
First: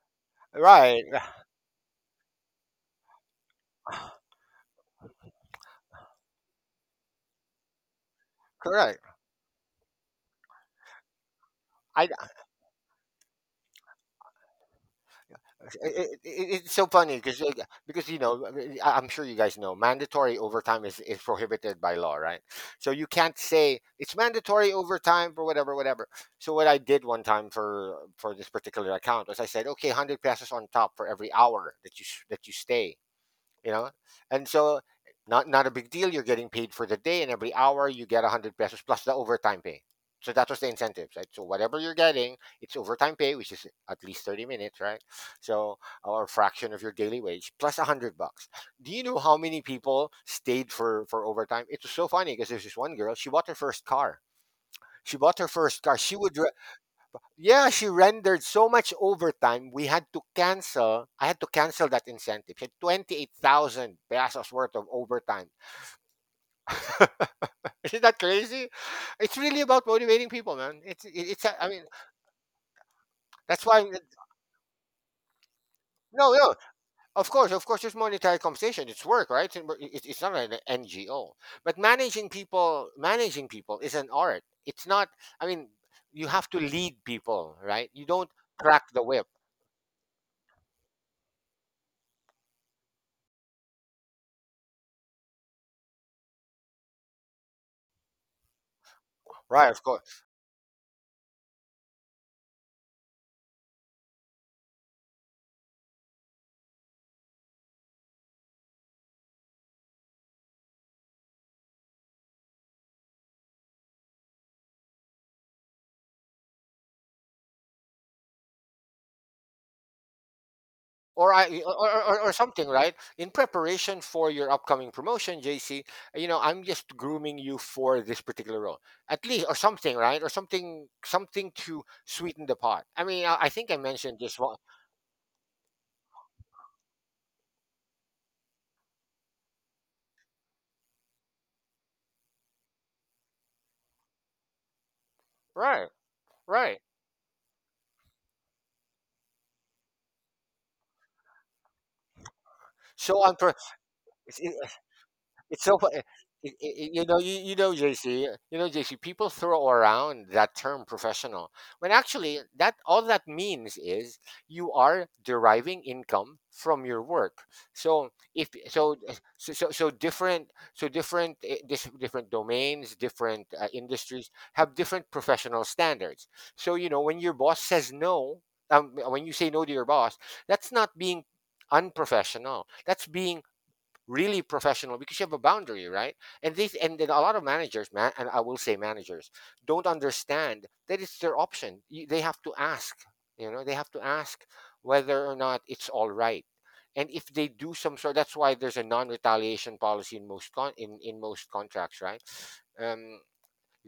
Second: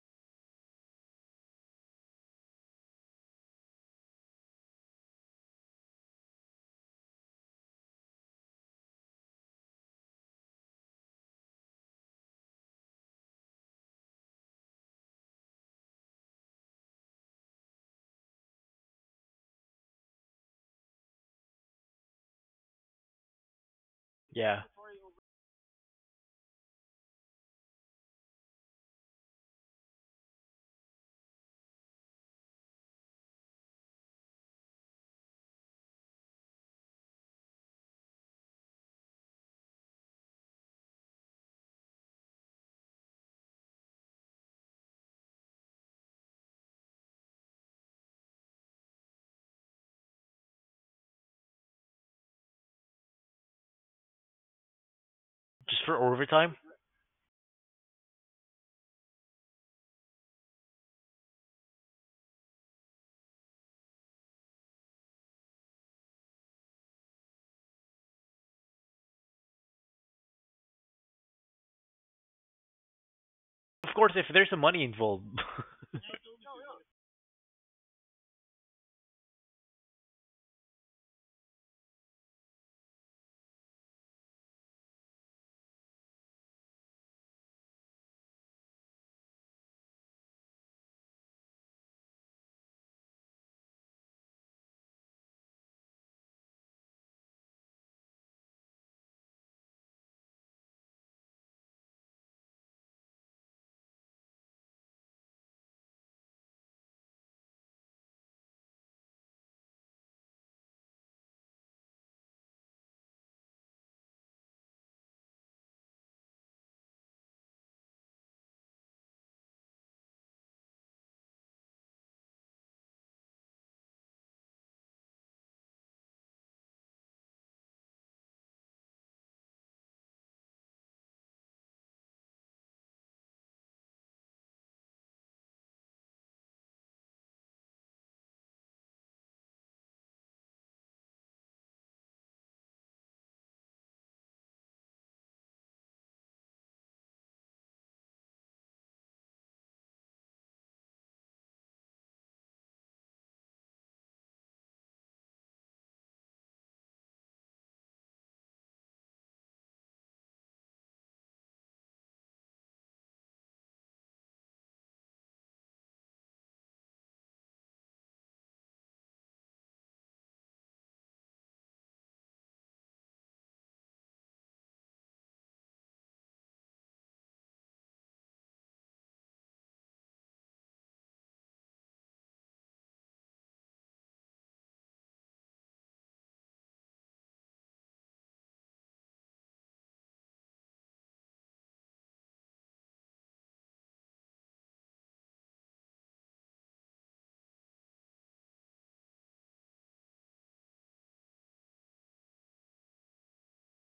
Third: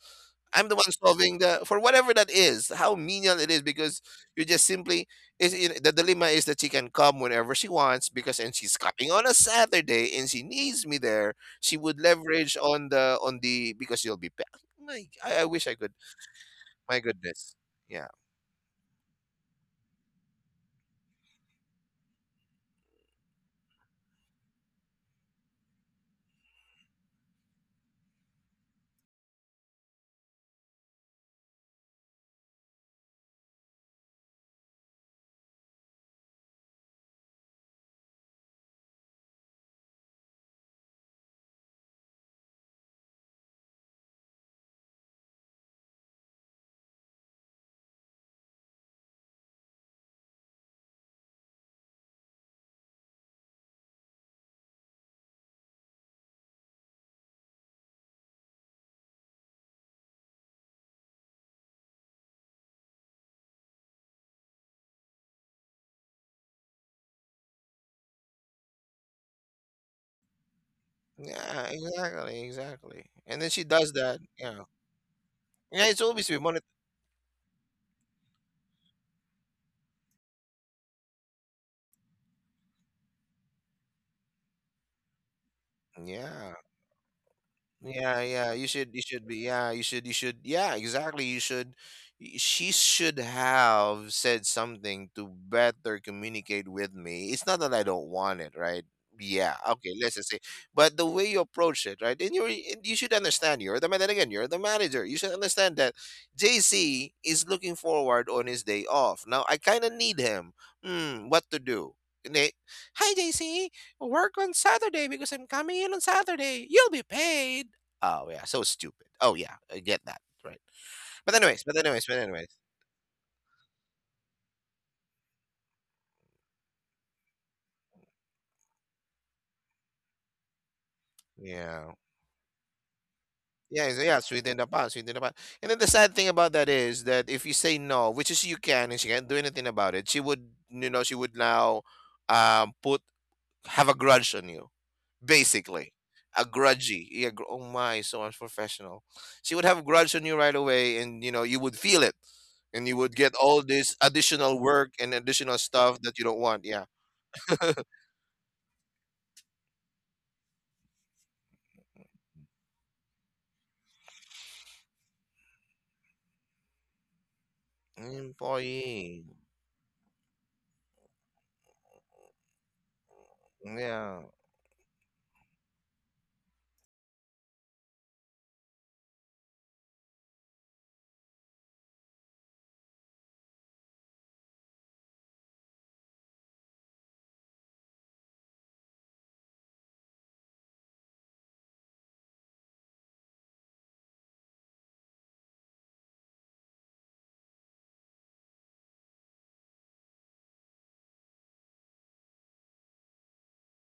I'm the one
right, right,
solving the for whatever that is, how menial it is. Because you just simply is it, the dilemma is that she can come whenever she wants because and she's
correct.
coming on a Saturday and she needs me there. She would
I, it,
leverage on the because you'll be. Pa- My, I wish I could.
it, it's so
My
funny
goodness. Yeah.
because you know I'm sure you guys know mandatory overtime is prohibited by law, right? So you can't say it's
Yeah,
mandatory overtime for whatever, whatever. So what I did one time for this particular account was I said, okay, 100 pesos on top for every hour that that you stay you know and so not not a big deal you're getting paid for the day and every hour you get 100 pesos plus the overtime pay so that was the incentives right so whatever you're getting it's overtime pay which is at least 30 minutes right so or a fraction of your daily wage plus 100 bucks do you know how many people stayed for overtime it was so funny because there's this one girl she bought her
just
first
for
car she would.
overtime.
Yeah, she rendered so much overtime. We had to cancel. I had to cancel that incentive. She had 28,000 pesos worth of overtime. Isn't that crazy? It's really about motivating people, man. It's it, it's. A-
Yeah.
I mean,
Exactly. Exactly. And then she
that's why.
does
Of course,
that.
if there's some
Yeah.
money involved.
Yeah. It's always
No,
be
no.
monitored.
Of course, of course. There's monetary compensation. It's work, right? It's not an NGO. But managing people is an art. It's not. I mean, you have
Yeah.
to lead people, right? You
Yeah,
don't
yeah,
crack
you
the
should
whip,
be, yeah, you should, yeah, exactly. You should, y- She should have said something to better communicate with me. It's not that I don't want it, right? Yeah,
right? Of
okay, let's
course.
just say, but the way you approach it, right? And you're, and you should understand, you're the man, and again, you're the manager. You should understand that JC is looking forward on his day off. Now, I kind of need him. Hmm, what to do? And they, hi, JC, work on Saturday because I'm coming in on Saturday. You'll be paid. Oh yeah, so stupid. Oh yeah, I get that. Right. But
Or I
anyways, but anyways, but
or
anyways.
something, right? In preparation for your upcoming promotion, JC, you know, I'm just grooming you for this particular role, at least, or something, right? Or something, something to
Yeah.
sweeten the pot. I mean, I think I mentioned this
Sweet
one,
in the pot, sweet in the pot. And then the sad thing about that is that if you say no, which is you can and she can't do anything about it, she would you know, she would now put have a grudge on you,
right?
basically. A
Right.
grudgy. Oh my, so unprofessional. She would have a grudge on you right away, and you know you would feel it, and you would
So
get
I'm pre-
all this additional work and additional
It's so fu-
stuff
it,
that you don't want. Yeah,
JC. JC, people throw around that term professional when actually that all that means is you are deriving income from your work. so if so
employee.
so so, so different, different domains, different
Yeah,
industries have different professional standards. So when your boss says no, when you say no to your boss, that's not being unprofessional, that's being really professional because you have a boundary, right? And this and then a lot of managers, man, and I will say managers, don't understand that it's their option. They have to ask, they have to ask whether or not it's all right. And if they do some sort, that's why there's a non-retaliation policy in most in most contracts, right? um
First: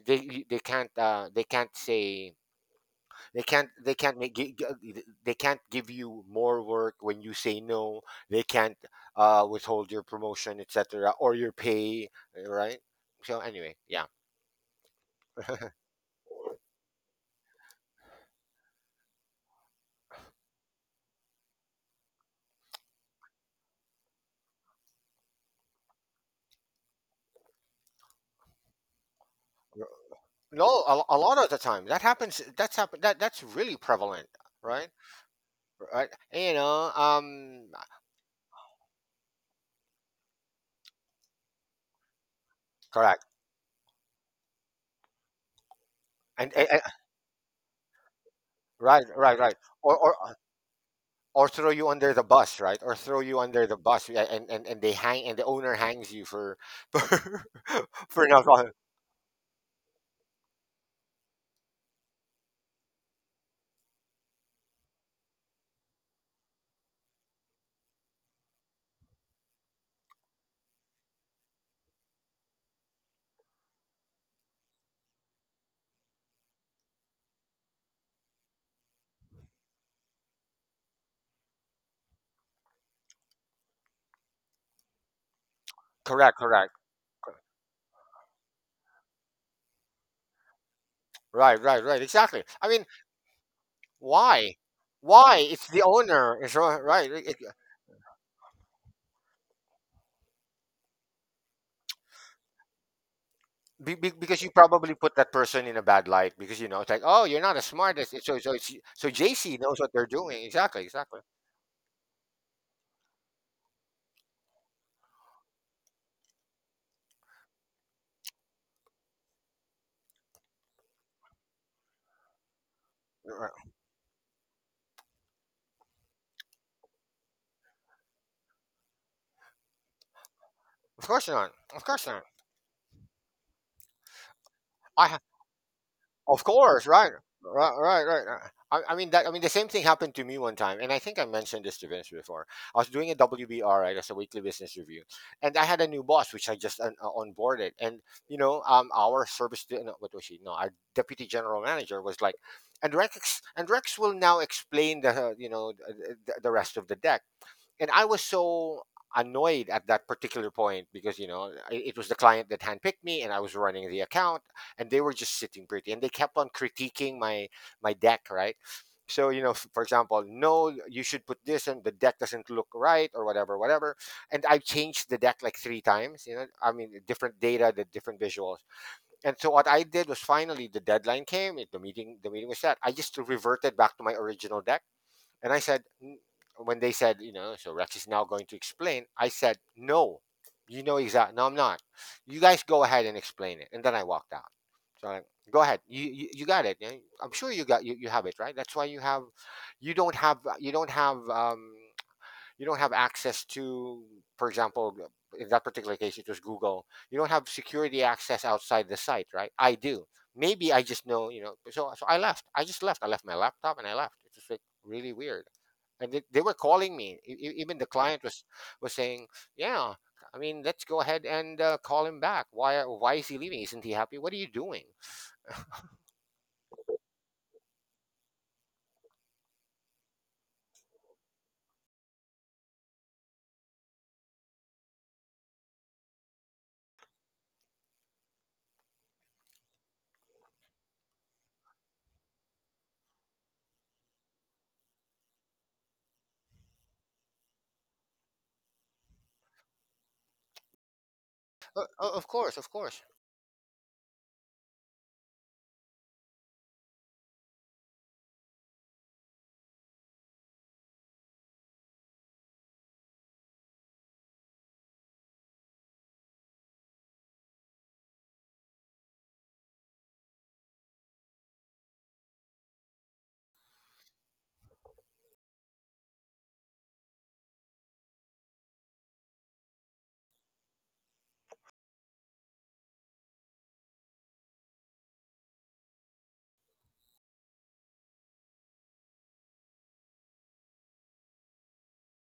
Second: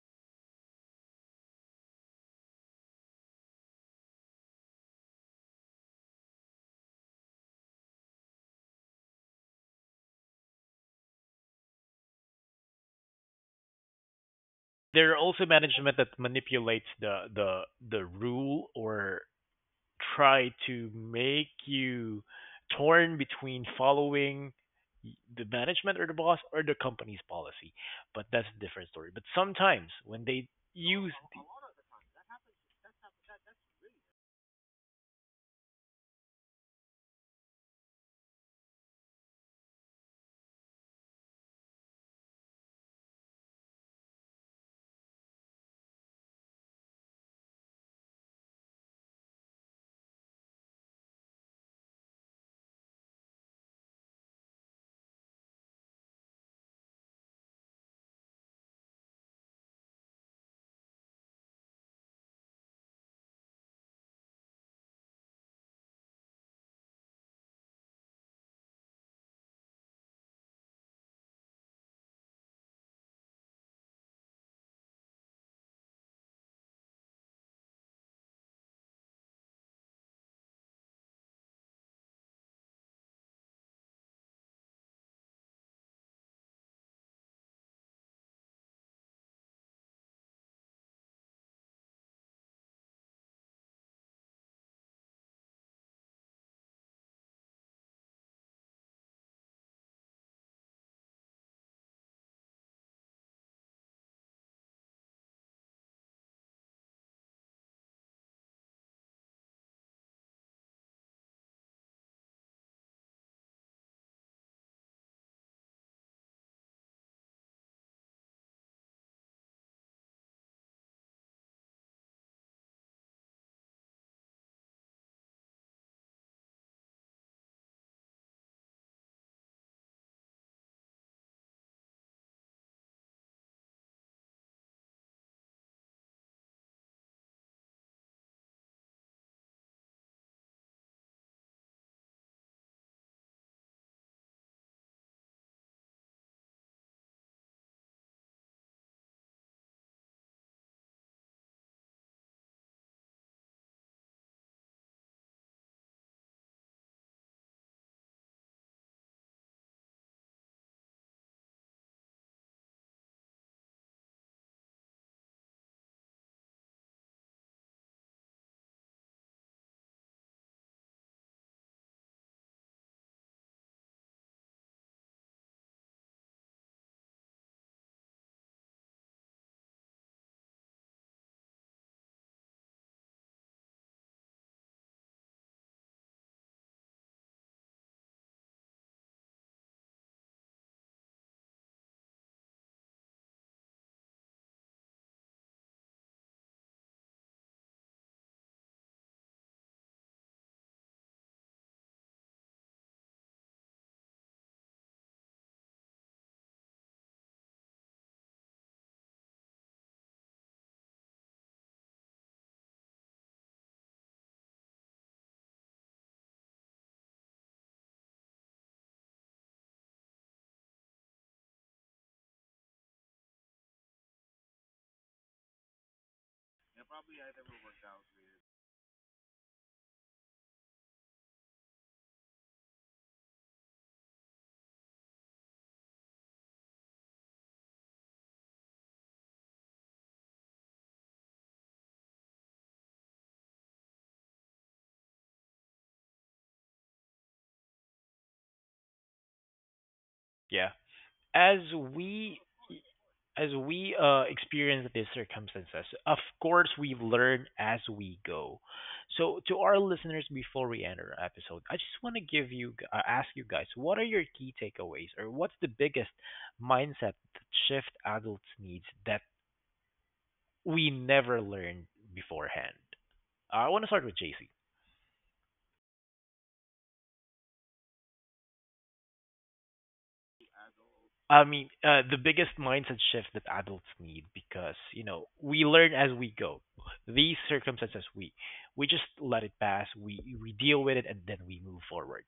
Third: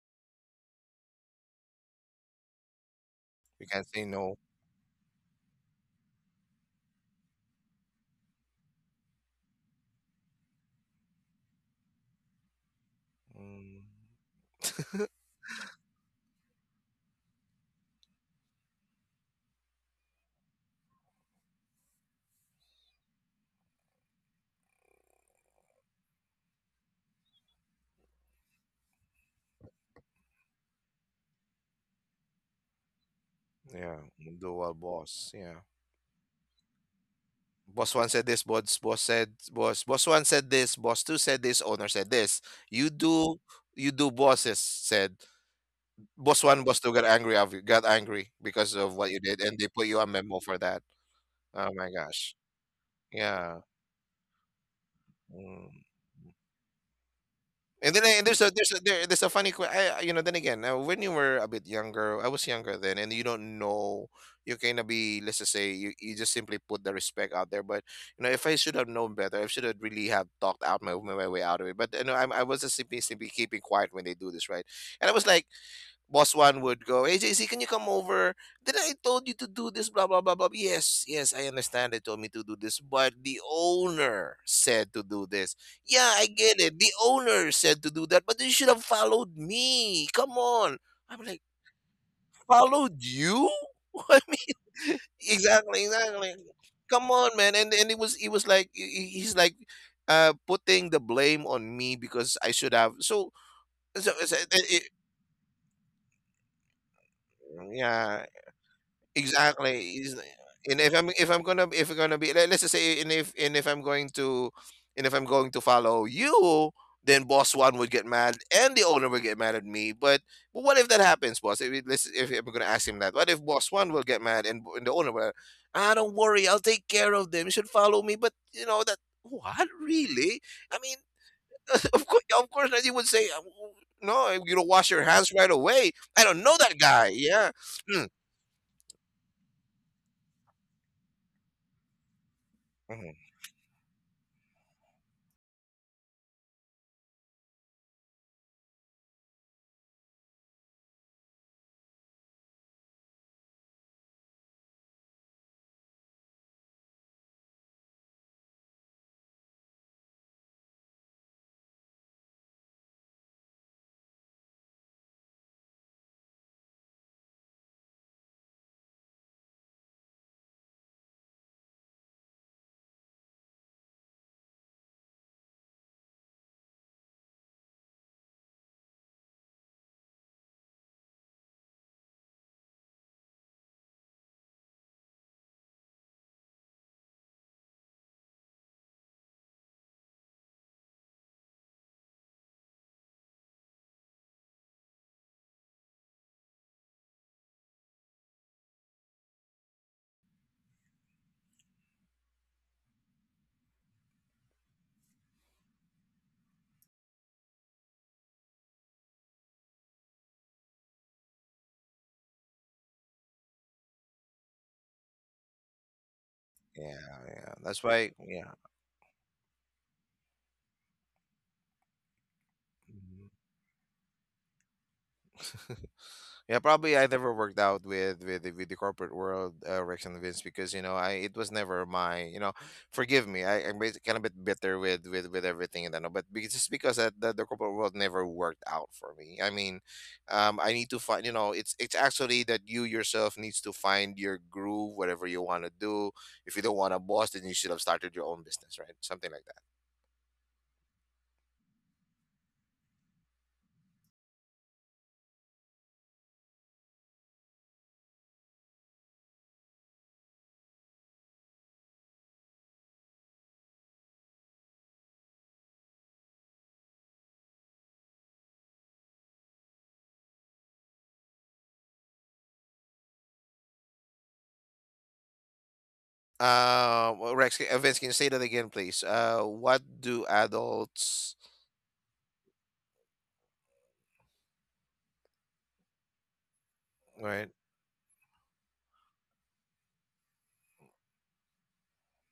they can't, they can't say, they
you
can't,
can
they
say
can't make,
no.
they can't give you more work when you say no. They can't withhold your promotion, etc., or your pay, right? So anyway,
Mm,
yeah.
There are also management that manipulates the the rule or try to make you torn between following the management or the boss or the company's policy. But that's a different story. But sometimes when they
No, a,
use
a lot
the,
of the time that happens. That's happen. That's really
yeah,
prevalent,
dual
right?
boss. Yeah,
Right. You know.
boss one said this. Boss boss one said this. Boss two said this. Owner said this. You
Correct.
do you do bosses said boss
And,
one,
and,
boss
and-
two got angry of you, got angry because of
right,
what you
right,
did,
right.
and they put
Or
you a
or
memo for that.
or throw
Oh
you
my
under the
gosh,
bus, right? Or throw you
yeah.
under the bus, yeah, and they hang and the owner
Mm.
hangs you for for
And then
for not.
there's a funny you know then again when you were a bit younger I was younger then and you don't know you kind of be let's just say you, you just simply put the respect out there but you know if I should have known better I should have really have talked out my way out of it but you know I was just simply keeping quiet when they do this right and I was like boss one would go, "Hey JC, can you come over? Then I told you to do this, blah blah blah blah." Yes, yes, I understand they told me to do this, but the owner said to do this. Yeah, I
Correct.
get
Correct.
it. The owner said to do that, but you should have followed me. Come on. I'm like,
Right, right, right. Exactly. I mean,
followed you? I
why?
mean
Why? If the
exactly, exactly.
owner. Right.
Come on, man. And it was like he's like putting the blame on me because I should have so
Be, be,
so, so
because
it,
you
it-
probably put that person in a bad light because it's like, oh, you're not as smart as
yeah.
so, so it's, so JC knows what
Exactly.
they're doing.
And
Exactly, exactly.
if I'm gonna be let, let's just say and if I'm going to and if I'm going to follow you, then boss one would get mad and the owner would get mad at me. But what if that happens, boss? If it, let's if I'm gonna ask him that, what if
Right.
boss one will get mad and the owner will? Ah, don't worry, I'll take care of them. You should follow me. But you know that what really? I mean,
Of course not. Of course not.
of course, he would say, no. You don't wash your
I.
hands right away. I don't
Of
know that
course,
guy."
right,
Yeah.
right, right, right. I mean that. I mean the same thing happened to me one time, and I think I mentioned this to Vince before. I was doing
Mm.
a WBR, right, as a weekly business review, and I had a new boss, which I just on, onboarded, and our service, de- no, what was she? No, our deputy general manager was like, and Rex will now explain the, the, the rest of the deck. And I was so annoyed at that particular point because it was the client that handpicked me and I was running the account, and they were just sitting pretty and they kept on critiquing my, my deck, right? So for example, no, you should put this, and the deck doesn't look right, or whatever, whatever. And I changed the deck like 3 times, I mean different data, the different visuals. And so what I did was, finally the deadline came, the meeting, the meeting was set, I just reverted back to my original deck. And I said, "N-" when they said, so Rex is now going to explain, I said, no, exactly. No, I'm not. You guys go ahead and explain it. And then I walked out. So I'm like, go ahead. You, you got it. Yeah? I'm sure you got, you have it right. That's why you have, you don't have, you don't have, you don't have access to, for example, in that particular case, it was Google. You don't have security access outside the site, right? I do. Maybe I just know, you know. So, so I left. I just left. I left my laptop and I left. It's just like really weird. And they were
Yeah,
calling me.
yeah.
Even
That's
the
why,
client
yeah.
was saying, "Yeah, I mean, let's go ahead and call him back. Why? Why is
Mhm.
he leaving? Isn't he happy? What are you doing?"
Yeah, probably I never worked out with the corporate world, Rex and Vince, because you know I it was never my you know. Forgive me, I'm kind of bit bitter with everything and I know, but because, just because that the corporate world never worked out for me. I mean, I need to find you know it's actually that you yourself needs to find your groove, whatever you want to do. If you don't want a boss, then you should have started your own business, right? Something like that.
yeah, as
Oh, of
we
course, of course.
as we experience these circumstances, of course we learn as we go. So to our listeners, before we end our episode, I just want to ask you guys, what are your key takeaways, or what's the biggest mindset shift adults needs that we never learned beforehand. I want to start with JC.
Well, Rex, Vince, can you say that again, please? What do adults,
I mean, the biggest mindset shift that adults need because you know we learn as we go. These
right?
circumstances, we just let it pass. We deal with it and then we move forward.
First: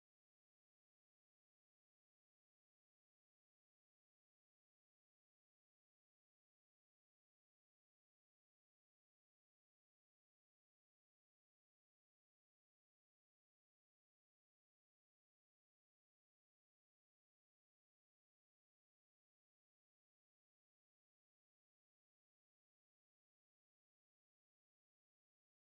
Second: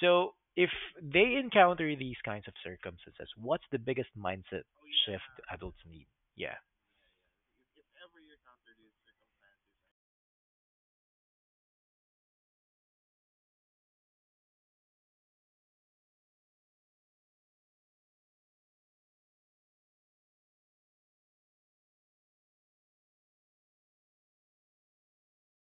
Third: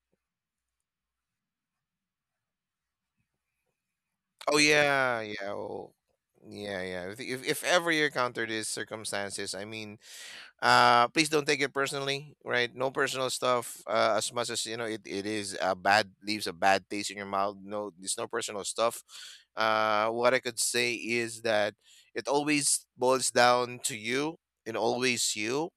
So if they encounter these kinds of circumstances, what's the biggest
Oh
mindset
yeah,
shift
yeah,
adults
well,
need? Yeah,
yeah. If, if ever you encounter these circumstances, I mean, please don't take it personally, right? No personal stuff. As much as you know, it is a bad leaves a bad taste in your mouth. No, it's no personal stuff. What I could say is that it always boils down to you and always you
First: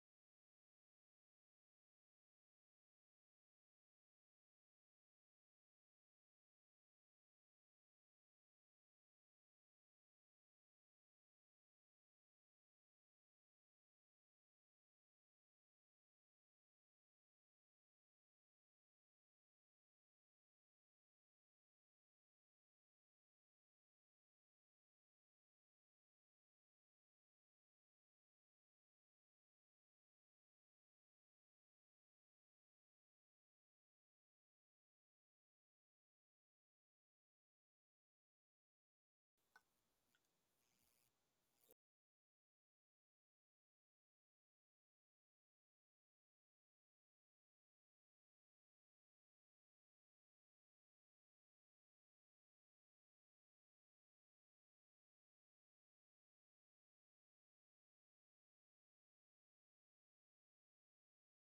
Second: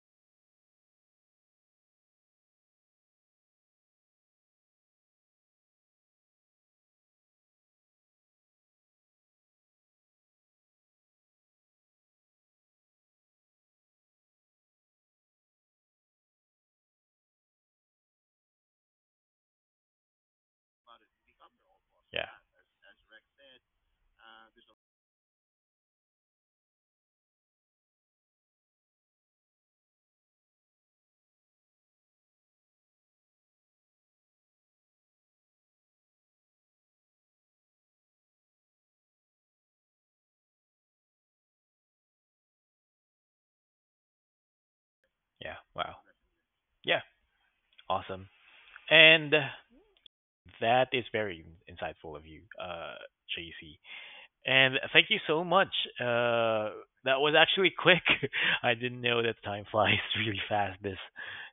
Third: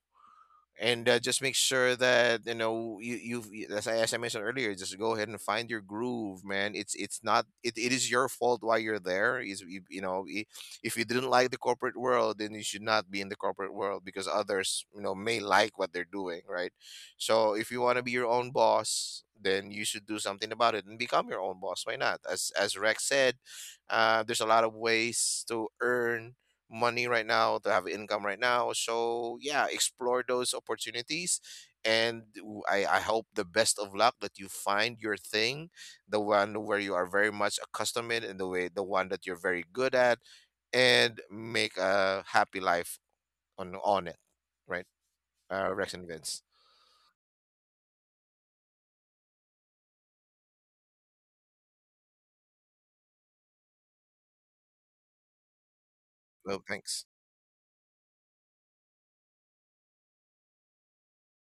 and just make sure that you know as as I mentioned earlier, just go ahead and find your groove, man. It's not it, It is your fault why you're there is you, if you didn't like the corporate world, then you should not be in the corporate world, because others you know may like what they're doing, right? So if you want to be your own boss, then you should do something about it and become your own boss, why not,
yeah,
as Rex said, there's a lot of ways to earn money right now, to have income right now. So yeah, explore those opportunities. And I hope the best of luck that you find your thing, the one where you are very much accustomed in and the one that you're very good at, and make a happy life on it. Right?
yeah. Wow.
Rex and Vince.
Yeah, awesome. And that is very insightful of you, JC. And thank you so much.
Well,
Uh,
thanks.
that was actually quick. I didn't know that time flies really fast this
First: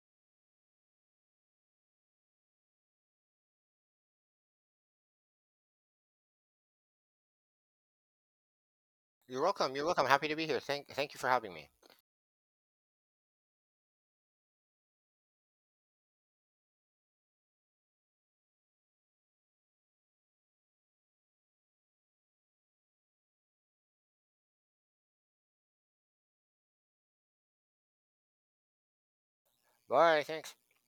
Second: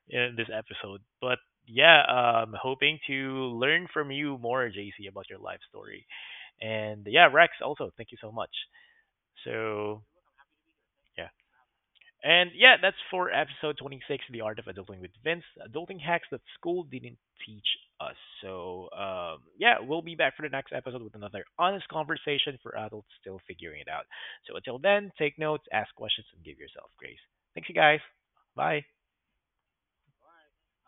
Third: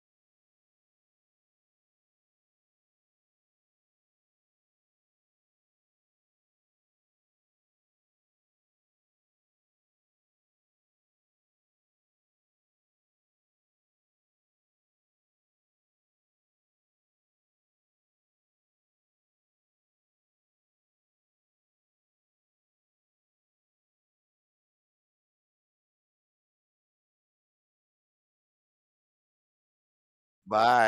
in this episode. But yeah, hoping to learn from you more, JC, about your life story. And yeah, Rex, also thank you so much.
You're welcome. You're
So
welcome. Happy to be here. Thank you
yeah,
for having me.
and yeah, that's for episode 26, The Art of Adulting with Vince, adulting hacks that school didn't teach us. So, yeah, we'll be back for the next episode with another honest conversation for adults still figuring it out. So, until then, take notes, ask questions, and give yourself grace. Thanks, you guys. Bye.
Bye. Thanks.
Bye.